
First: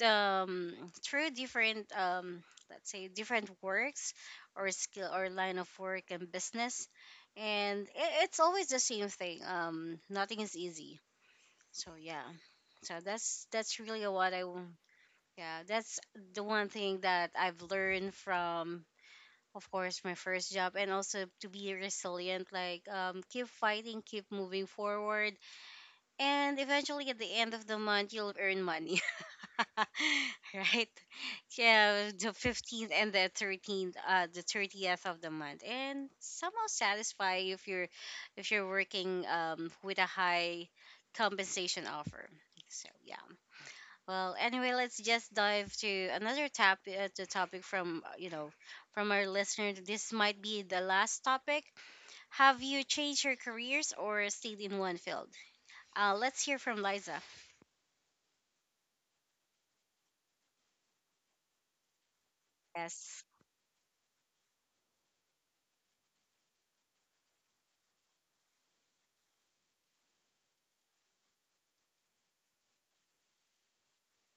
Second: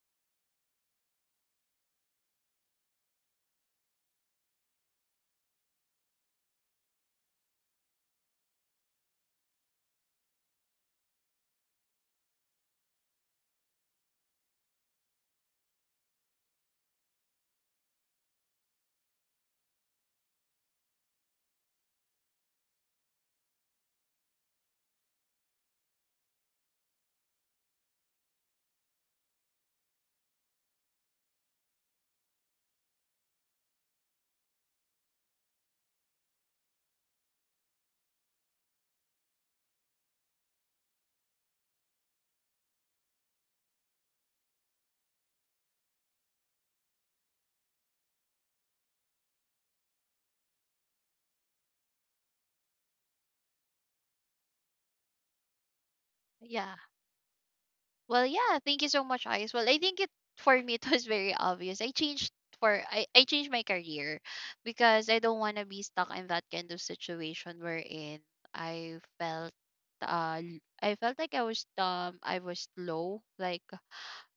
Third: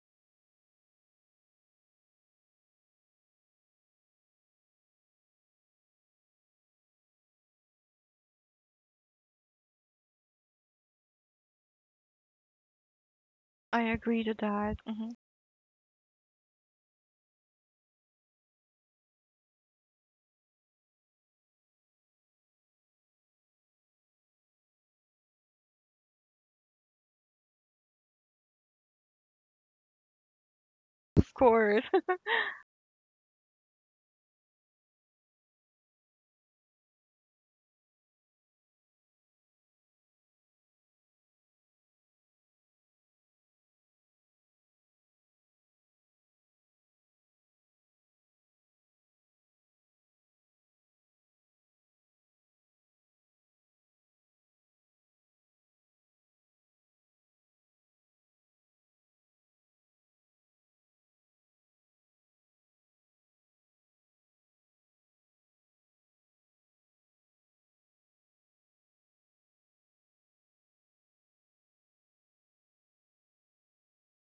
[SPEAKER 1] um, through different, um, let's say different works or skill or line of work and business, and it's always the same thing, um, nothing is easy. So yeah. So that's
[SPEAKER 2] I
[SPEAKER 1] really
[SPEAKER 2] agree
[SPEAKER 1] what
[SPEAKER 2] to
[SPEAKER 1] I w-
[SPEAKER 2] that. Hmm
[SPEAKER 1] yeah, that's the one thing that I've learned from, of course, my first job. And also to be resilient, like, keep fighting, keep moving forward, and eventually at the end of the month you'll earn money. Right?
[SPEAKER 2] of course.
[SPEAKER 1] Yeah, the 15th and the 13th, the 30th of the month, and somehow satisfy if you're, if you're working, with a high compensation offer. So yeah. Well, anyway, let's just dive to another tap to topic from, you know, from our listener. This might be the last topic. Have you changed your careers or stayed in one field? Let's hear
[SPEAKER 3] Yeah.
[SPEAKER 1] from Liza.
[SPEAKER 3] Well, yeah, thank you so much, Ice. Well, I think it for me it was very obvious.
[SPEAKER 1] Yes.
[SPEAKER 3] I changed my career because I don't want to be stuck in that kind of situation wherein I felt I felt like I was low, like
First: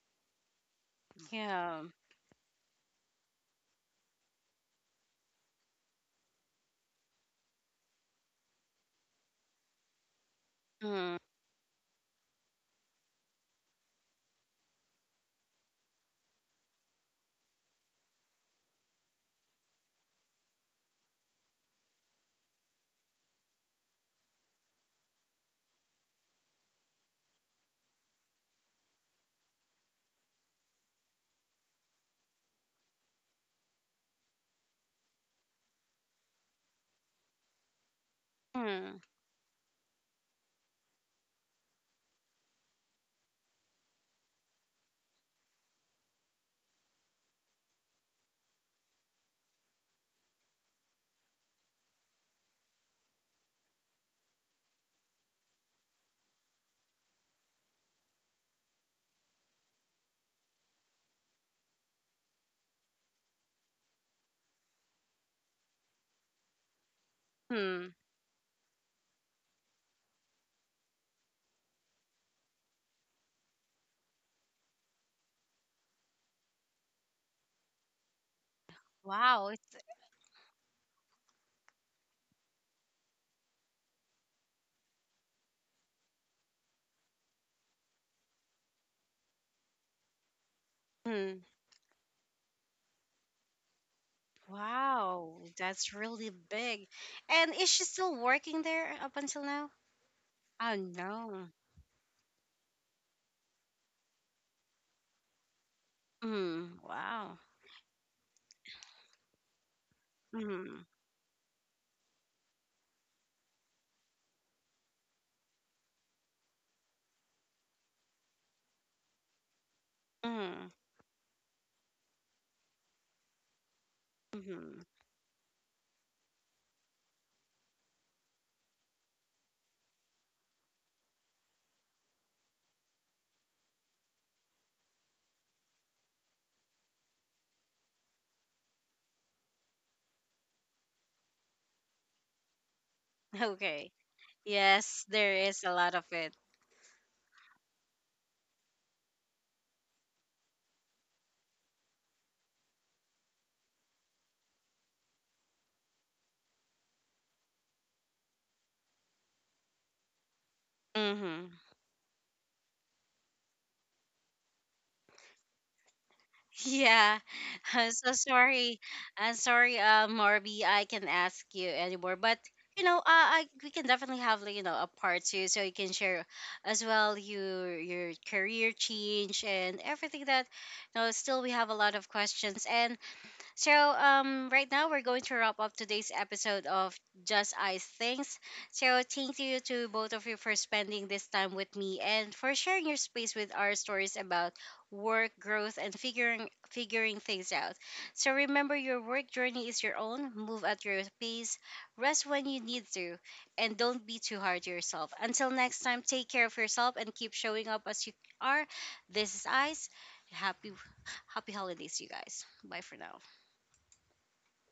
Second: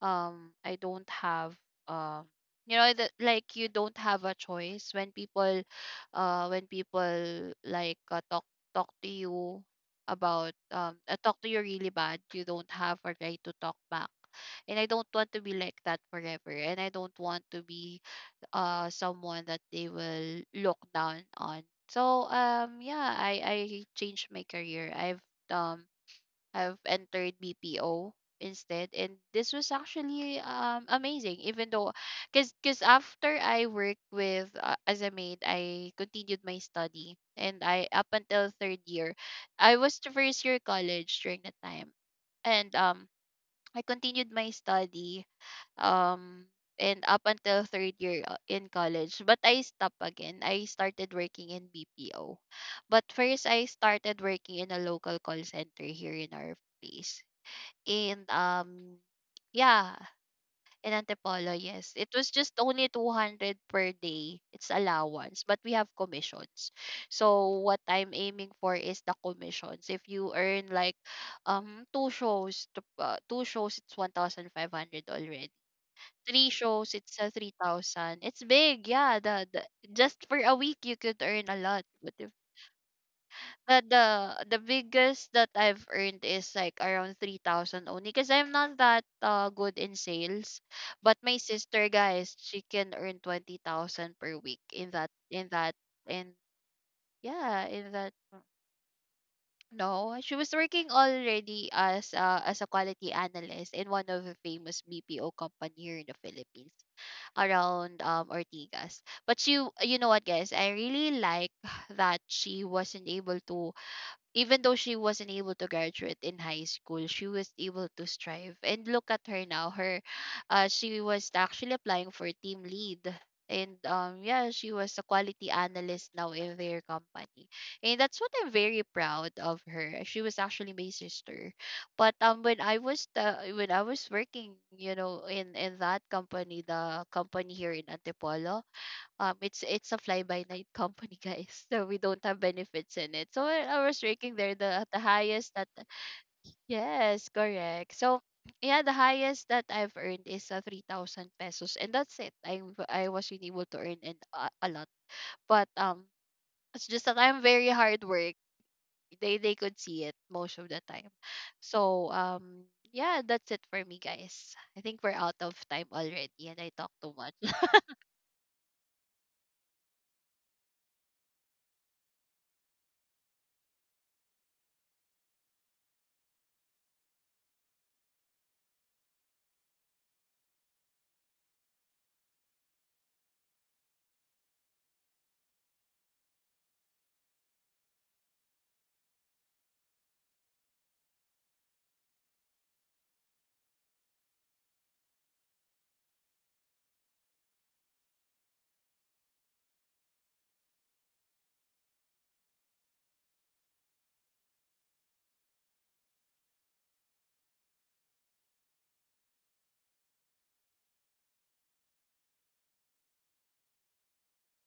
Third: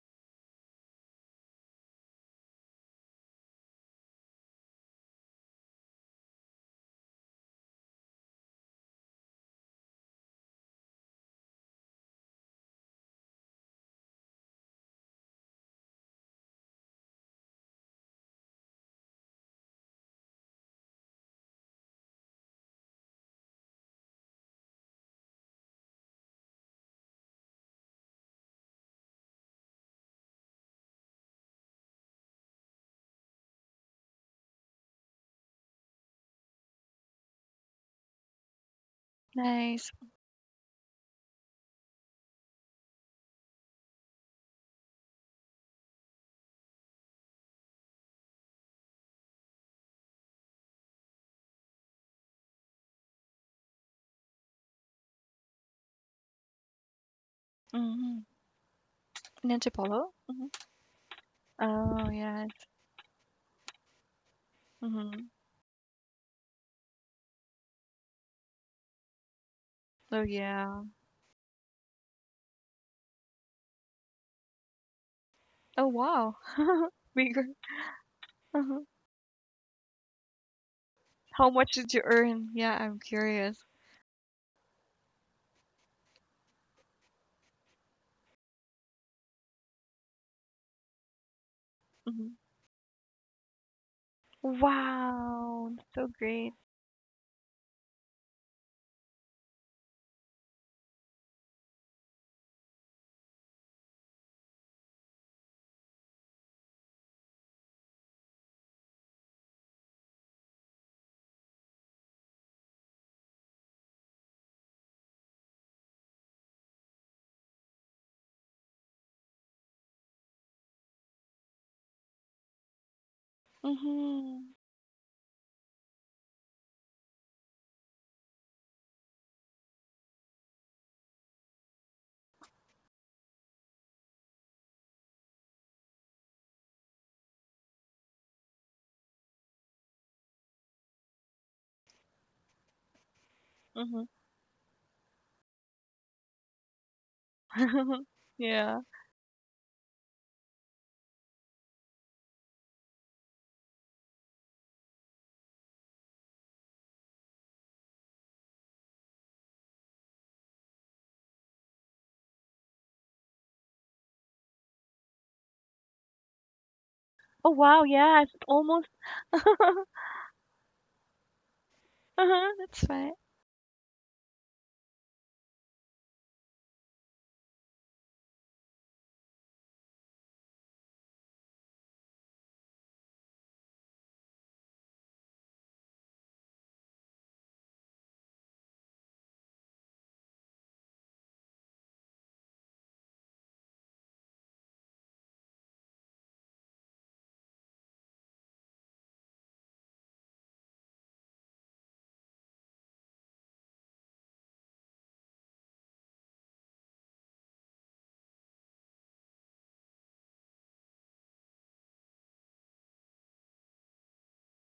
[SPEAKER 3] I don't have
[SPEAKER 1] Yeah.
[SPEAKER 3] um you know, that like you don't have a choice when people like talk to you about
[SPEAKER 1] Hmm.
[SPEAKER 3] talk to you really bad, you don't have a right to talk back. And I don't want to be like that forever, and I don't want to be someone that they will look down on. So yeah, I changed my career. Um I've entered BPO instead, and this was actually amazing, even though cuz after I worked with as a maid, I continued my study and I up until third
[SPEAKER 1] Hmm.
[SPEAKER 3] year I
[SPEAKER 2] Nice.
[SPEAKER 3] was to first year college during that time. And I continued my study um and up until third year in college, but I stopped again. I started working in BPO, but first I started working in a local call center here in our place.
[SPEAKER 2] Mhm.
[SPEAKER 3] And
[SPEAKER 2] In
[SPEAKER 3] yeah,
[SPEAKER 2] Antipolo? Mhm.
[SPEAKER 3] in Antipolo, yes, it
[SPEAKER 2] Oh,
[SPEAKER 3] was just
[SPEAKER 2] yes.
[SPEAKER 3] only 200 per day. It's
[SPEAKER 2] Mhm.
[SPEAKER 3] allowance, but we have commissions. So what
[SPEAKER 1] Hmm.
[SPEAKER 3] I'm aiming for is the commissions. If
[SPEAKER 2] Oh,
[SPEAKER 3] you earn
[SPEAKER 2] yeah.
[SPEAKER 3] like two shows, it's 1500 already.
[SPEAKER 2] Oh, wow.
[SPEAKER 3] Three shows, it's a
[SPEAKER 2] Bigger.
[SPEAKER 3] 3000. It's big.
[SPEAKER 2] Mhm.
[SPEAKER 3] Yeah,
[SPEAKER 1] Wow.
[SPEAKER 3] the
[SPEAKER 1] It's,
[SPEAKER 3] just for a week you could earn
[SPEAKER 2] How
[SPEAKER 3] a
[SPEAKER 2] much
[SPEAKER 3] lot.
[SPEAKER 2] did you
[SPEAKER 3] But if
[SPEAKER 2] earn? Yeah, I'm curious.
[SPEAKER 3] the the, the biggest that I've earned is like around 3000 only, because I'm not that good in sales. But my
[SPEAKER 1] hmm.
[SPEAKER 3] sister, guys,
[SPEAKER 2] Hmm
[SPEAKER 3] she can earn 20,000 per week in that
[SPEAKER 1] Wow.
[SPEAKER 3] in that
[SPEAKER 2] Wow,
[SPEAKER 1] That's
[SPEAKER 2] so
[SPEAKER 1] really
[SPEAKER 3] in
[SPEAKER 2] great.
[SPEAKER 1] big. And
[SPEAKER 3] Yeah,
[SPEAKER 1] is she
[SPEAKER 3] in that.
[SPEAKER 1] still working there up until now?
[SPEAKER 3] No, she was
[SPEAKER 1] Oh
[SPEAKER 3] working
[SPEAKER 1] no.
[SPEAKER 3] already as a quality analyst in one of the famous BPO company here in the Philippines
[SPEAKER 1] Hmm. Wow.
[SPEAKER 3] around Ortigas. But she, you know what, guys, I
[SPEAKER 1] Hmm.
[SPEAKER 3] really like that she wasn't able to even though she wasn't able to graduate in high school, she was able to strive. And look at her now.
[SPEAKER 1] Hmm.
[SPEAKER 3] She was actually applying for team lead. And yeah,
[SPEAKER 2] Hmm
[SPEAKER 3] she
[SPEAKER 1] Hmm.
[SPEAKER 3] was a quality analyst now in their company. And that's what I'm very proud of her. She was actually my sister. But when when I was working, you know, in that company, the company here in Antipolo, it's a fly by night company, guys. So we don't have benefits in it, so I
[SPEAKER 1] Okay.
[SPEAKER 3] was
[SPEAKER 2] hmm
[SPEAKER 3] ranking there the
[SPEAKER 1] Yes, there
[SPEAKER 3] highest
[SPEAKER 1] is
[SPEAKER 3] that
[SPEAKER 1] a lot of it.
[SPEAKER 3] yes, correct. So
[SPEAKER 2] Yeah.
[SPEAKER 3] yeah, the highest that I've earned is 3000 pesos, and that's it. I wasn't able to earn and a lot. But it's just that I'm very hard work. They could see it most of the time.
[SPEAKER 1] Mm-hmm.
[SPEAKER 3] So yeah, that's it for me, guys. I think we're out of time already, and I talked too
[SPEAKER 1] Yeah,
[SPEAKER 3] much.
[SPEAKER 2] Oh, wow.
[SPEAKER 1] I'm so
[SPEAKER 2] Yes.
[SPEAKER 1] sorry.
[SPEAKER 2] Almost.
[SPEAKER 1] I'm sorry, Morby. I can ask you anymore, but
[SPEAKER 2] Uh-huh. That's
[SPEAKER 1] you know,
[SPEAKER 2] fine.
[SPEAKER 1] I, we can definitely have, like, you know, a part two, so you can share as well your career change and everything that. You know, still we have a lot of questions, and so, right now we're going to wrap up today's episode of Just Ice Things. So, thank you to both of you for spending this time with me and for sharing your space with our stories about work, growth, and figuring things out. So, remember, your work journey is your own. Move at your pace, rest when you need to, and don't be too hard to yourself. Until next time, take care of yourself and keep showing up as you are. This is Ice. Happy Happy holidays, you guys. Bye for now.